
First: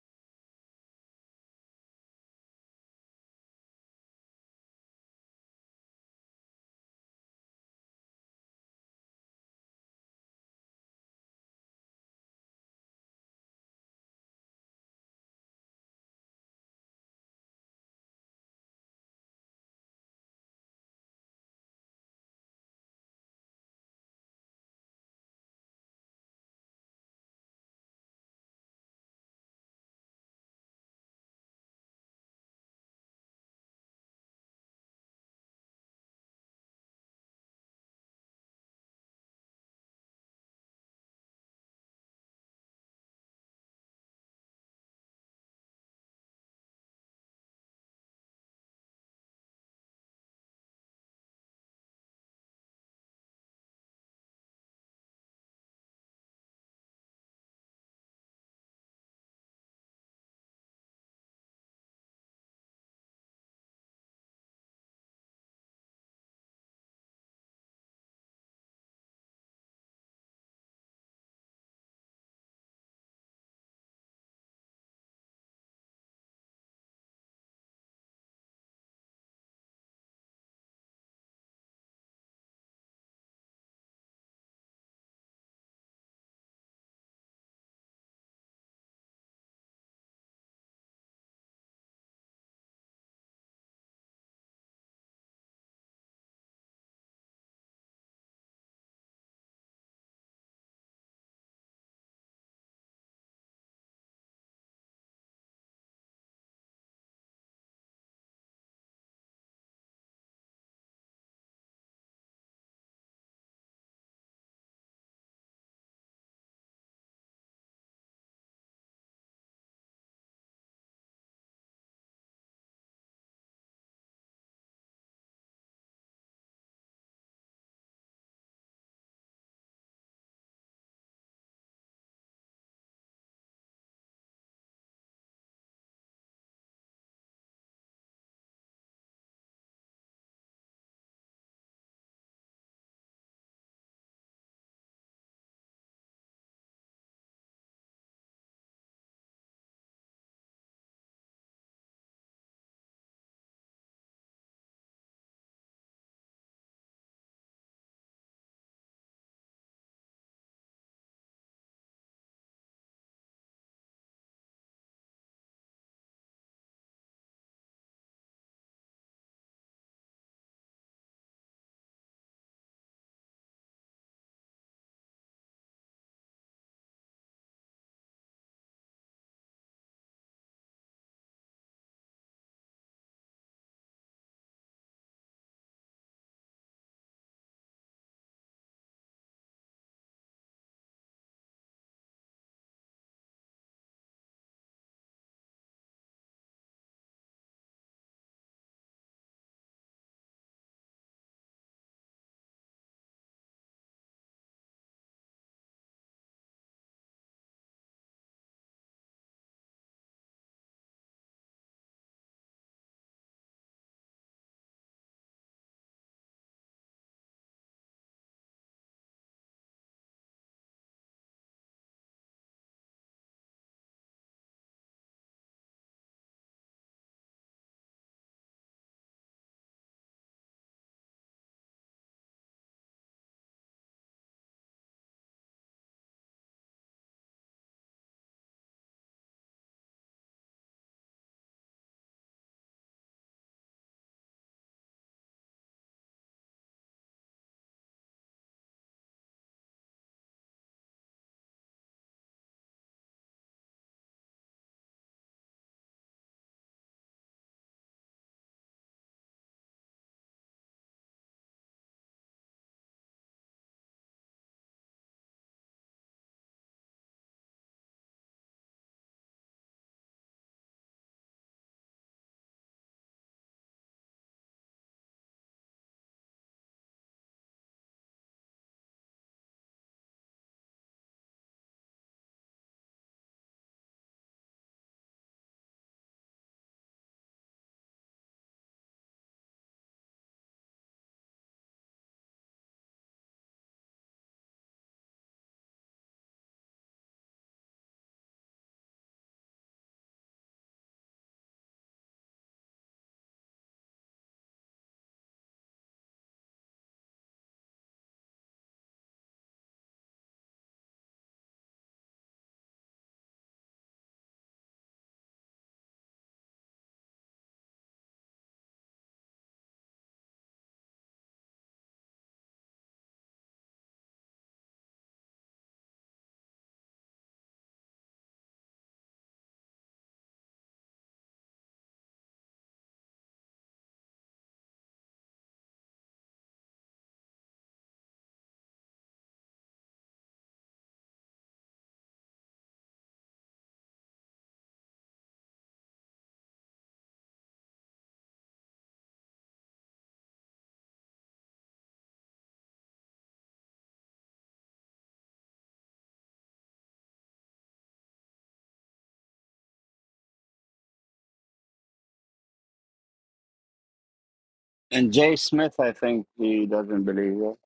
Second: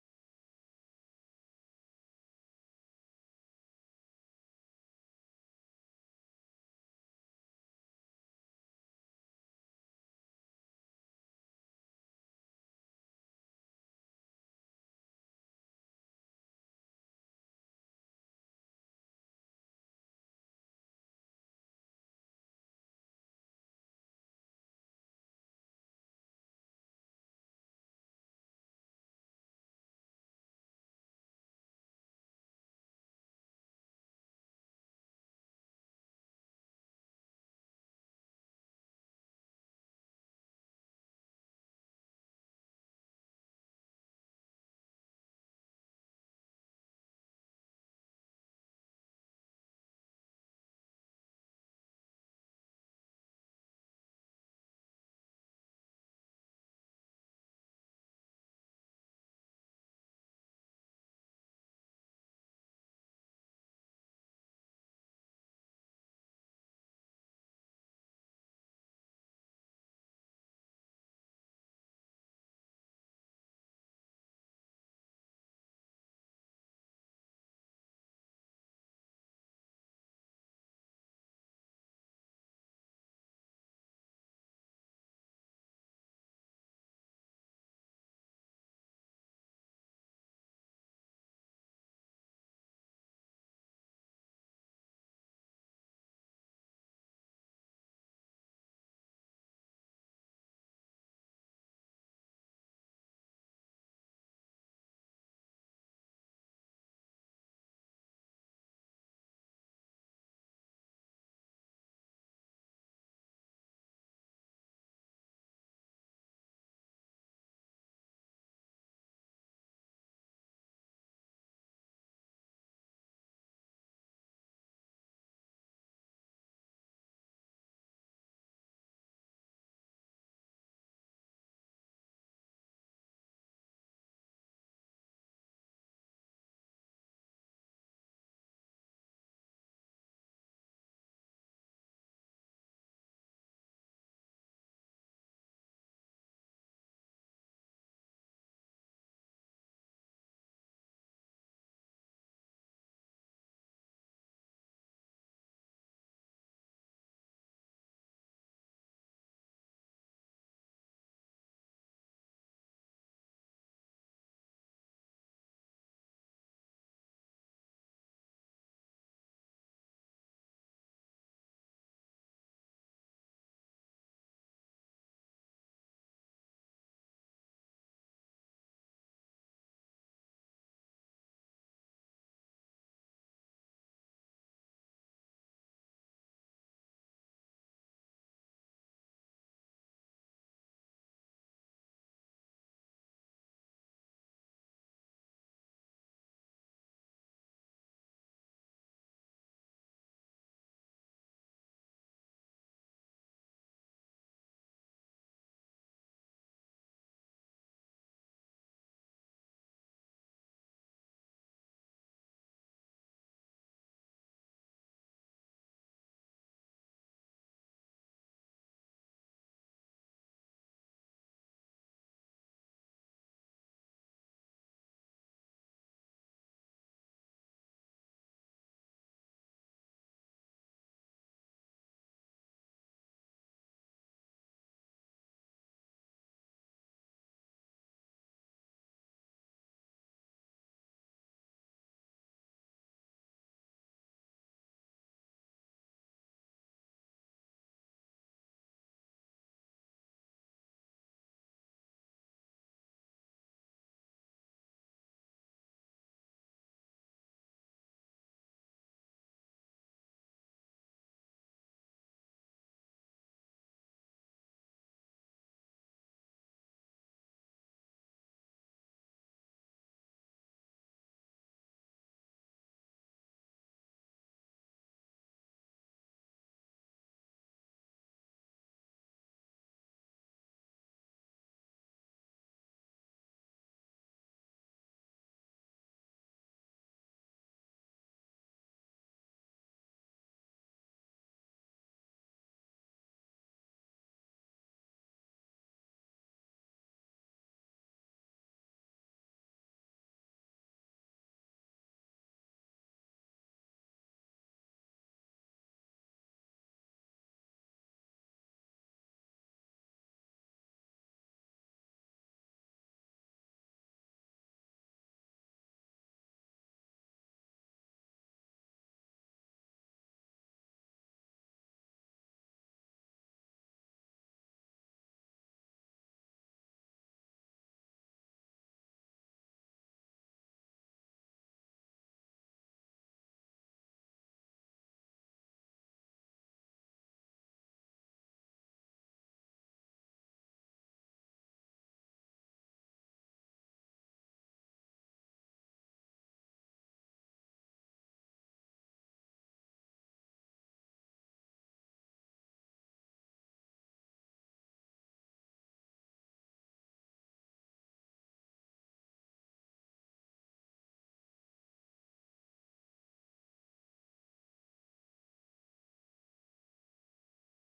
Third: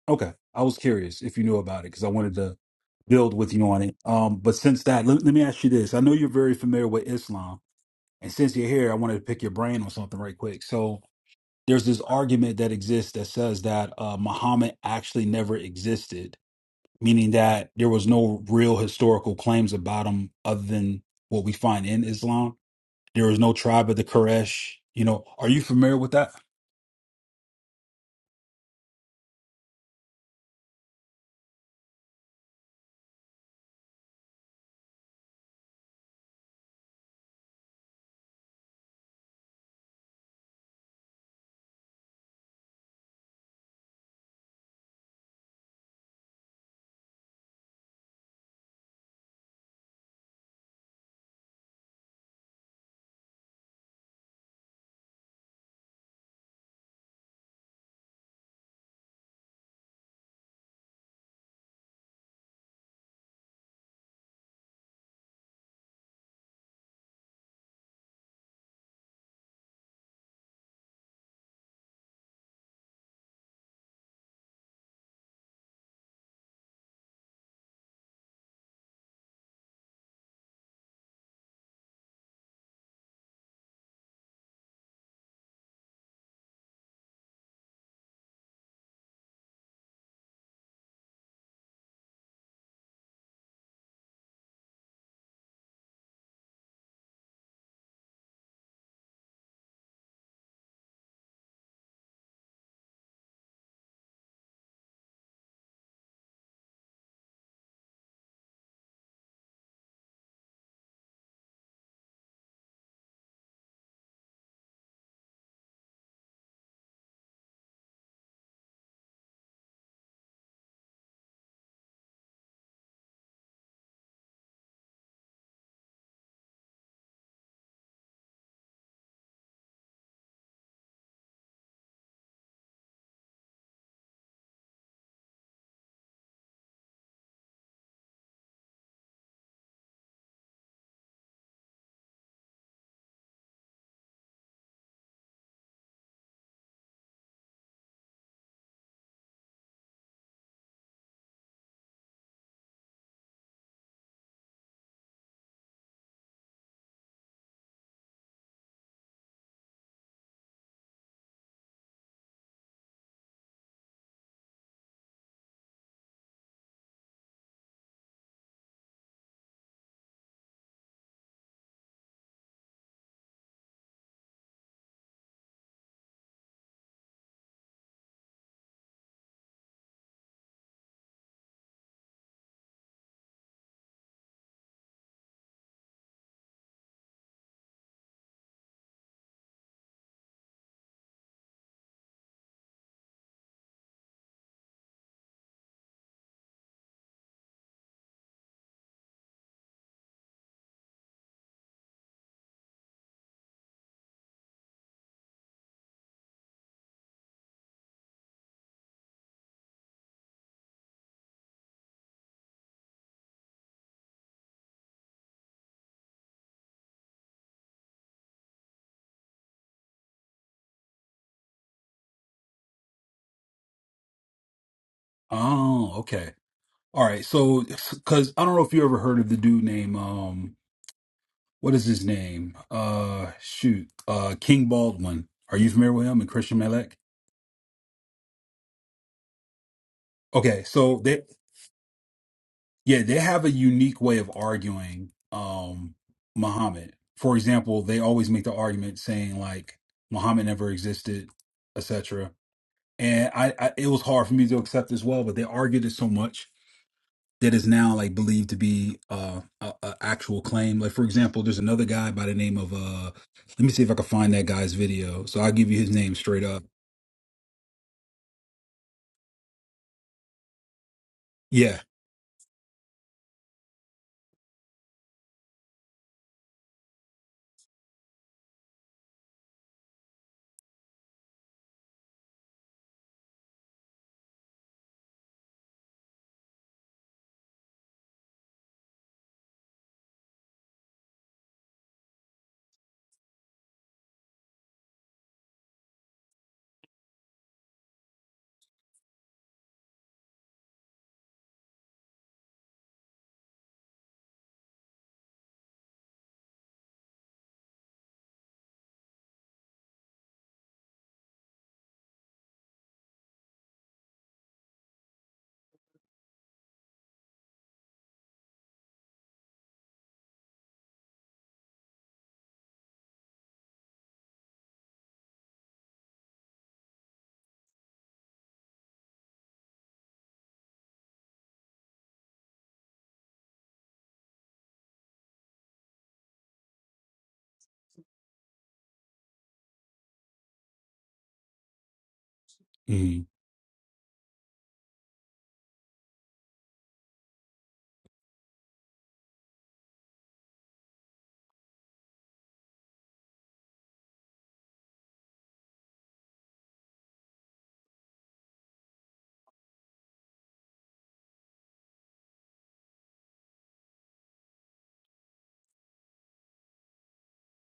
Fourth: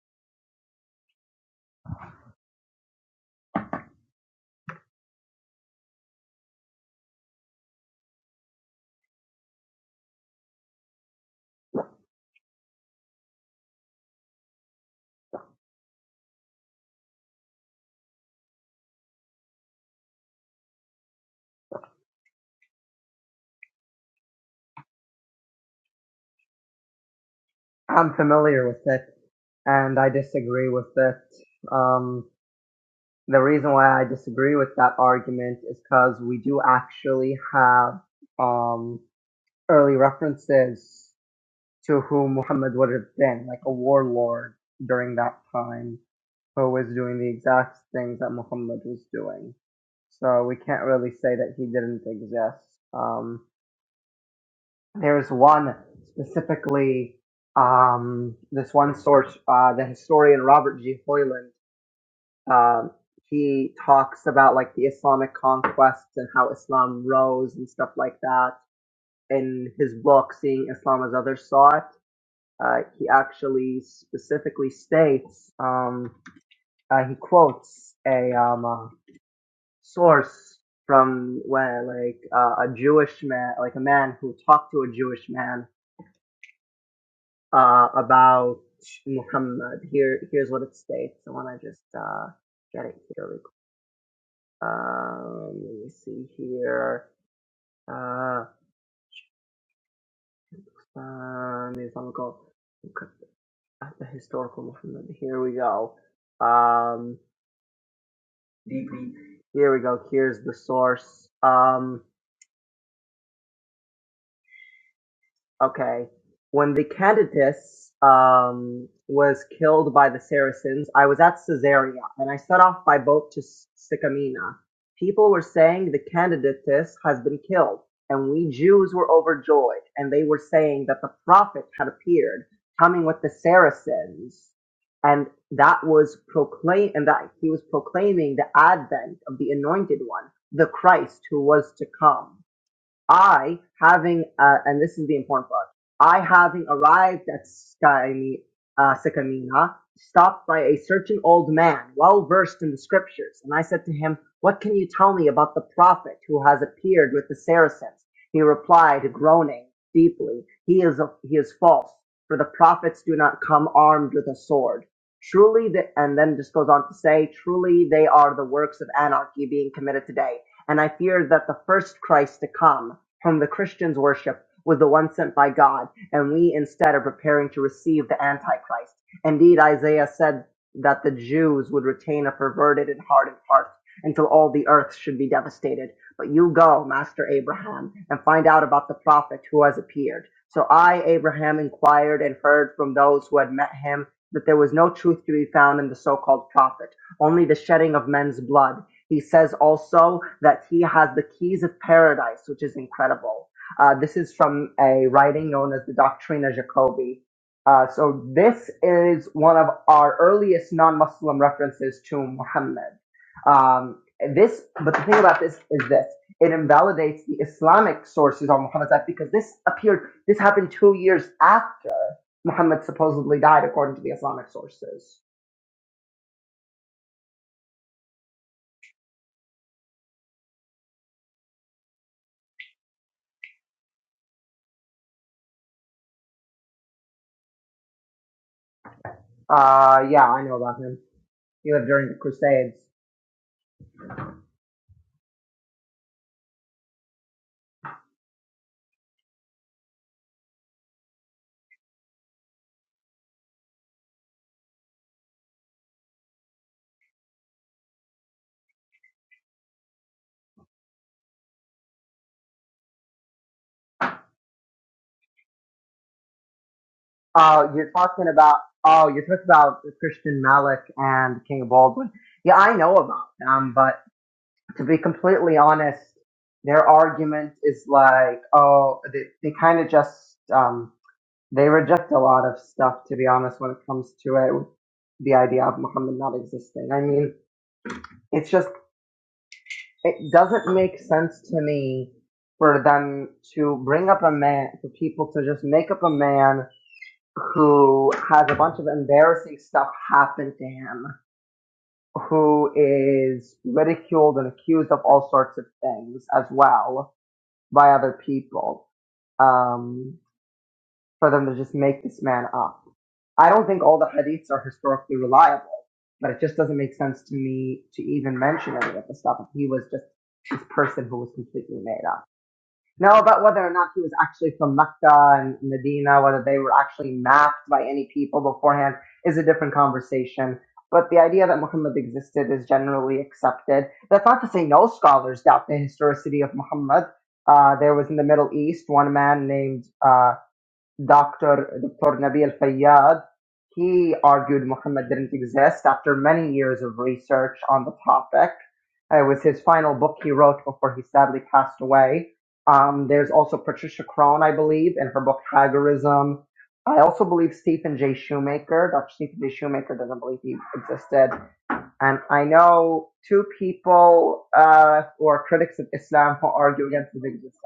Speaker 3: Okay, I was curious if you knew about it because I wanted to build with you on it. Um, but since that, let, let me ask you this. I know you're very familiar with Islam, and since you're here, I wanted to pick your brain on something right quick. So there's this argument that exists that says that uh, Muhammad actually never existed meaning that there was no real historical claims about them other than what we find in Islam. There was no tribe of the Quraysh. You know, are you familiar with that?
Speaker 4: I'm familiar with it, and I disagree with it. Um, the reason why I disagree with that argument is because we do actually have um, early references to who Muhammad would have been, like a warlord during that time who was doing the exact things that Muhammad was doing. So we can't really say that he didn't exist. Um, there's one specifically, um, this one source, uh, the historian Robert G. Hoyland Um, he talks about like the Islamic conquests and how Islam rose and stuff like that. In his book, Seeing Islam as Others Saw It, uh, he actually specifically states, um, uh, he quotes a um, uh, source from when like uh, a Jewish man, like a man who talked to a Jewish man uh, about Muhammad. Here, here's what it states. I want to just uh, get it here. Um, let me see here. Uh, um, Islamical, the historical movement. Here we go. Um, here we go. Here's the source. Um, Okay. When the Candidates um, was killed by the Saracens, I was at Caesarea and I set off by boat to S- Sycamina. People were saying the Candidates has been killed, and we Jews were overjoyed, and they were saying that the prophet had appeared, coming with the Saracens, and that was proclaim, and that he was proclaiming the advent of the Anointed One, the Christ who was to come. I having uh, and this is the important part. I having arrived at Skymi, uh, Sycamina, stopped by a certain old man, well versed in the scriptures, and I said to him, "What can you tell me about the prophet who has appeared with the Saracens?" He replied, groaning deeply, "He is a, he is false, for the prophets do not come armed with a sword." Truly, the, and then just goes on to say, "Truly, they are the works of anarchy being committed today." and I fear that the first Christ to come whom the Christians worship, was the one sent by God, and we instead are preparing to receive the Antichrist. Indeed, Isaiah said that the Jews would retain a perverted and hardened heart until all the earth should be devastated. But you go, Master Abraham, and find out about the prophet who has appeared. So I, Abraham, inquired and heard from those who had met him that there was no truth to be found in the so called prophet, only the shedding of men's blood. He says also that he has the keys of paradise, which is incredible. Uh, this is from a writing known as the Doctrina Jacobi. Uh, so this is one of our earliest non-Muslim references to Muhammad. Um, this, but the thing about this is this: it invalidates the Islamic sources on Muhammad's life because this appeared, this happened two years after Muhammad supposedly died, according to the Islamic sources.
Speaker 3: Oh, okay. All right. So, because I don't know if you ever heard of the dude named, um, what is his name? Uh, shoot, uh, King Baldwin. Are you familiar with him and Christian Malek?
Speaker 4: Uh, yeah, I know
Speaker 3: Okay.
Speaker 4: about him.
Speaker 3: So they,
Speaker 4: He lived during the Crusades.
Speaker 3: Yeah, they have a unique way of arguing um Muhammad. For example, they always make the argument saying like Muhammad never existed, etc. And I, I it was hard for me to accept as well, but they argued it so much that is now like believed to be uh a, a actual claim. Like for example, there's another guy by the name of uh let me see if I can find that guy's video. So I'll give you his name straight up.
Speaker 4: Uh, you're talking about oh, you're talking about Christian Malik and King
Speaker 3: Yeah.
Speaker 4: Baldwin. Yeah, I know about them, but to be completely honest, their argument is like oh, they they kind of just um they reject a lot of stuff. To be honest, when it comes to it, with the idea of Muhammad not existing. I mean, it's just it doesn't make sense to me for them to bring up a man for people to just make up a man who has a bunch of embarrassing stuff happen to him, who is ridiculed and accused of all sorts of things as well by other people, um, for them to just make this man up. I don't think all the hadiths are historically reliable, but it just doesn't make sense to me to even mention any of the stuff if he was just this person who was completely made up. No, about whether or not he was actually from Mecca and Medina, whether they were actually mapped by any people beforehand is a different conversation. But the idea that Muhammad existed is generally accepted. That's not to say no scholars doubt the historicity of Muhammad. Uh, there was in the Middle East one man named uh, Dr. Dr. Nabil
Speaker 3: Mm-hmm.
Speaker 4: Fayyad, he argued Muhammad didn't exist after many years of research on the topic. It was his final book he wrote before he sadly passed away. Um, there's also Patricia Crone, I believe, in her book Haggerism. I also believe Stephen Jay Shoemaker, Dr. Stephen Jay Shoemaker doesn't believe he existed. And I know two people uh,
Speaker 1: And
Speaker 4: who
Speaker 1: Jay
Speaker 4: are
Speaker 1: Smith,
Speaker 4: critics of
Speaker 1: I think
Speaker 4: Islam who
Speaker 1: he
Speaker 4: argue
Speaker 1: doesn't
Speaker 4: against his
Speaker 1: believe it.
Speaker 4: existence.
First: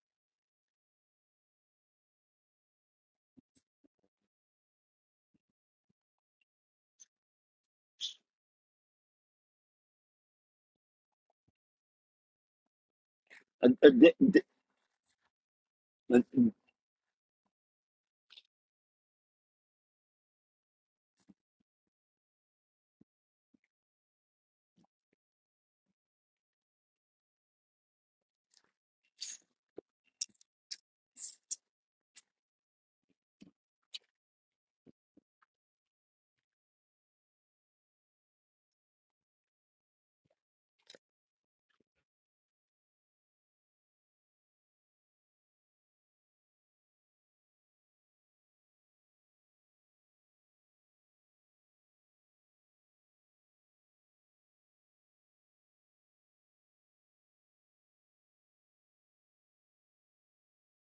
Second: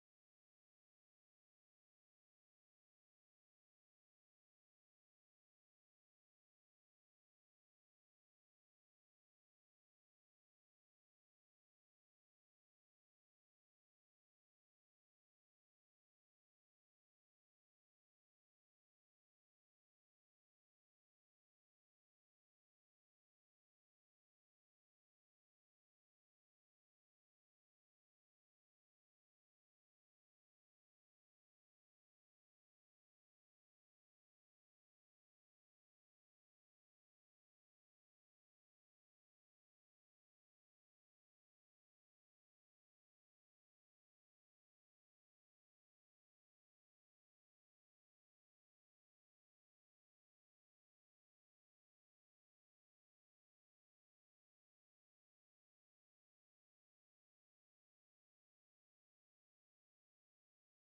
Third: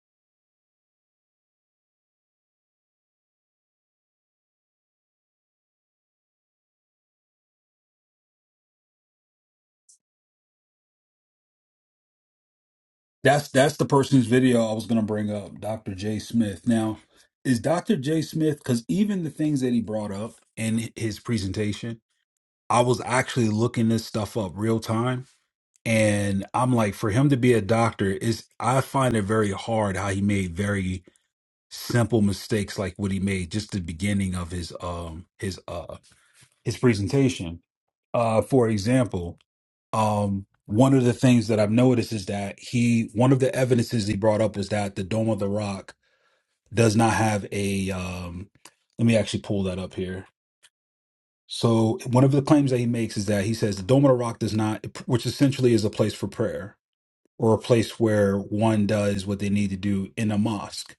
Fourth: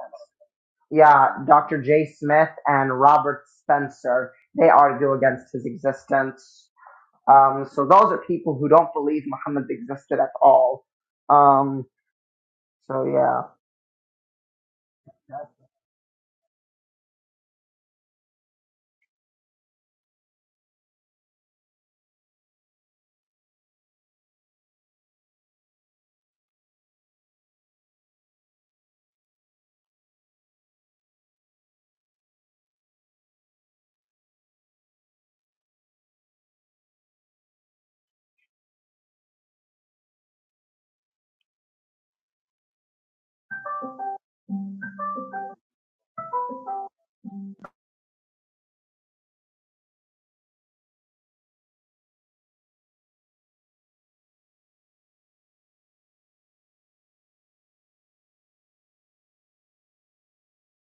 Speaker 4: Yeah, Dr. J. Smith and Robert Spencer, they argue against his existence. Um, so those are people who don't believe Muhammad existed at all. Um, so yeah.
Speaker 3: That's
Speaker 1: Uh,
Speaker 3: that's the
Speaker 1: uh,
Speaker 3: person's
Speaker 1: D-
Speaker 3: video I was going to bring up, Dr. J.
Speaker 1: D-
Speaker 3: Smith. Now, is Dr. J. Smith because even the things that he brought up in his presentation, I was actually looking this stuff up real time, and I'm like, for him to be a doctor is, I find it very hard how he made very simple mistakes like what he made just the beginning of his um his uh his presentation. Uh, for example um one of the things that I've noticed is that he one of the evidences he brought up was that the Dome of the Rock does not have a um let me actually pull that up here. So one of the claims that he makes is that he says the Dome of the Rock does not which essentially is a place for prayer or a place where one does what they need to do in a mosque.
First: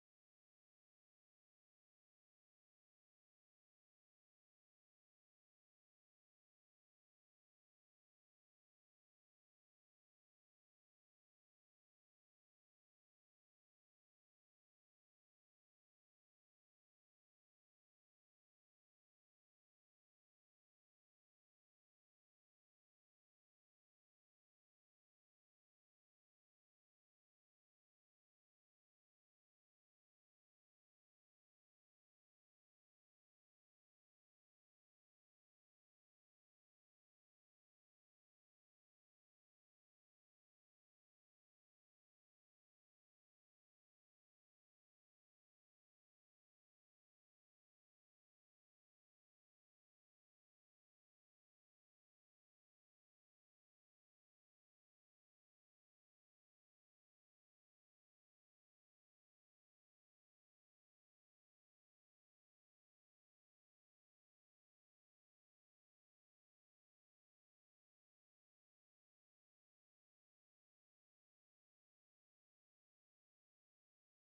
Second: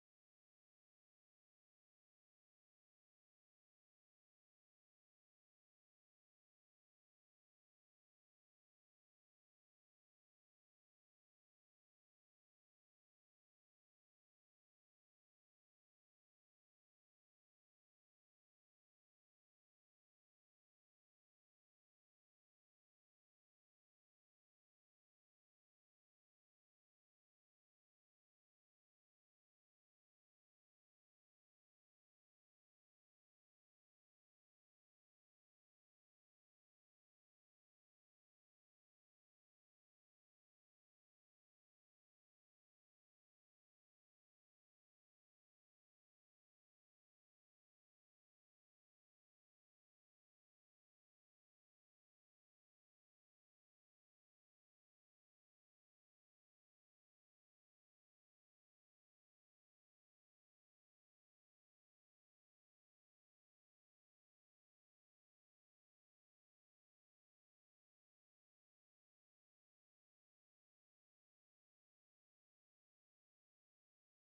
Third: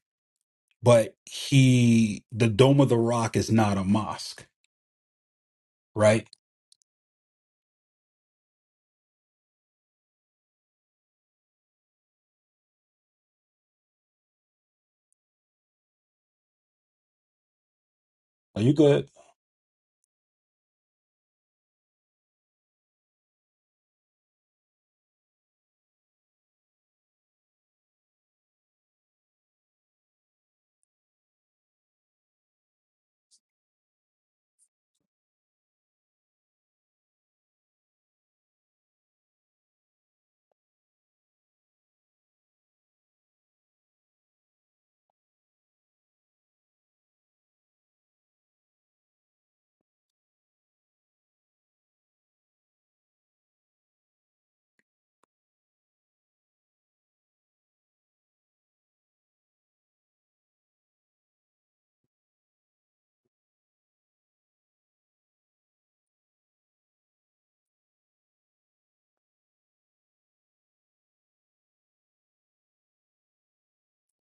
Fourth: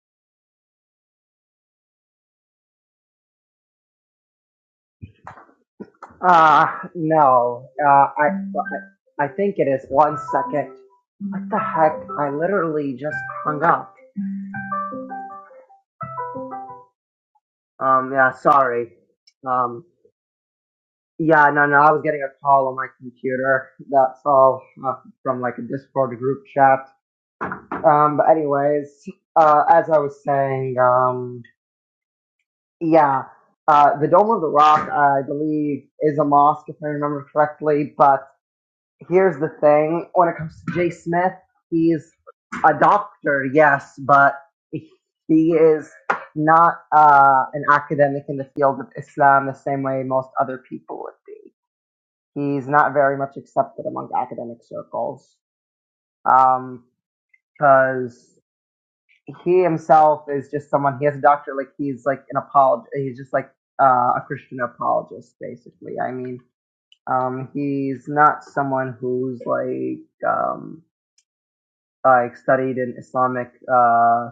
Speaker 3: But he the Dome of the Rock is not a mosque, right?
Speaker 4: Uh, no, uh, I, I, think it is. One second. What the heck? I literally just hung up. Um, yeah,
Speaker 3: Are you
Speaker 4: sorry.
Speaker 3: good?
Speaker 4: Um, yeah, no, no, I was getting a call on my computer. That's all uh, from like a Discord group chat. Um, but anyways, uh, as I was saying, um, yeah, uh, the Dome of the Rock, I believe, is a mosque if I remember correctly. But here's the thing: when it comes to Jay Smith, he's a doctor, yes, but he is not uh, an academic in the field of Islam the same way most other people would be. He's not very much accepted among academic circles because he himself is just someone he has a doctor like he's like an apolog he's just like uh, a christian apologist basically i mean um he's not someone who's like um like studied in islamic uh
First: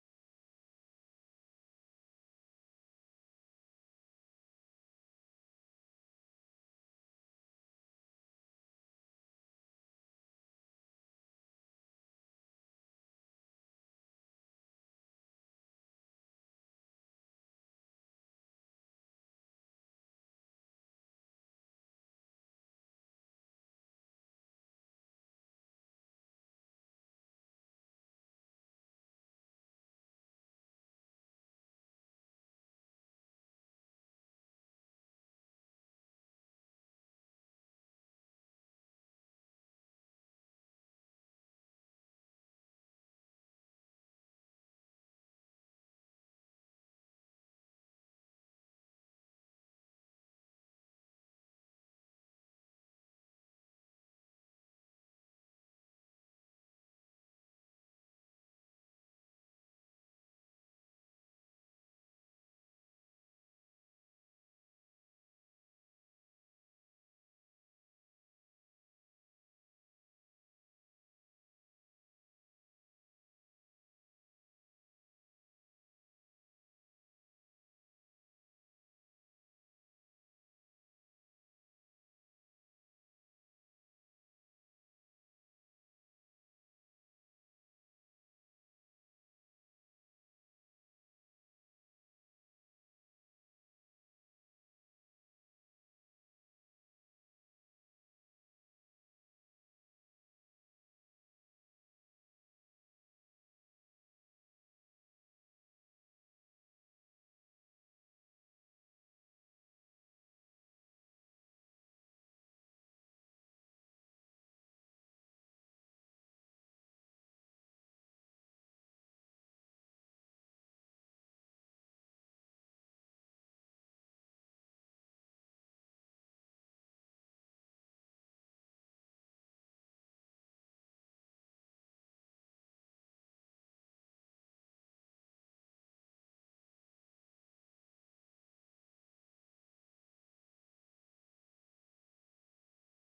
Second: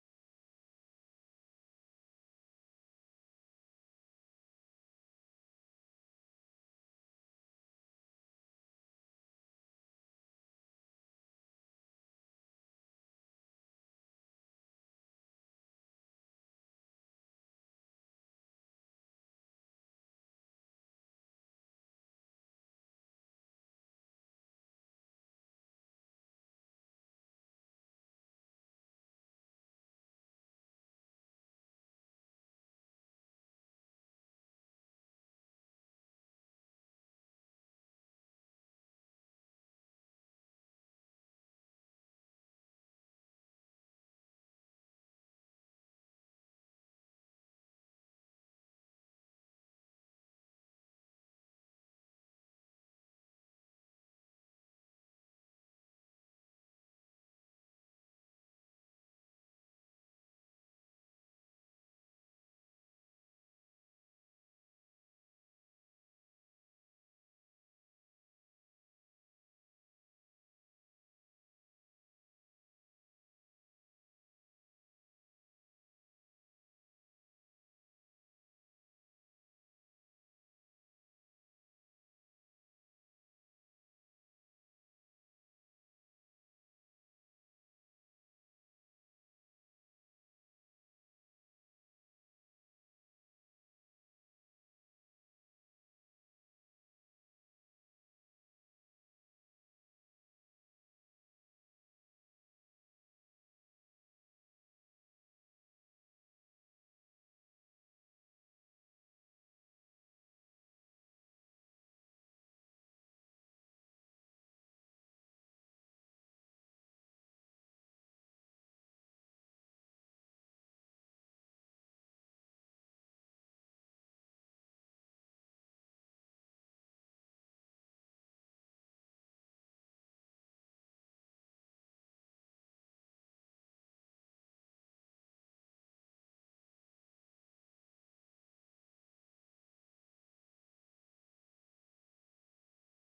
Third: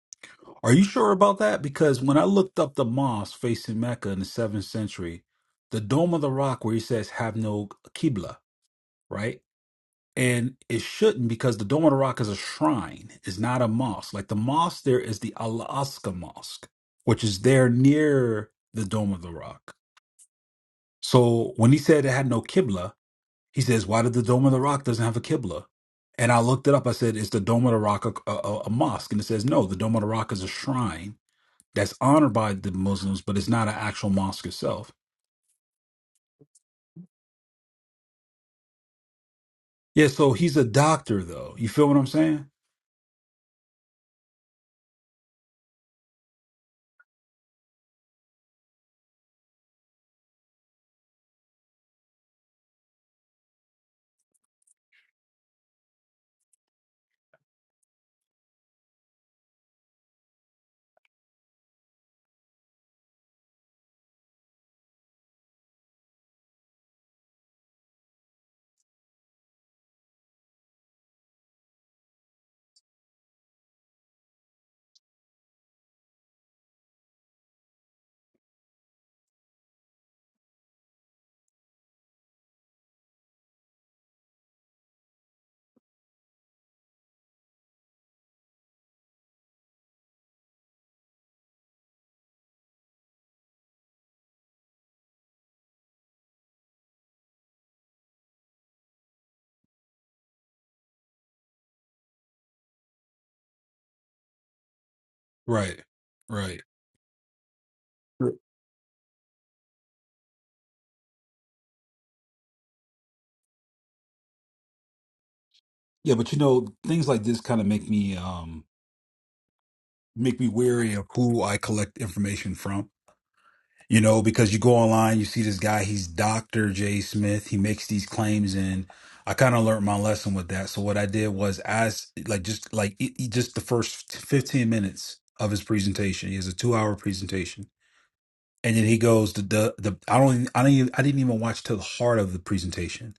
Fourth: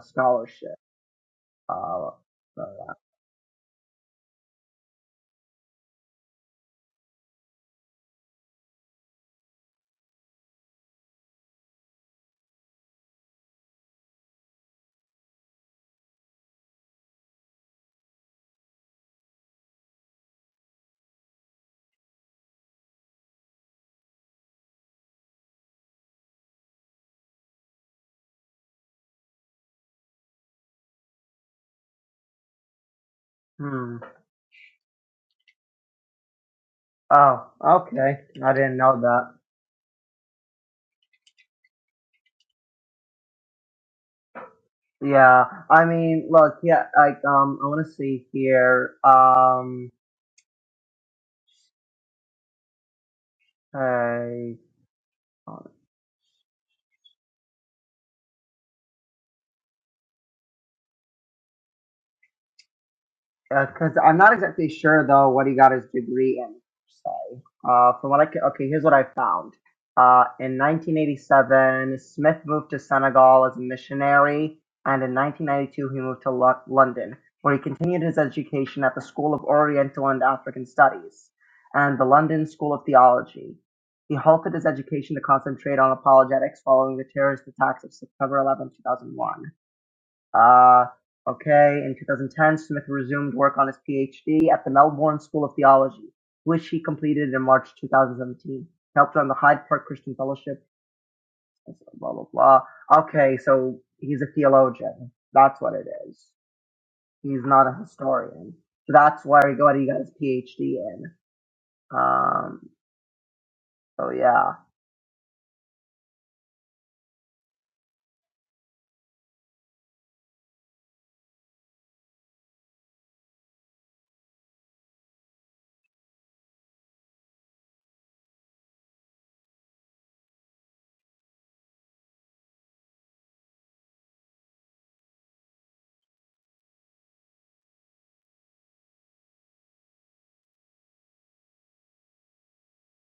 Speaker 3: Are
Speaker 4: scholarship
Speaker 3: you sure about that? Because
Speaker 4: uh
Speaker 3: when I looked up
Speaker 4: uh,
Speaker 3: the mosque facing Mecca in the seventh century, the Dome of the Rock, where he says have no Qibla, right? And it shouldn't because the Dome of the Rock is a shrine, it's not a mosque. Like the mosque there is the Al Aqsa Mosque, which is there near the Dome of the Rock. So when he said it had no Qibla, he says, why did the Dome of the Rock doesn't have a Qibla? And I looked it up. I said, is the Dome of the Rock a, a, a a mosque? And it says, no, the Dome of the Rock is a shrine that's honored by the Muslims, but it's not an
Speaker 4: hmm.
Speaker 3: actual mosque itself.
Speaker 4: oh okay i didn't know that
Speaker 3: Yeah, so he's a doctor, though. You feel what I'm saying?
Speaker 4: yeah i mean look yeah like um i want to see here um hey hold because I'm not exactly sure though what he got his degree in. So, uh, from what I ca- okay, here's what I found. Uh, in 1987, Smith moved to Senegal as a missionary, and in 1992 he moved to Lo- London, where he continued his education at the School of Oriental and African Studies and the London School of Theology. He halted his education to concentrate on apologetics following the terrorist attacks of September 11, 2001. Uh, okay, in 2010, Smith resumed work on his PhD at the Melbourne School of Theology, which he completed in March 2017. He helped run the Hyde Park Christian Fellowship, blah, blah, blah. Okay, so he's a theologian. That's what
Speaker 3: Right.
Speaker 4: it is.
Speaker 3: Right.
Speaker 4: He's not a
Speaker 3: Right.
Speaker 4: historian. So that's where he got, he got his PhD in. Um, so yeah.
Speaker 3: Yeah, but you know, things like this kind of make me um make me wary of who I collect information from. You know, because you go online, you see this guy, he's Dr. J. Smith. He makes these claims and I kind of learned my lesson with that. So what I did was as like just like e- e- just the first 15 minutes of his presentation. He has a 2-hour presentation. and then he goes to the the I don't I don't even, I didn't even watch to the heart of the presentation.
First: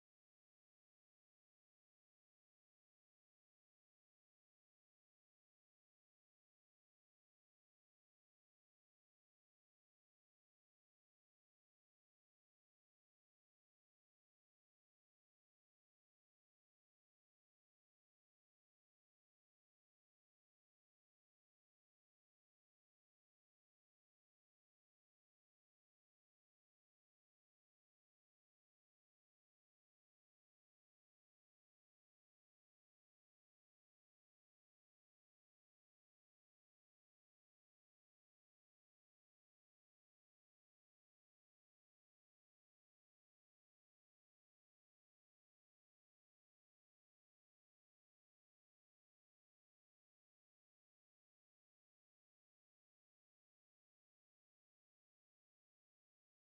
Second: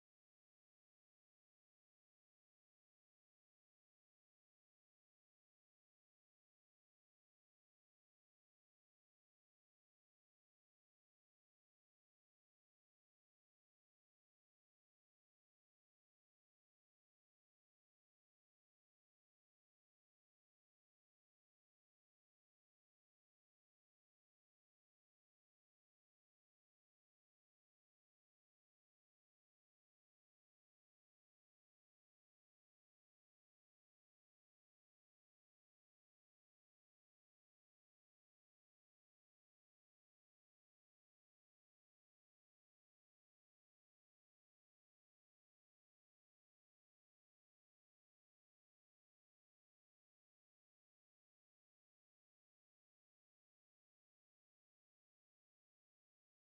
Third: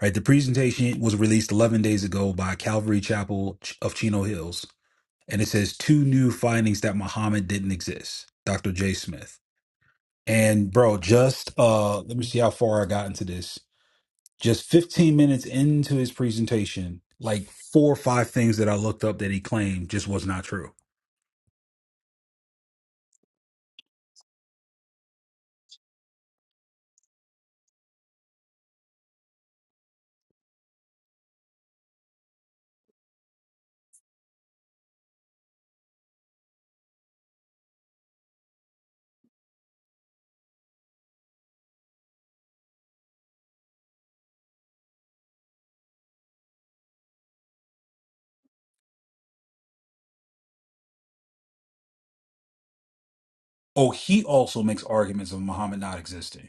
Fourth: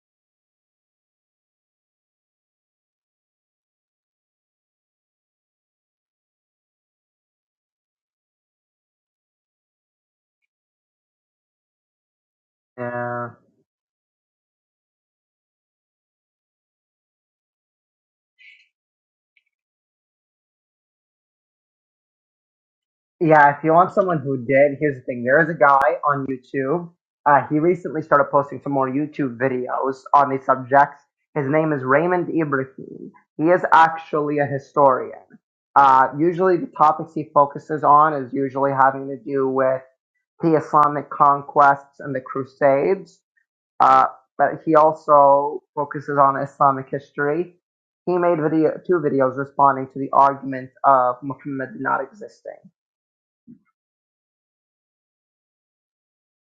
Speaker 3: Right, the presentation was released 11 days ago by Calvary Chapel Ch- of Chino Hills, and it says two new findings that Muhammad didn't exist. Dr. J. Smith and bro, just uh, let me see how far I got into
Speaker 4: Yeah.
Speaker 3: this. Just 15 minutes into his presentation, like four or five things that I looked up that he claimed just was not true.
Speaker 4: Yeah, if you want someone who did, here's the thing. There is a guy on YouTube. Uh, he recently started posting some more YouTube videos on these subjects. His name is Raymond Ibrahim. He is actually a historian. Uh, usually, the topics he focuses on is usually having to do with the Islamic conquests and the Crusades. Uh, but he also focuses on Islamic history. He made video two videos responding to the argument of Muhammad not existing.
Speaker 3: Oh, he also makes arguments of Muhammad not existing.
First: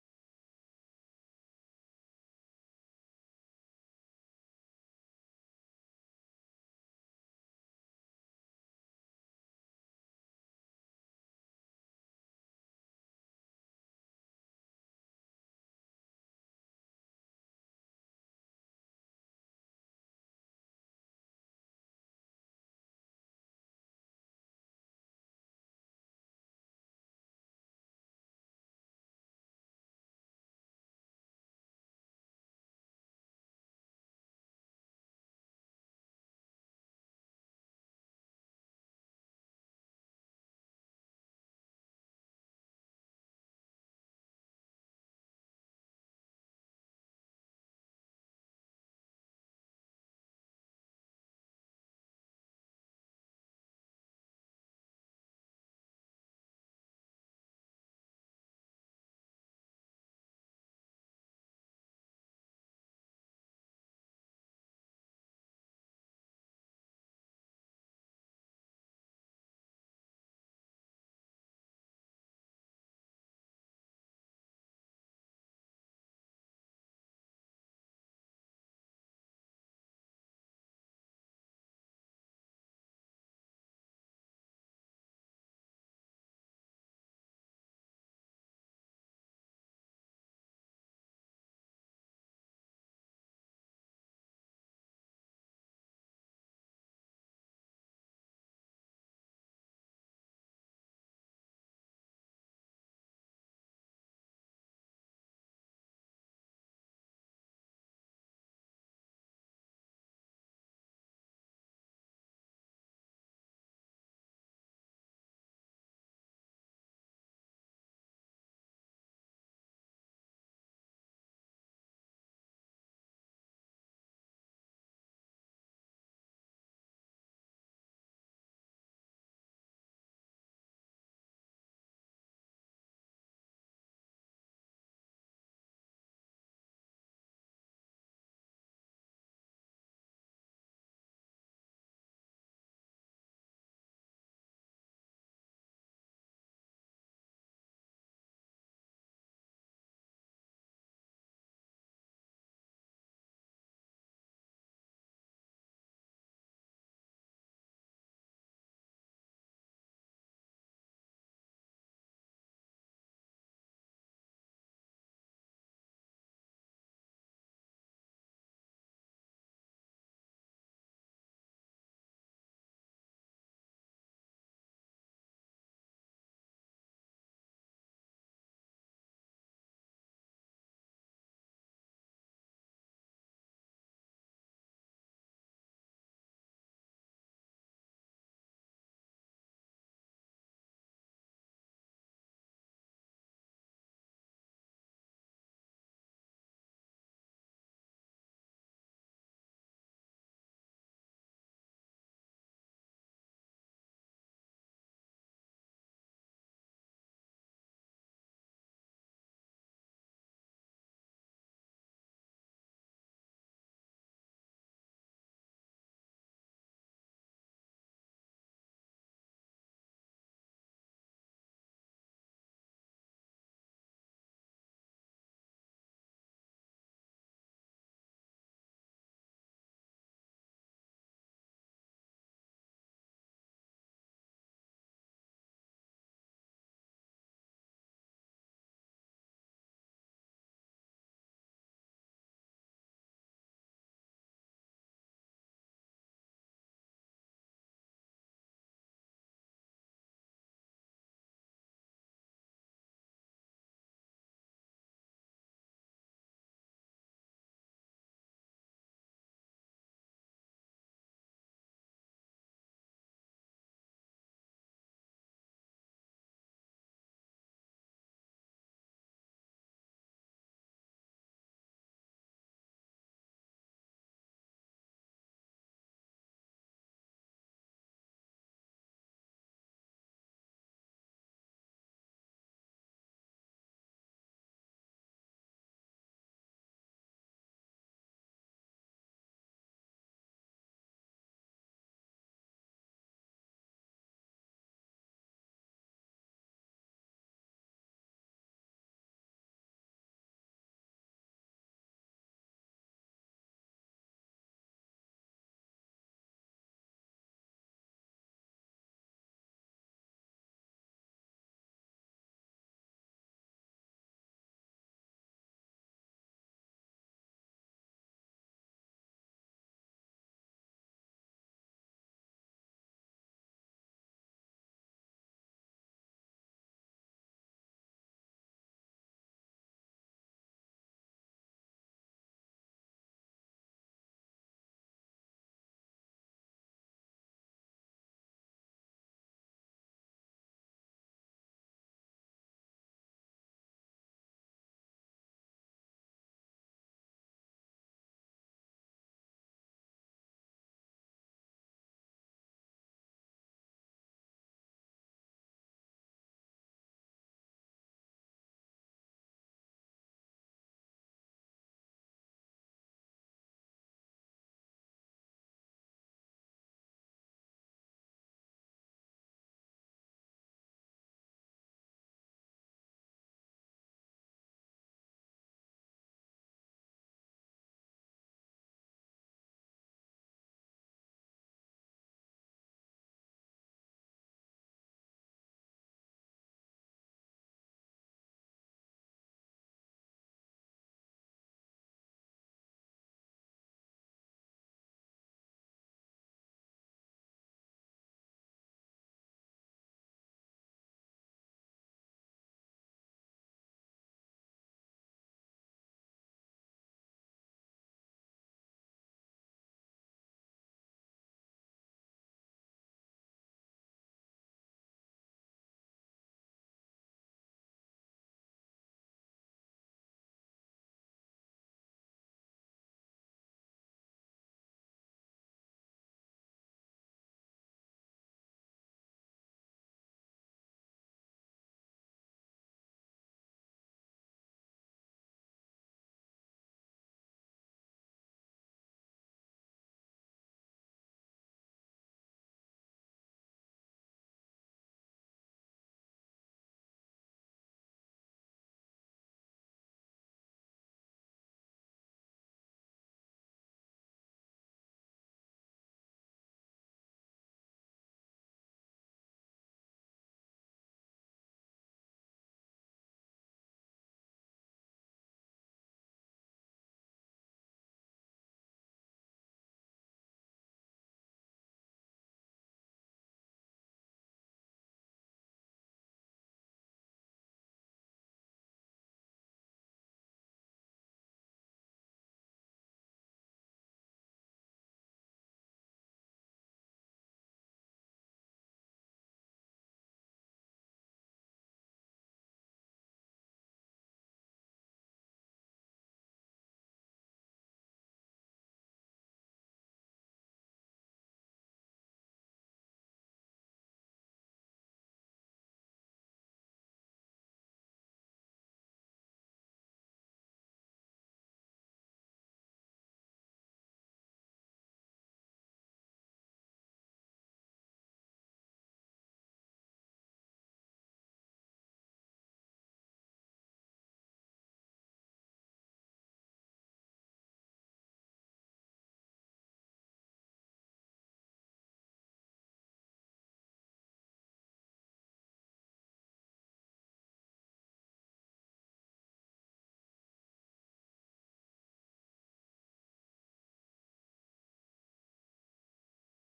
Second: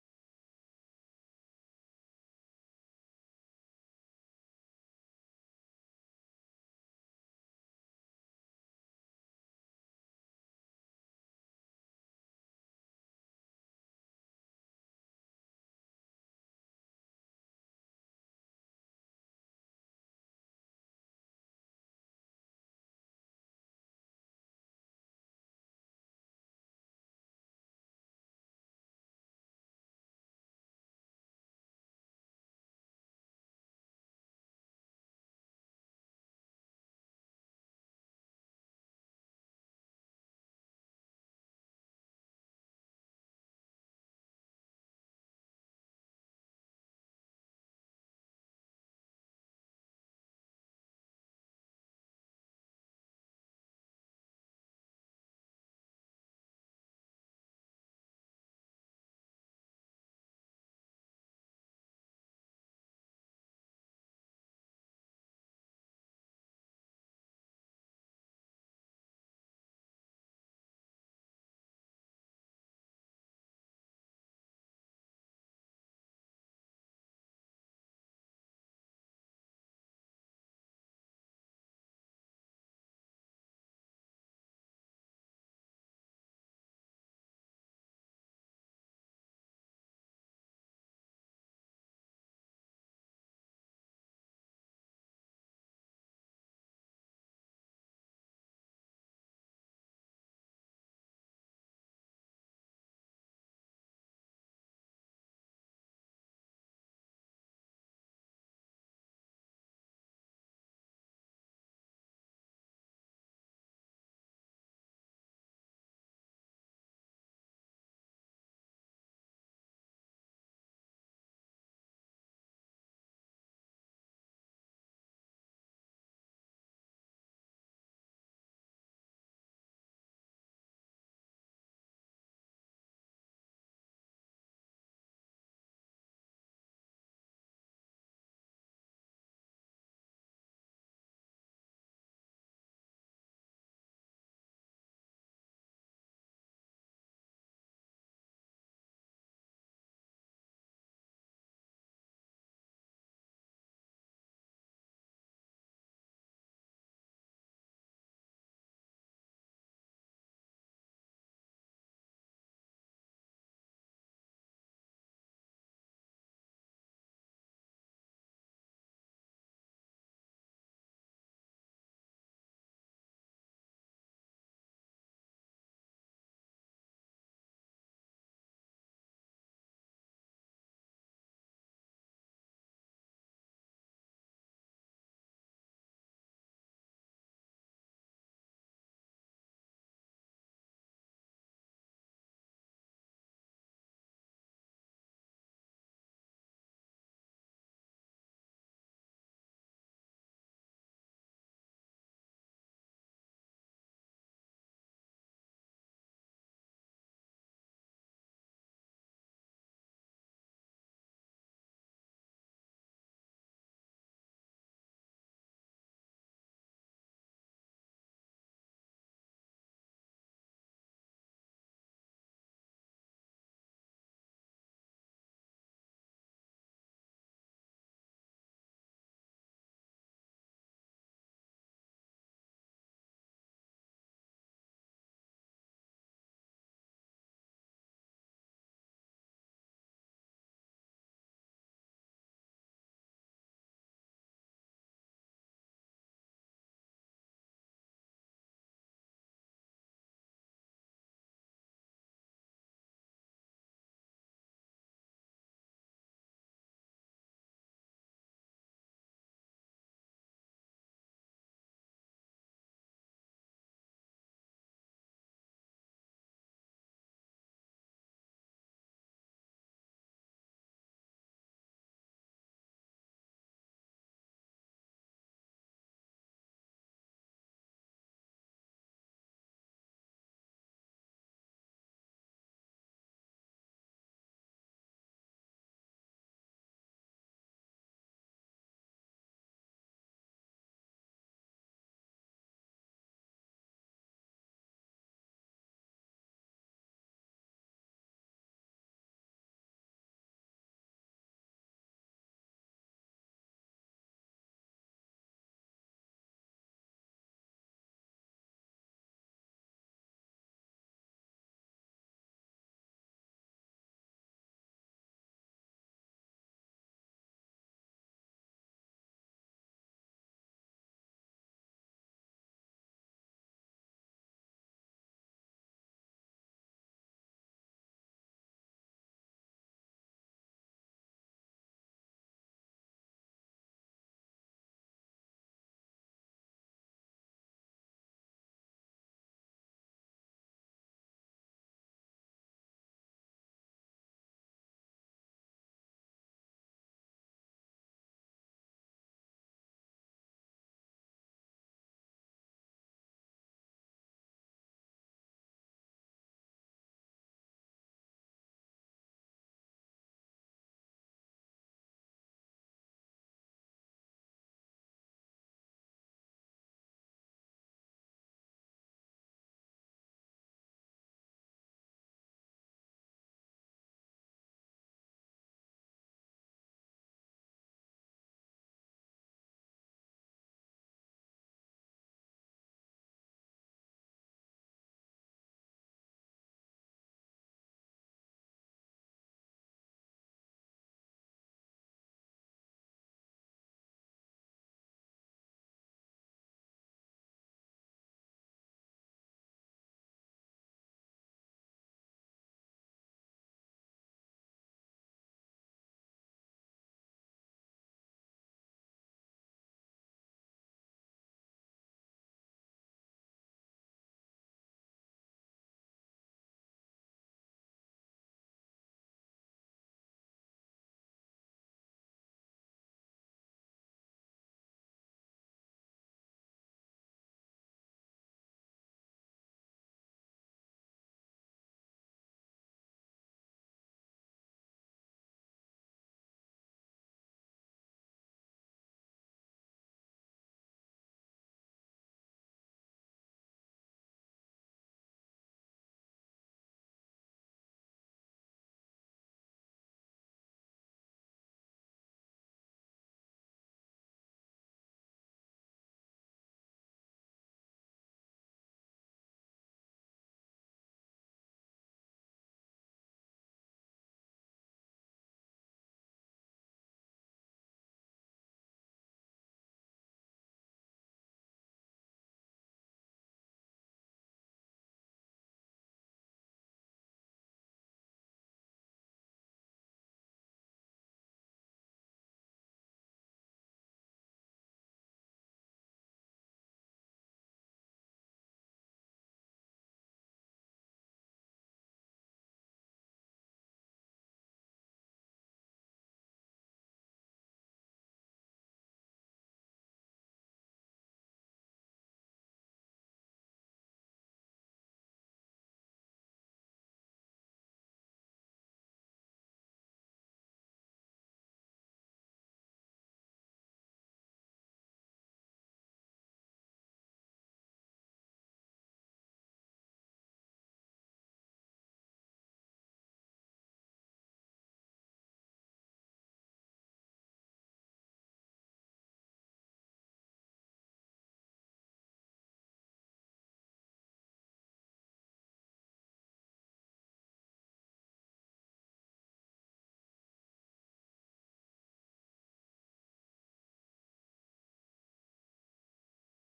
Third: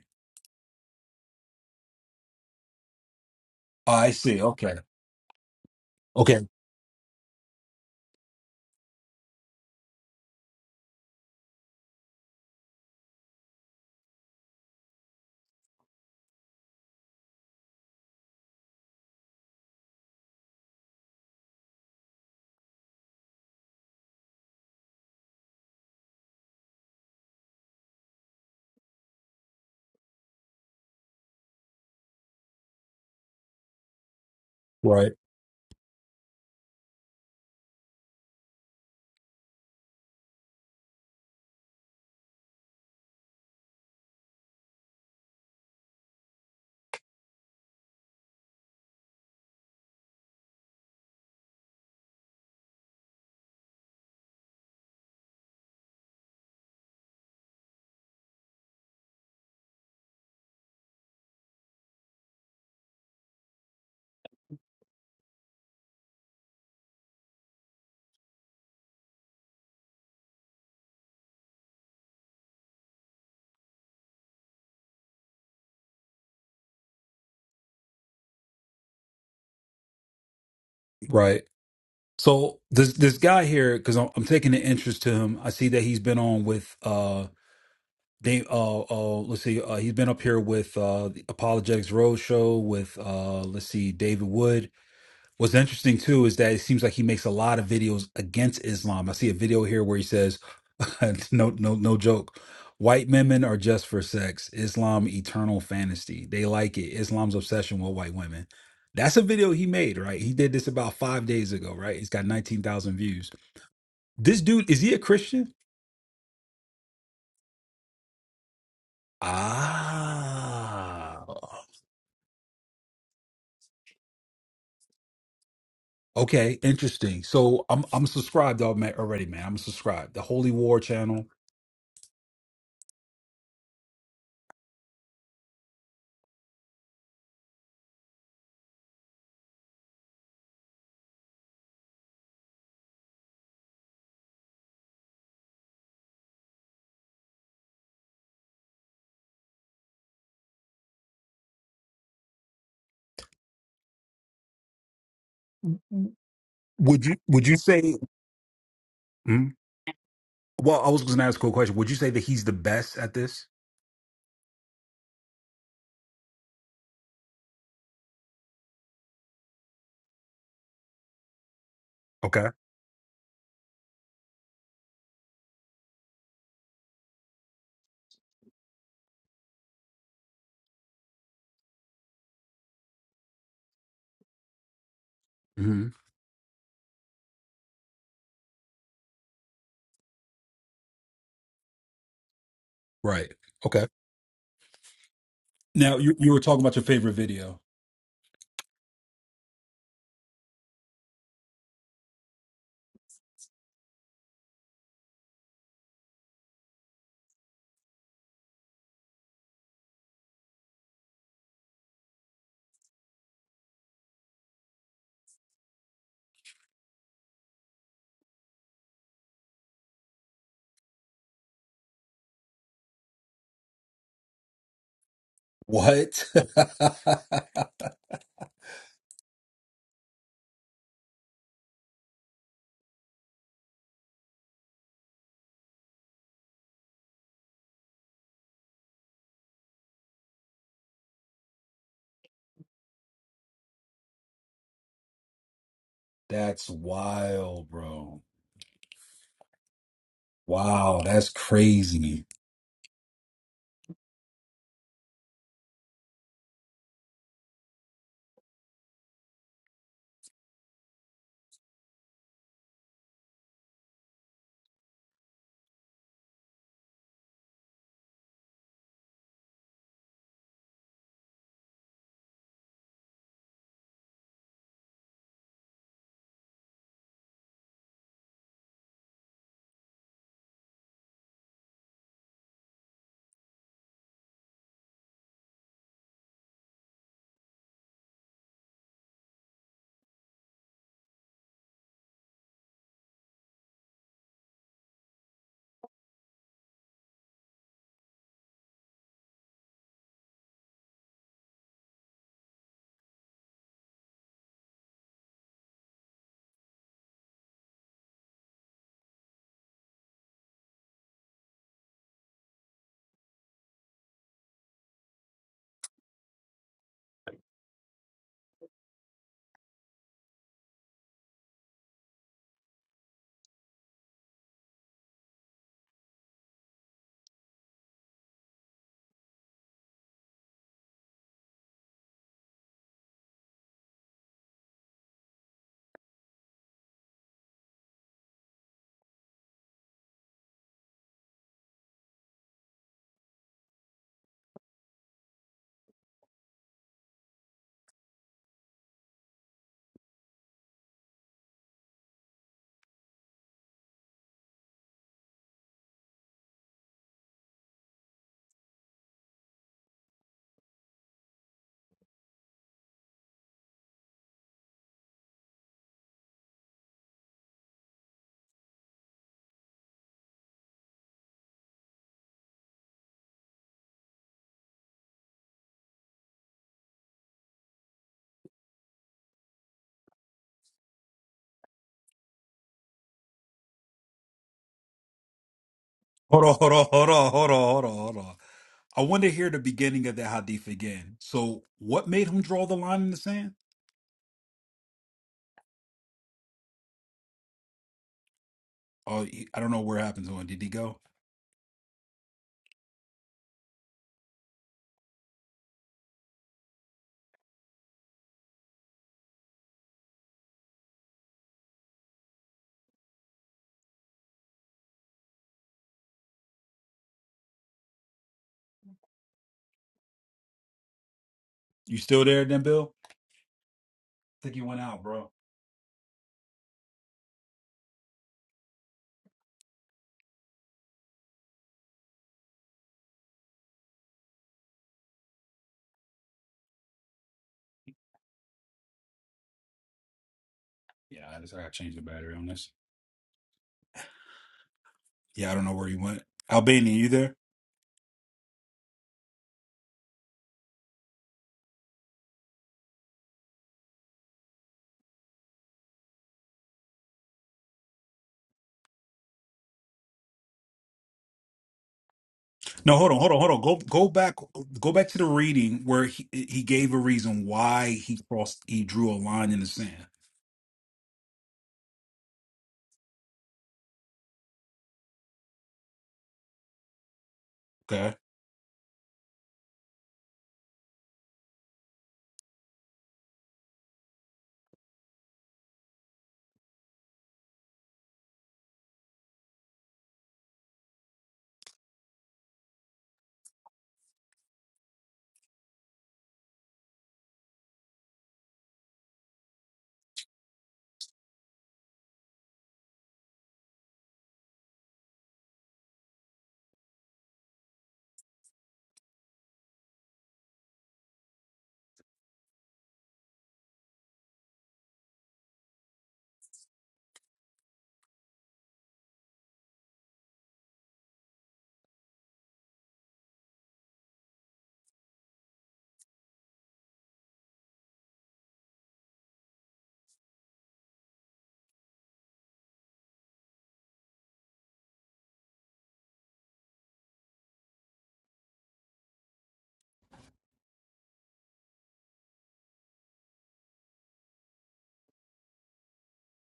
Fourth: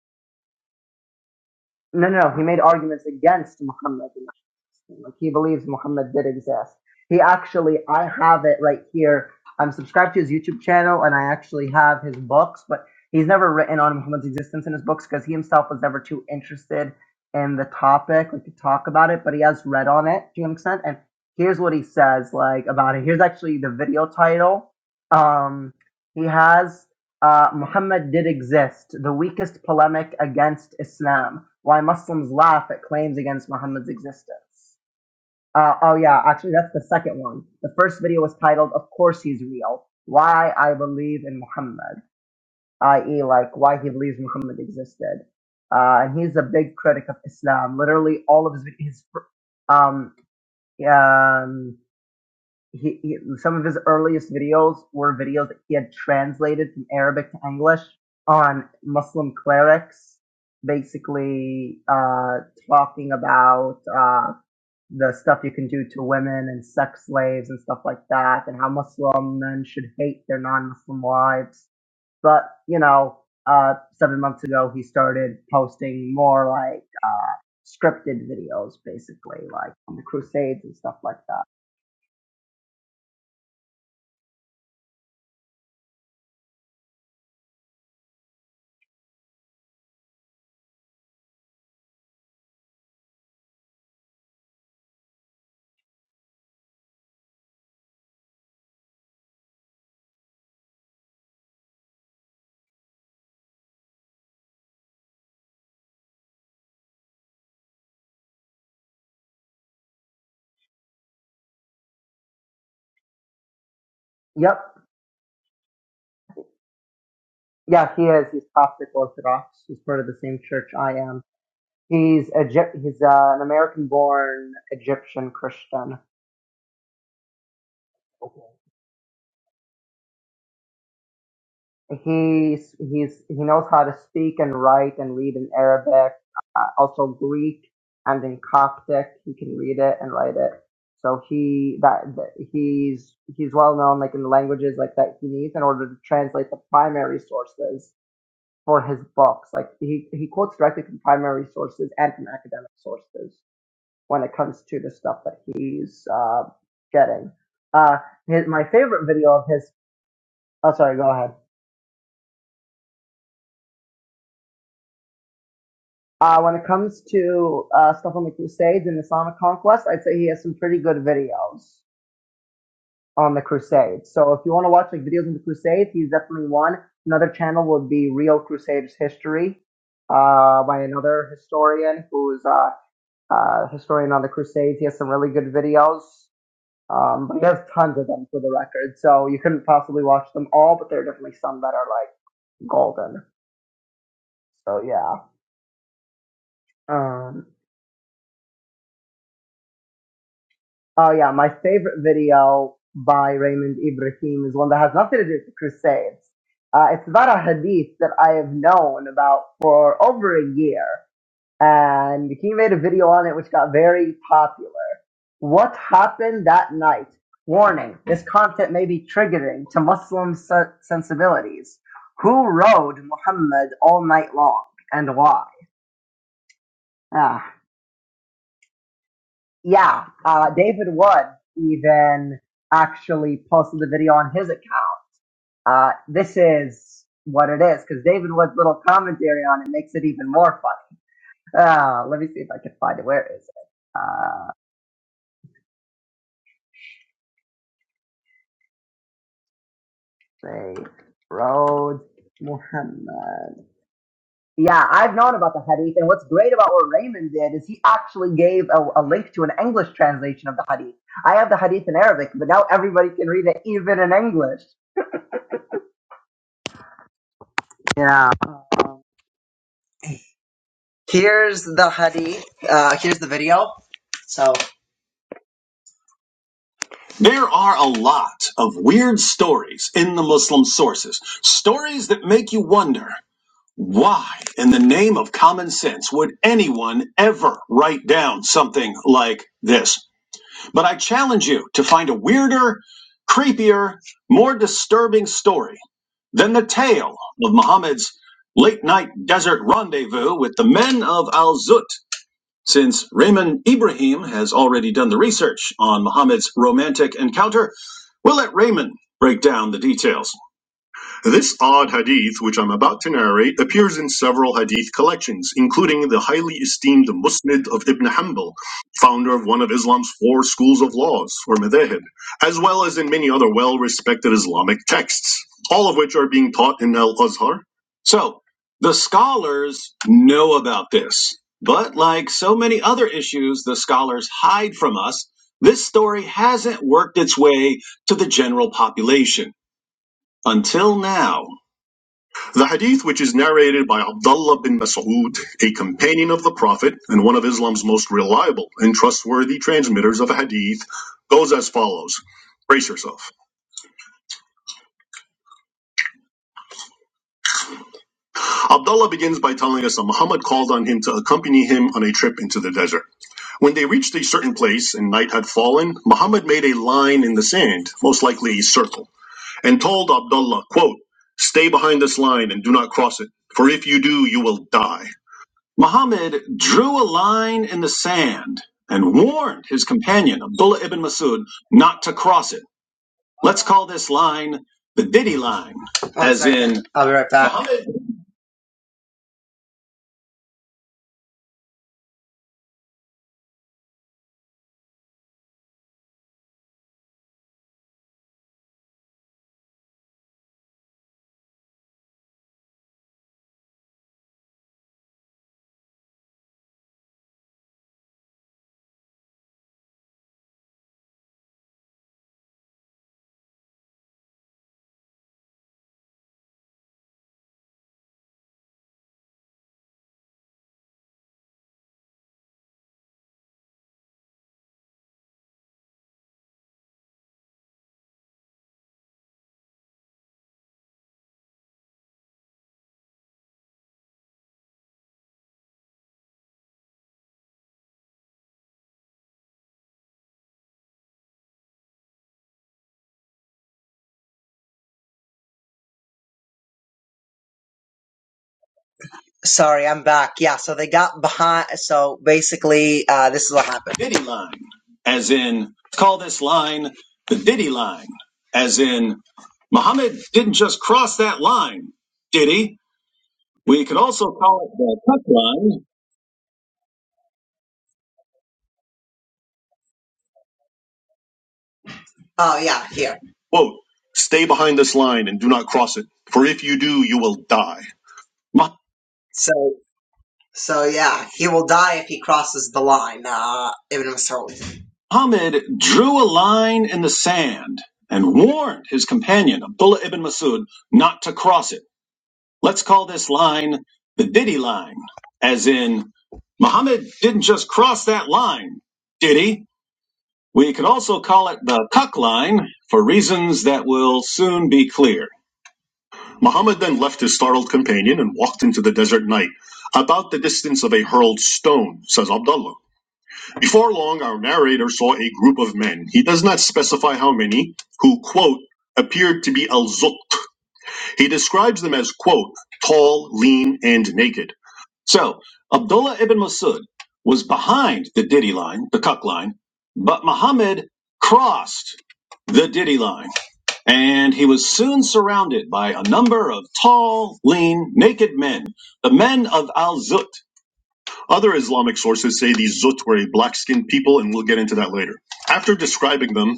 Speaker 4: No, no, no. He made arguments against
Speaker 3: I
Speaker 4: Muhammad.
Speaker 3: see. Okay.
Speaker 4: Like he believes Muhammad did
Speaker 3: Okay.
Speaker 4: exist. He actually, I have it right here. I'm subscribed to his YouTube channel, and I actually have his books. But he's never written on Muhammad's existence in his books because he himself was never too interested in the topic, like to talk about it. But he has read on it to an extent. And here's what he says, like about it. Here's actually the video title. Um, he has uh, Muhammad did exist, the weakest polemic against Islam. Why Muslims laugh at claims against Muhammad's existence.
Speaker 3: Right.
Speaker 4: Uh, oh yeah, actually that's the second one. The first video was titled "Of Course He's Real: Why I Believe in Muhammad," i.e., like why he believes Muhammad existed. Uh, and he's a big critic of Islam. Literally all of his his um, um he, he some of his earliest videos were videos that he had translated from Arabic to English on Muslim clerics, basically uh, talking about uh, the stuff you can do to women and sex slaves and stuff like that, and how Muslim men should hate their non-Muslim wives. But you know, uh, seven months ago, he started posting more like uh, scripted videos, basically like on the Crusades and stuff like
Speaker 3: Right.
Speaker 4: that.
Speaker 3: So this this guy here, because I'm, I'm taking an interest to him. I see that he's been on with uh Dave. Uh, uh let's see. Uh, he's been up here with uh the Apologetics Roadshow with uh let's see David Wood. What's interesting too is that it seems like he makes a lot of videos against Islam. I see a video here where he says, "No, no, no joke. White women are just for sex. Islam eternal fantasy. They like it. Islam's obsession with white women." That's a video he made, right? He did this about five days ago, right? He's got nineteen thousand views. This
Speaker 4: Yep.
Speaker 3: dude is he a Christian?
Speaker 4: Yeah, he is. He's Coptic Orthodox. He's part of the same church I am.
Speaker 3: Ah,
Speaker 4: He's Egypt. He's uh, an American-born Egyptian Christian.
Speaker 3: okay, interesting. So I'm I'm
Speaker 4: Okay.
Speaker 3: subscribed alma- already, man. I'm subscribed. The Holy War channel
Speaker 4: He's he's he knows how to speak and write and read in Arabic, uh, also Greek and in Coptic. He can read it and write it. So he that, that he's he's well known like in the languages like that he needs in order to translate the primary sources for his books. Like he he quotes directly from primary sources and from academic sources. when it comes to the stuff that he's uh,
Speaker 3: would you
Speaker 4: getting.
Speaker 3: would you say
Speaker 4: Uh, his, my favorite video of
Speaker 3: hmm
Speaker 4: his. Oh,
Speaker 3: Well, I
Speaker 4: sorry.
Speaker 3: was
Speaker 4: Go
Speaker 3: going to
Speaker 4: ahead.
Speaker 3: ask you a question. Would you say that he's the best at this?
Speaker 4: Uh, when it comes to uh, stuff on the Crusades and Islamic conquest, I'd say he has some pretty good videos
Speaker 3: Okay.
Speaker 4: on the Crusades. So if you want to watch like videos on the Crusades, he's definitely one. Another channel would be Real Crusaders History uh, by another historian who's a uh, uh, historian on the Crusades. He has some really good
Speaker 3: hmm
Speaker 4: videos Um, but he has tons of them for the record, so you couldn't possibly watch them all, but there are definitely some that are like golden.
Speaker 3: Right. Okay.
Speaker 4: So yeah.
Speaker 3: Now you you were talking about your favorite
Speaker 4: Um,
Speaker 3: video.
Speaker 4: oh yeah, my favorite video by Raymond Ibrahim is one that has nothing to do with Crusades. Uh, it's about a hadith that I have known about for over a year, and he made a video on it which got very popular. What happened that night? Warning, this content may be triggering to Muslim se- sensibilities. Who rode Muhammad all night long and why?
Speaker 3: What?
Speaker 4: Ah, yeah, uh, David Wood even actually posted the video on his account. Uh, this is what it is because David Wood's little commentary on it makes it even more funny. Uh, let me see if I can find it. Where is it? Uh,
Speaker 3: that's wild, bro.
Speaker 4: they
Speaker 3: Wow, that's
Speaker 4: rode
Speaker 3: crazy.
Speaker 4: Muhammad. Yeah, I've known about the hadith, and what's great about what Raymond did is he actually gave a, a link to an English translation of the hadith. I have the hadith in Arabic, but now everybody can read it even in English. Yeah. Here's the hadith. Uh, here's the video. So There are a lot of weird stories in the Muslim sources, stories that make you wonder why, in the name of common sense, would anyone ever write down something like this? But I challenge you to find a weirder, creepier, more disturbing story than the tale of Muhammad's late night desert rendezvous with the men of Al Zut, since Raymond Ibrahim has already done the research on Muhammad's romantic encounter. We'll let Raymond break down the details. This odd hadith, which I'm about to narrate, appears in several hadith collections, including the highly esteemed Musnad of Ibn Hanbal, founder of one of Islam's four schools of laws, or madhahib, as well as in many other well respected Islamic texts, all of which are being taught in Al Azhar. So, the scholars know about this, but like so many other issues the scholars hide from us, this story hasn't worked its way to the general population until now. The hadith, which is narrated by Abdullah bin Mas'ud, a companion of the Prophet and one of Islam's most reliable and trustworthy transmitters of hadith, goes as follows. Brace yourself. Abdullah begins by telling us that Muhammad called on him to accompany him on a trip into the desert. When they reached a certain place and night had fallen, Muhammad made a line in the sand, most likely a circle, and told Abdullah, quote, Stay behind this line and do not cross it, for if you do, you will die. Muhammad drew a line in the sand and warned his companion, Abdullah ibn Masud, not to cross it. Let's call this line the Diddy line. as
Speaker 3: Hold on, hold
Speaker 4: in,
Speaker 3: on,
Speaker 4: I'll
Speaker 3: hold
Speaker 4: be right
Speaker 3: on, hold
Speaker 4: back.
Speaker 3: on, hold
Speaker 4: Muhammad-
Speaker 3: on, hold on. I want to hear the beginning of that hadith again. So, what made him draw the line in the sand? Oh, he- I don't know where it happened to him. Did he go? You still there, then, Bill? I think he went out, bro. Yeah, I just I got to change the battery on this. Yeah, I don't know where he went. Albania, you there?
Speaker 4: Sorry, I'm back. Yeah, so they got behind. So basically, uh, this is what happened. Diddy line, as in, let's call this line the Diddy line, as in, Muhammad didn't just cross that line, did he?
Speaker 3: No, hold on, hold on, hold on. Go
Speaker 4: We could
Speaker 3: go
Speaker 4: also
Speaker 3: back
Speaker 4: call it
Speaker 3: go back
Speaker 4: the
Speaker 3: to
Speaker 4: touch
Speaker 3: the
Speaker 4: line,
Speaker 3: reading where he he gave a reason why he crossed he drew a line in the sand.
Speaker 4: Oh yeah, here. Quote, stay behind this line and do not cross it, for if you do, you will die.
Speaker 3: Okay.
Speaker 4: Ma- So so yeah, he will die if he crosses the line. Uh, Ibn Mas'ud. Muhammad drew a line in the sand and warned his companion, Abdullah ibn Masud, not to cross it. Let's call this line the Diddy line, as in, Muhammad didn't just cross that line, did he? We could also call it the Cuck Line for reasons that will soon be clear. Muhammad then left his startled companion and walked into the desert night, about the distance of a hurled stone, says Abdullah. Before long, our narrator saw a group of men, he does not specify how many, who, quote, appeared to be al Zukt. He describes them as, quote, tall, lean, and naked. So Abdullah ibn Masud was behind the Diddy line, the Cuck line, but Muhammad crossed the Diddy line, and he was soon surrounded by a number of tall, lean, naked men, the men of Al Zut. Other Islamic sources say these Zut were a black skinned people, and we'll get into that later. After describing them,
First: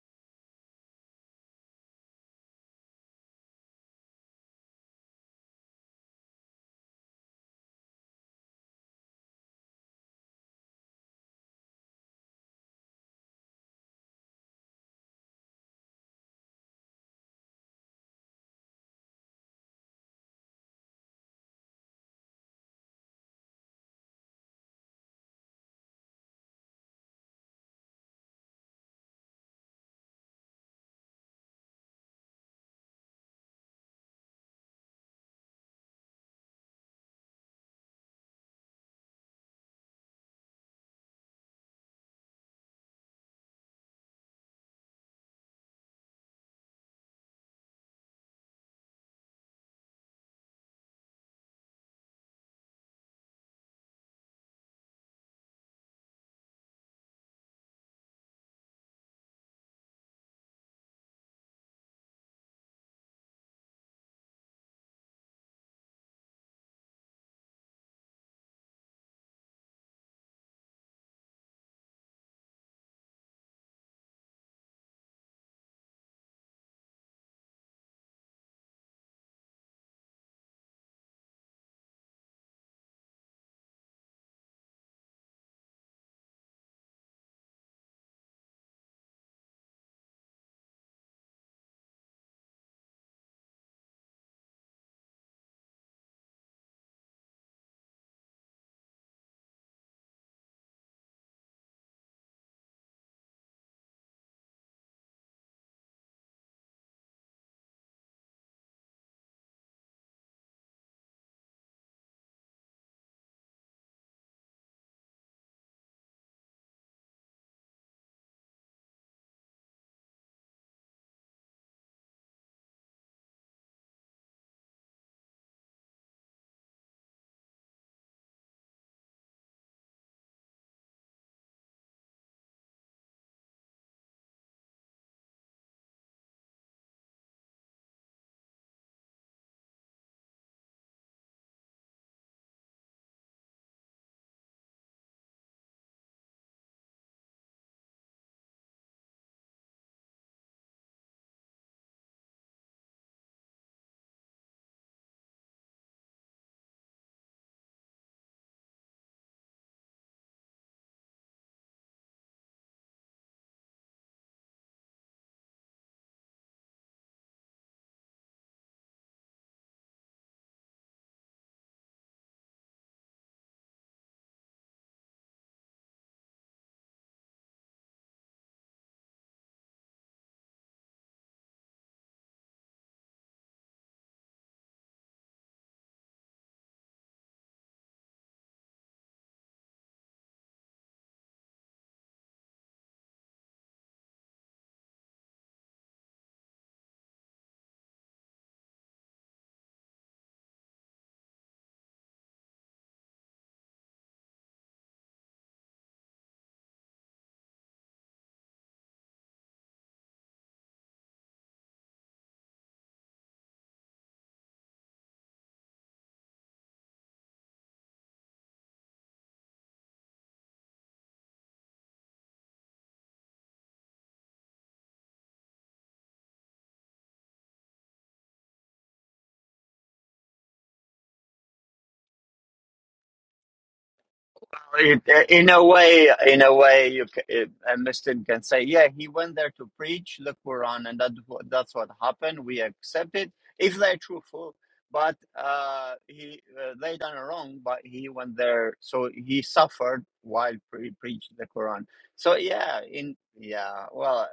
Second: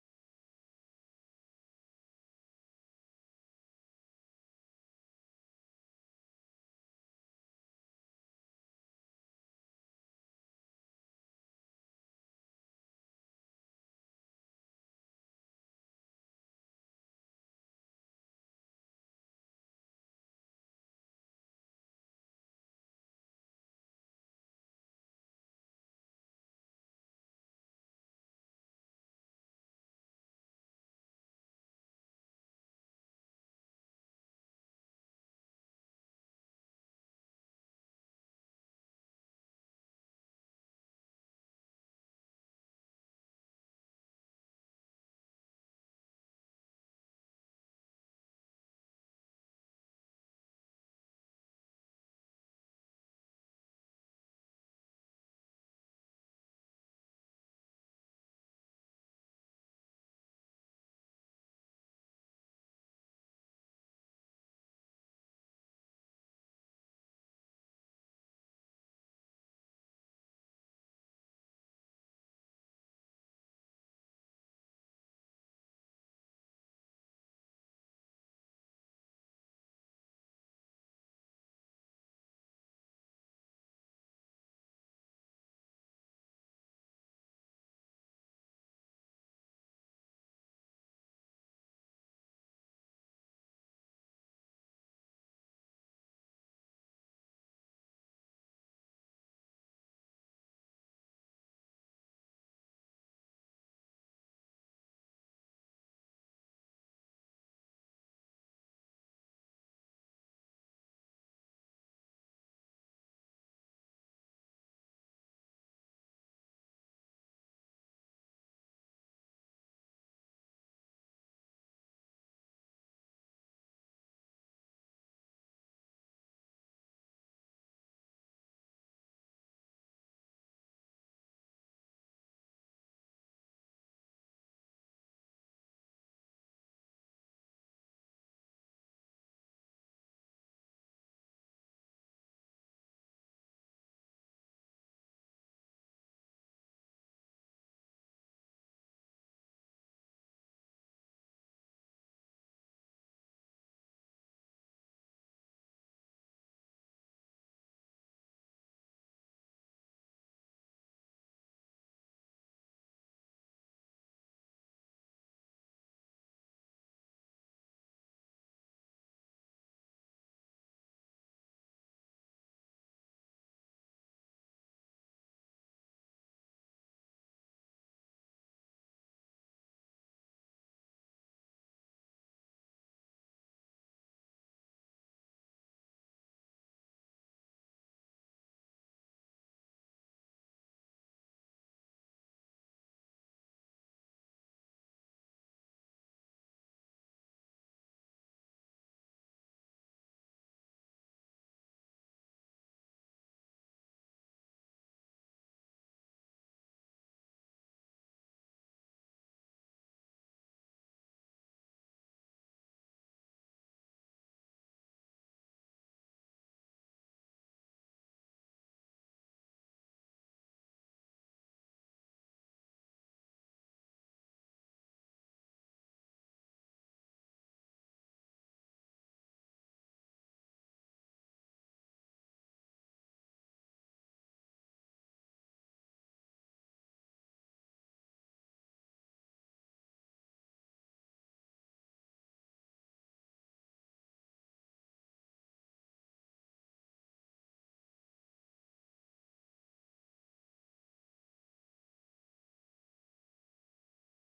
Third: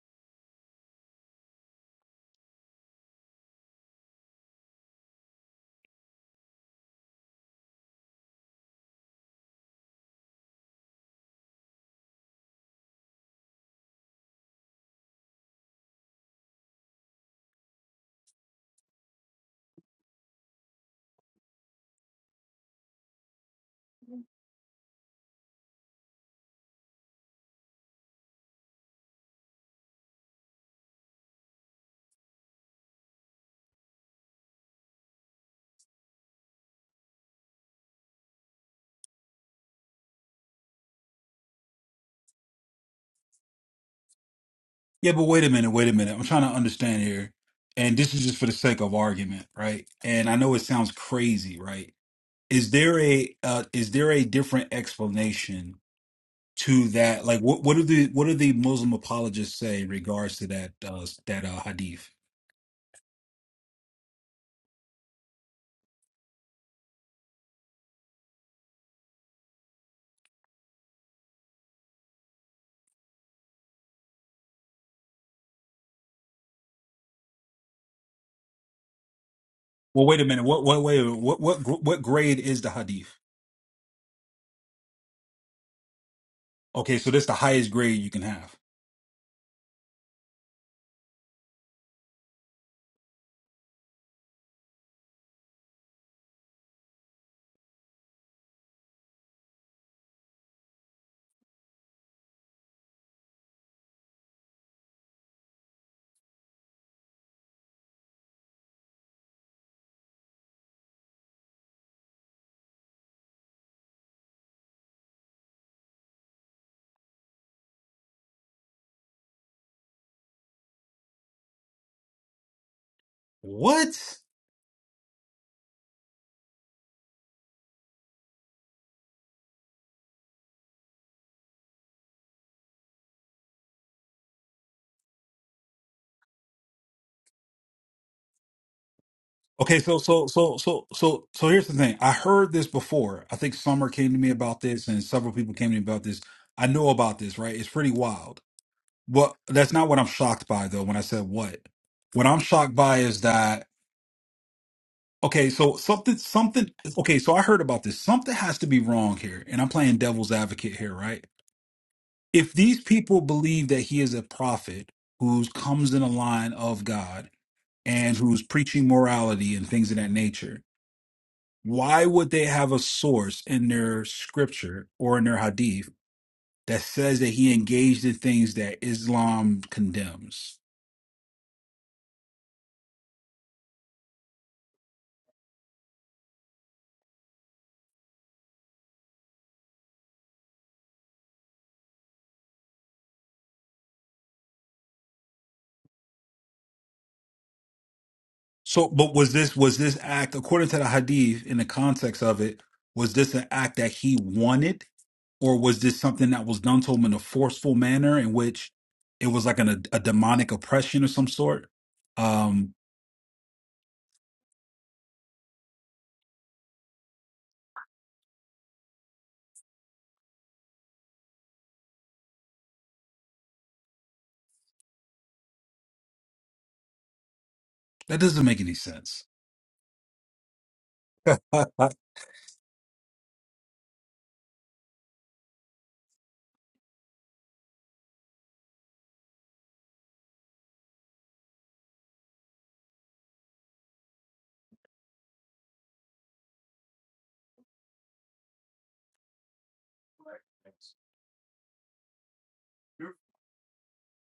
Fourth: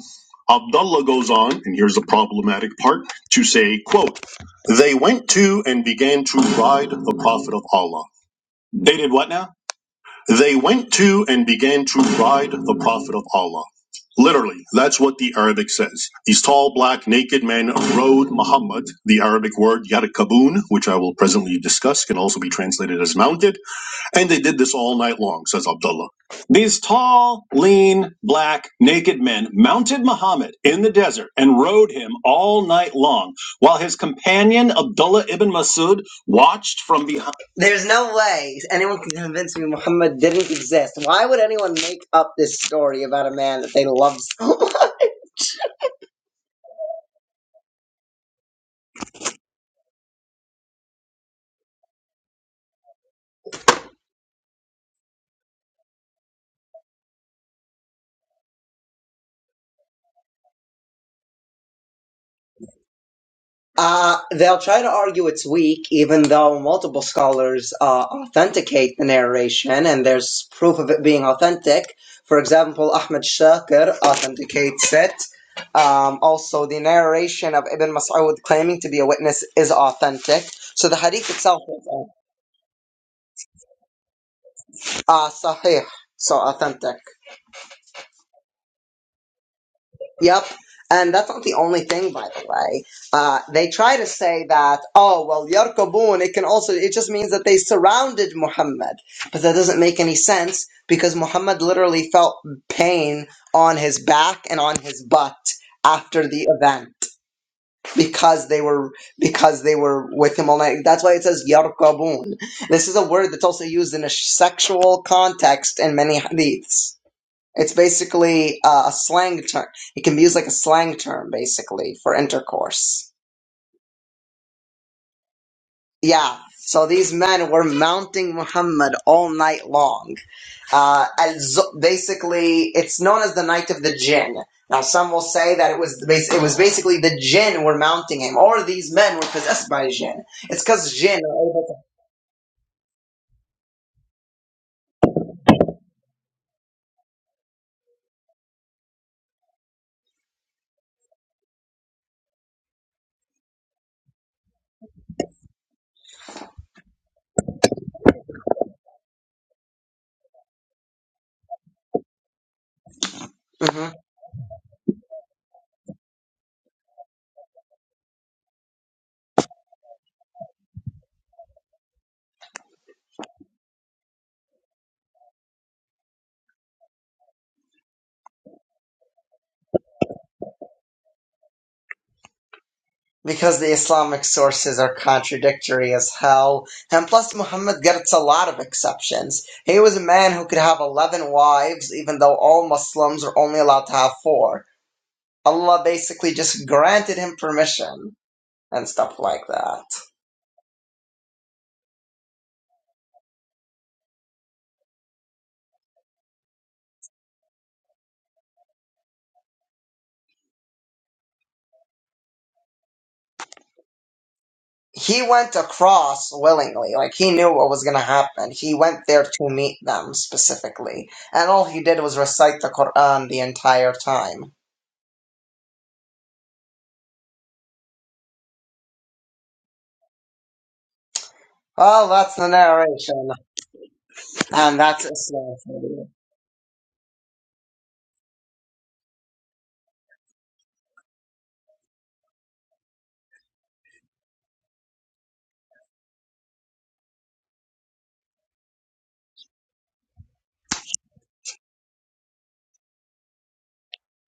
Speaker 4: Abdullah goes on, and here's the problematic part, to say, quote, They went to and began to ride the Prophet of Allah. They did what now? They went to and began to ride the Prophet of Allah. Literally, that's what the Arabic says. These tall, black, naked men rode Muhammad. The Arabic word yarkabun, which I will presently discuss, can also be translated as mounted. And they did this all night long, says Abdullah. These tall, lean, black, naked men mounted Muhammad in the desert and rode him all night long, while his companion Abdullah ibn Masud watched from behind. There's no way anyone can convince me Muhammad didn't exist. Why would anyone make up this story about a man that they love so much?
Speaker 3: Yeah, but wait a minute, wait a minute. I'm trying to understand here. And this is just for the sake of argument, right? And I know it sounds crazy, right? is there a uh, is there a different explanation to that? Like, what what do the what do the Muslim apologists say in regards to that uh, that uh, hadith?
Speaker 4: Uh, they'll try to argue it's weak, even though multiple scholars uh, authenticate the narration and there's proof of it being authentic. For example, Ahmed Shakir authenticates it. Um, also, the narration of Ibn Mas'ud claiming to be a witness is
Speaker 3: Well, wait a minute.
Speaker 4: authentic.
Speaker 3: What what
Speaker 4: So the
Speaker 3: wait?
Speaker 4: hadith
Speaker 3: What
Speaker 4: itself
Speaker 3: what gr-
Speaker 4: is
Speaker 3: what grade is the hadith?
Speaker 4: uh, sahih, so authentic.
Speaker 3: Okay, so that's the highest grade you can have.
Speaker 4: Yep. And that's not the only thing, by the way. Uh, they try to say that, oh, well, Yarkabun, it can also, it just means that they surrounded Muhammad. But that doesn't make any sense because Muhammad literally felt pain on his back and on his butt after the event because they were, because they were with him all night. That's why it says Yarkabun. This is a word that's also used in a sexual context in many hadiths. It's basically uh, a slang term. It can be used like a slang term, basically, for intercourse.
Speaker 3: What?
Speaker 4: Yeah. So these men were mounting Muhammad all night long. Uh, basically, it's known as the Night of the Jinn. Now, some will say that it was it was basically the Jinn were mounting him, or these men were possessed
Speaker 3: Okay,
Speaker 4: by
Speaker 3: so
Speaker 4: Jinn.
Speaker 3: so so
Speaker 4: It's
Speaker 3: so
Speaker 4: because Jinn
Speaker 3: so
Speaker 4: are
Speaker 3: so
Speaker 4: able
Speaker 3: here's the thing. I heard this before. I think Summer came to me about this, and several people came to me about this. I know about this, right? It's pretty wild. Well, that's not what I'm shocked by, though. When I said what, what I'm shocked by is that Okay, so something, something. Okay, so I heard about this. Something has to be wrong here, and I'm playing devil's advocate here, right? If these people
Speaker 4: to.
Speaker 3: believe that
Speaker 4: Mhm.
Speaker 3: he is a prophet who comes in a line of God and who's preaching morality and things of that nature, why would they have a source in their scripture or in their hadith that says that he engaged in things that Islam condemns?
Speaker 4: because the Islamic sources are contradictory as hell. And plus, Muhammad gets a lot of exceptions. He was a man who could have 11 wives, even though all Muslims are only allowed to have four. Allah basically just granted him permission and
Speaker 3: So, but
Speaker 4: stuff
Speaker 3: was
Speaker 4: like
Speaker 3: this was
Speaker 4: that.
Speaker 3: this act according to the hadith in the context of it? Was this an act that he wanted, or was this something that was done to him in a forceful manner in which it was like an, a, a demonic oppression of some sort? Um,
Speaker 4: He went across willingly, like he knew what was gonna happen. He went there to meet them specifically, and all he did was recite the Quran the entire time.
Speaker 3: that doesn't make any sense. I, I,
Speaker 4: Well, that's the narration, and that's
Speaker 1: It- in
Speaker 4: Islam.
Speaker 1: a
Speaker 4: for you.
Speaker 1: way, in a way, you ca- a Muslim can say, "Yeah, he went there to preach the Quran, and that wha- that's what happened. We accept it if they're truthful." But uh, he uh, they done wrong, but he went there, so he suffered while pre- preached the Quran. So yeah, in yeah, well,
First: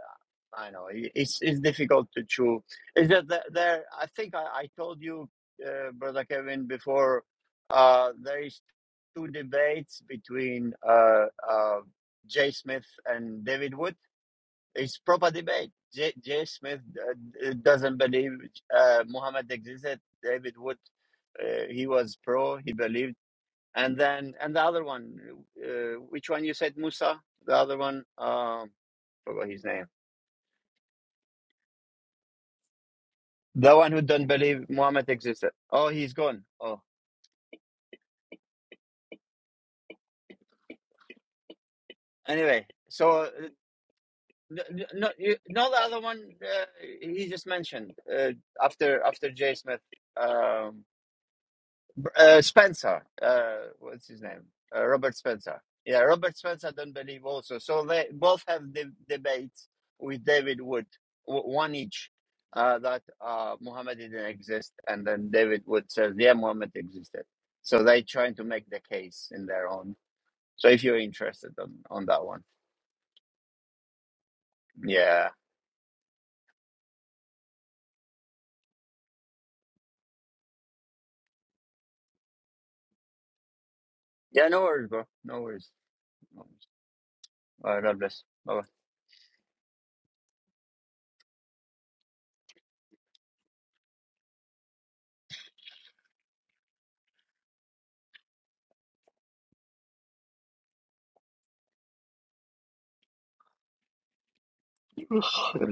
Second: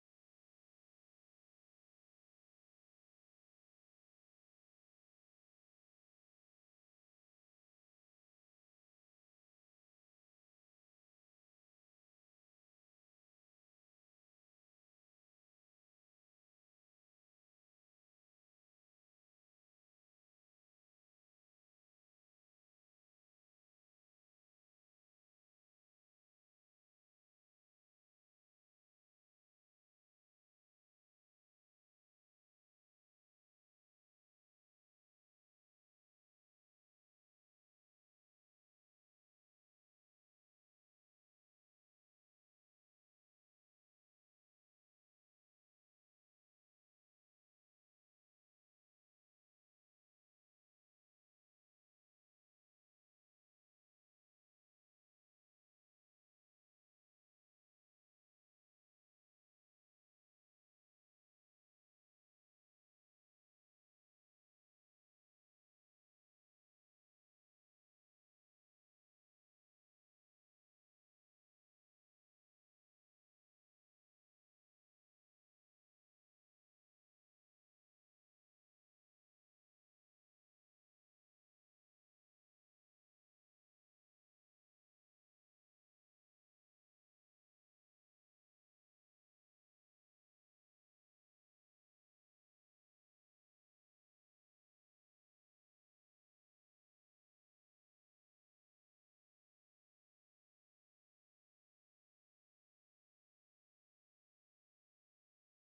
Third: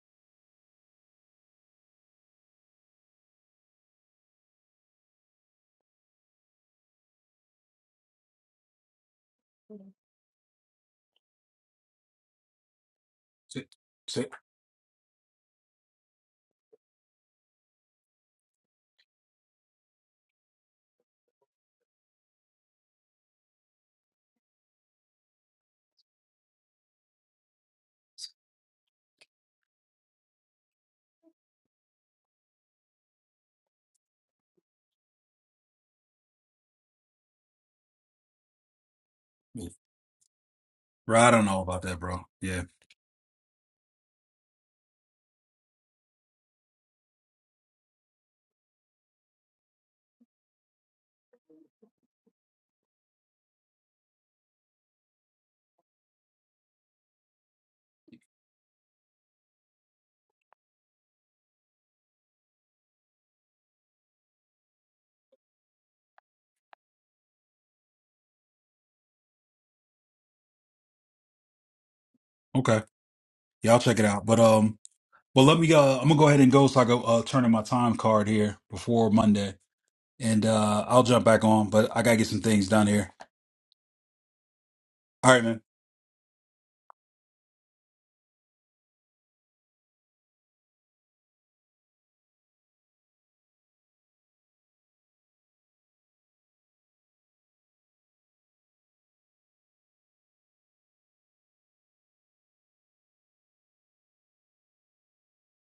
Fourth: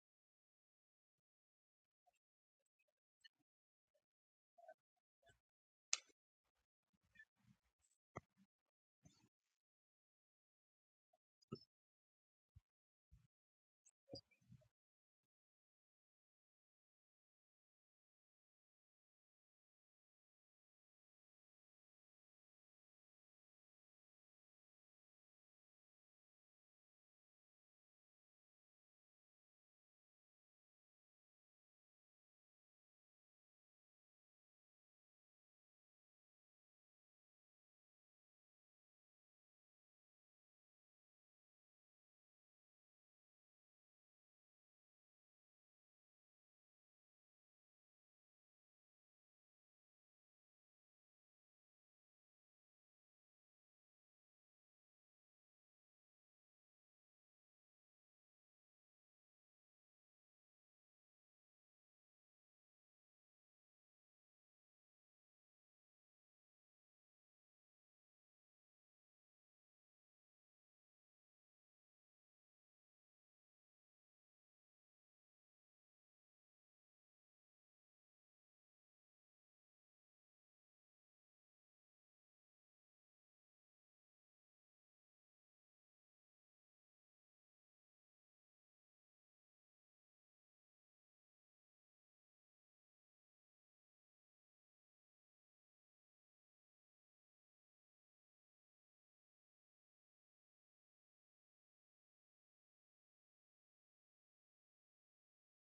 Speaker 1: I know i- it's it's difficult to choose. Is that the- there? I think I, I told you, uh, brother Kevin, before. Uh, there is two debates between uh, uh, Jay Smith and David Wood.
Speaker 3: So-
Speaker 1: It's proper debate. Jay, Jay Smith uh, doesn't believe uh, Muhammad existed. David Wood, uh, he was pro. He believed. And then and the other one, uh, which one you said, Musa? The other one, um, forgot his name. The one who don't believe Muhammad existed. Oh, he's gone. Oh,
Speaker 3: Bro, I don't know about that, bro. Yeah,
Speaker 1: anyway. So N- No, no, you, no, the other one uh, he just mentioned uh, after after Jay Smith, um, Br- uh, Spencer. Uh, what's his name? Uh, Robert Spencer. Yeah, Robert Spencer. Don't believe also. So they both have de- debates with David Wood, w- one each. Uh, that uh, Muhammad didn't exist, and then David Wood says, "Yeah, Muhammad existed." So they trying to make the case in their own. So if you're interested on on that one,
Speaker 3: okay, yeah, I'll check it out. But um,
Speaker 1: yeah,
Speaker 3: well, let me. Uh, I'm gonna go ahead and go so I go uh, turn in my time card here before Monday, and uh, I'll jump back on. But I gotta get some things done here.
Speaker 1: yeah, no worries, bro,
Speaker 3: All
Speaker 1: no
Speaker 3: right, man.
Speaker 1: worries. Uh, God bless. Bye bye.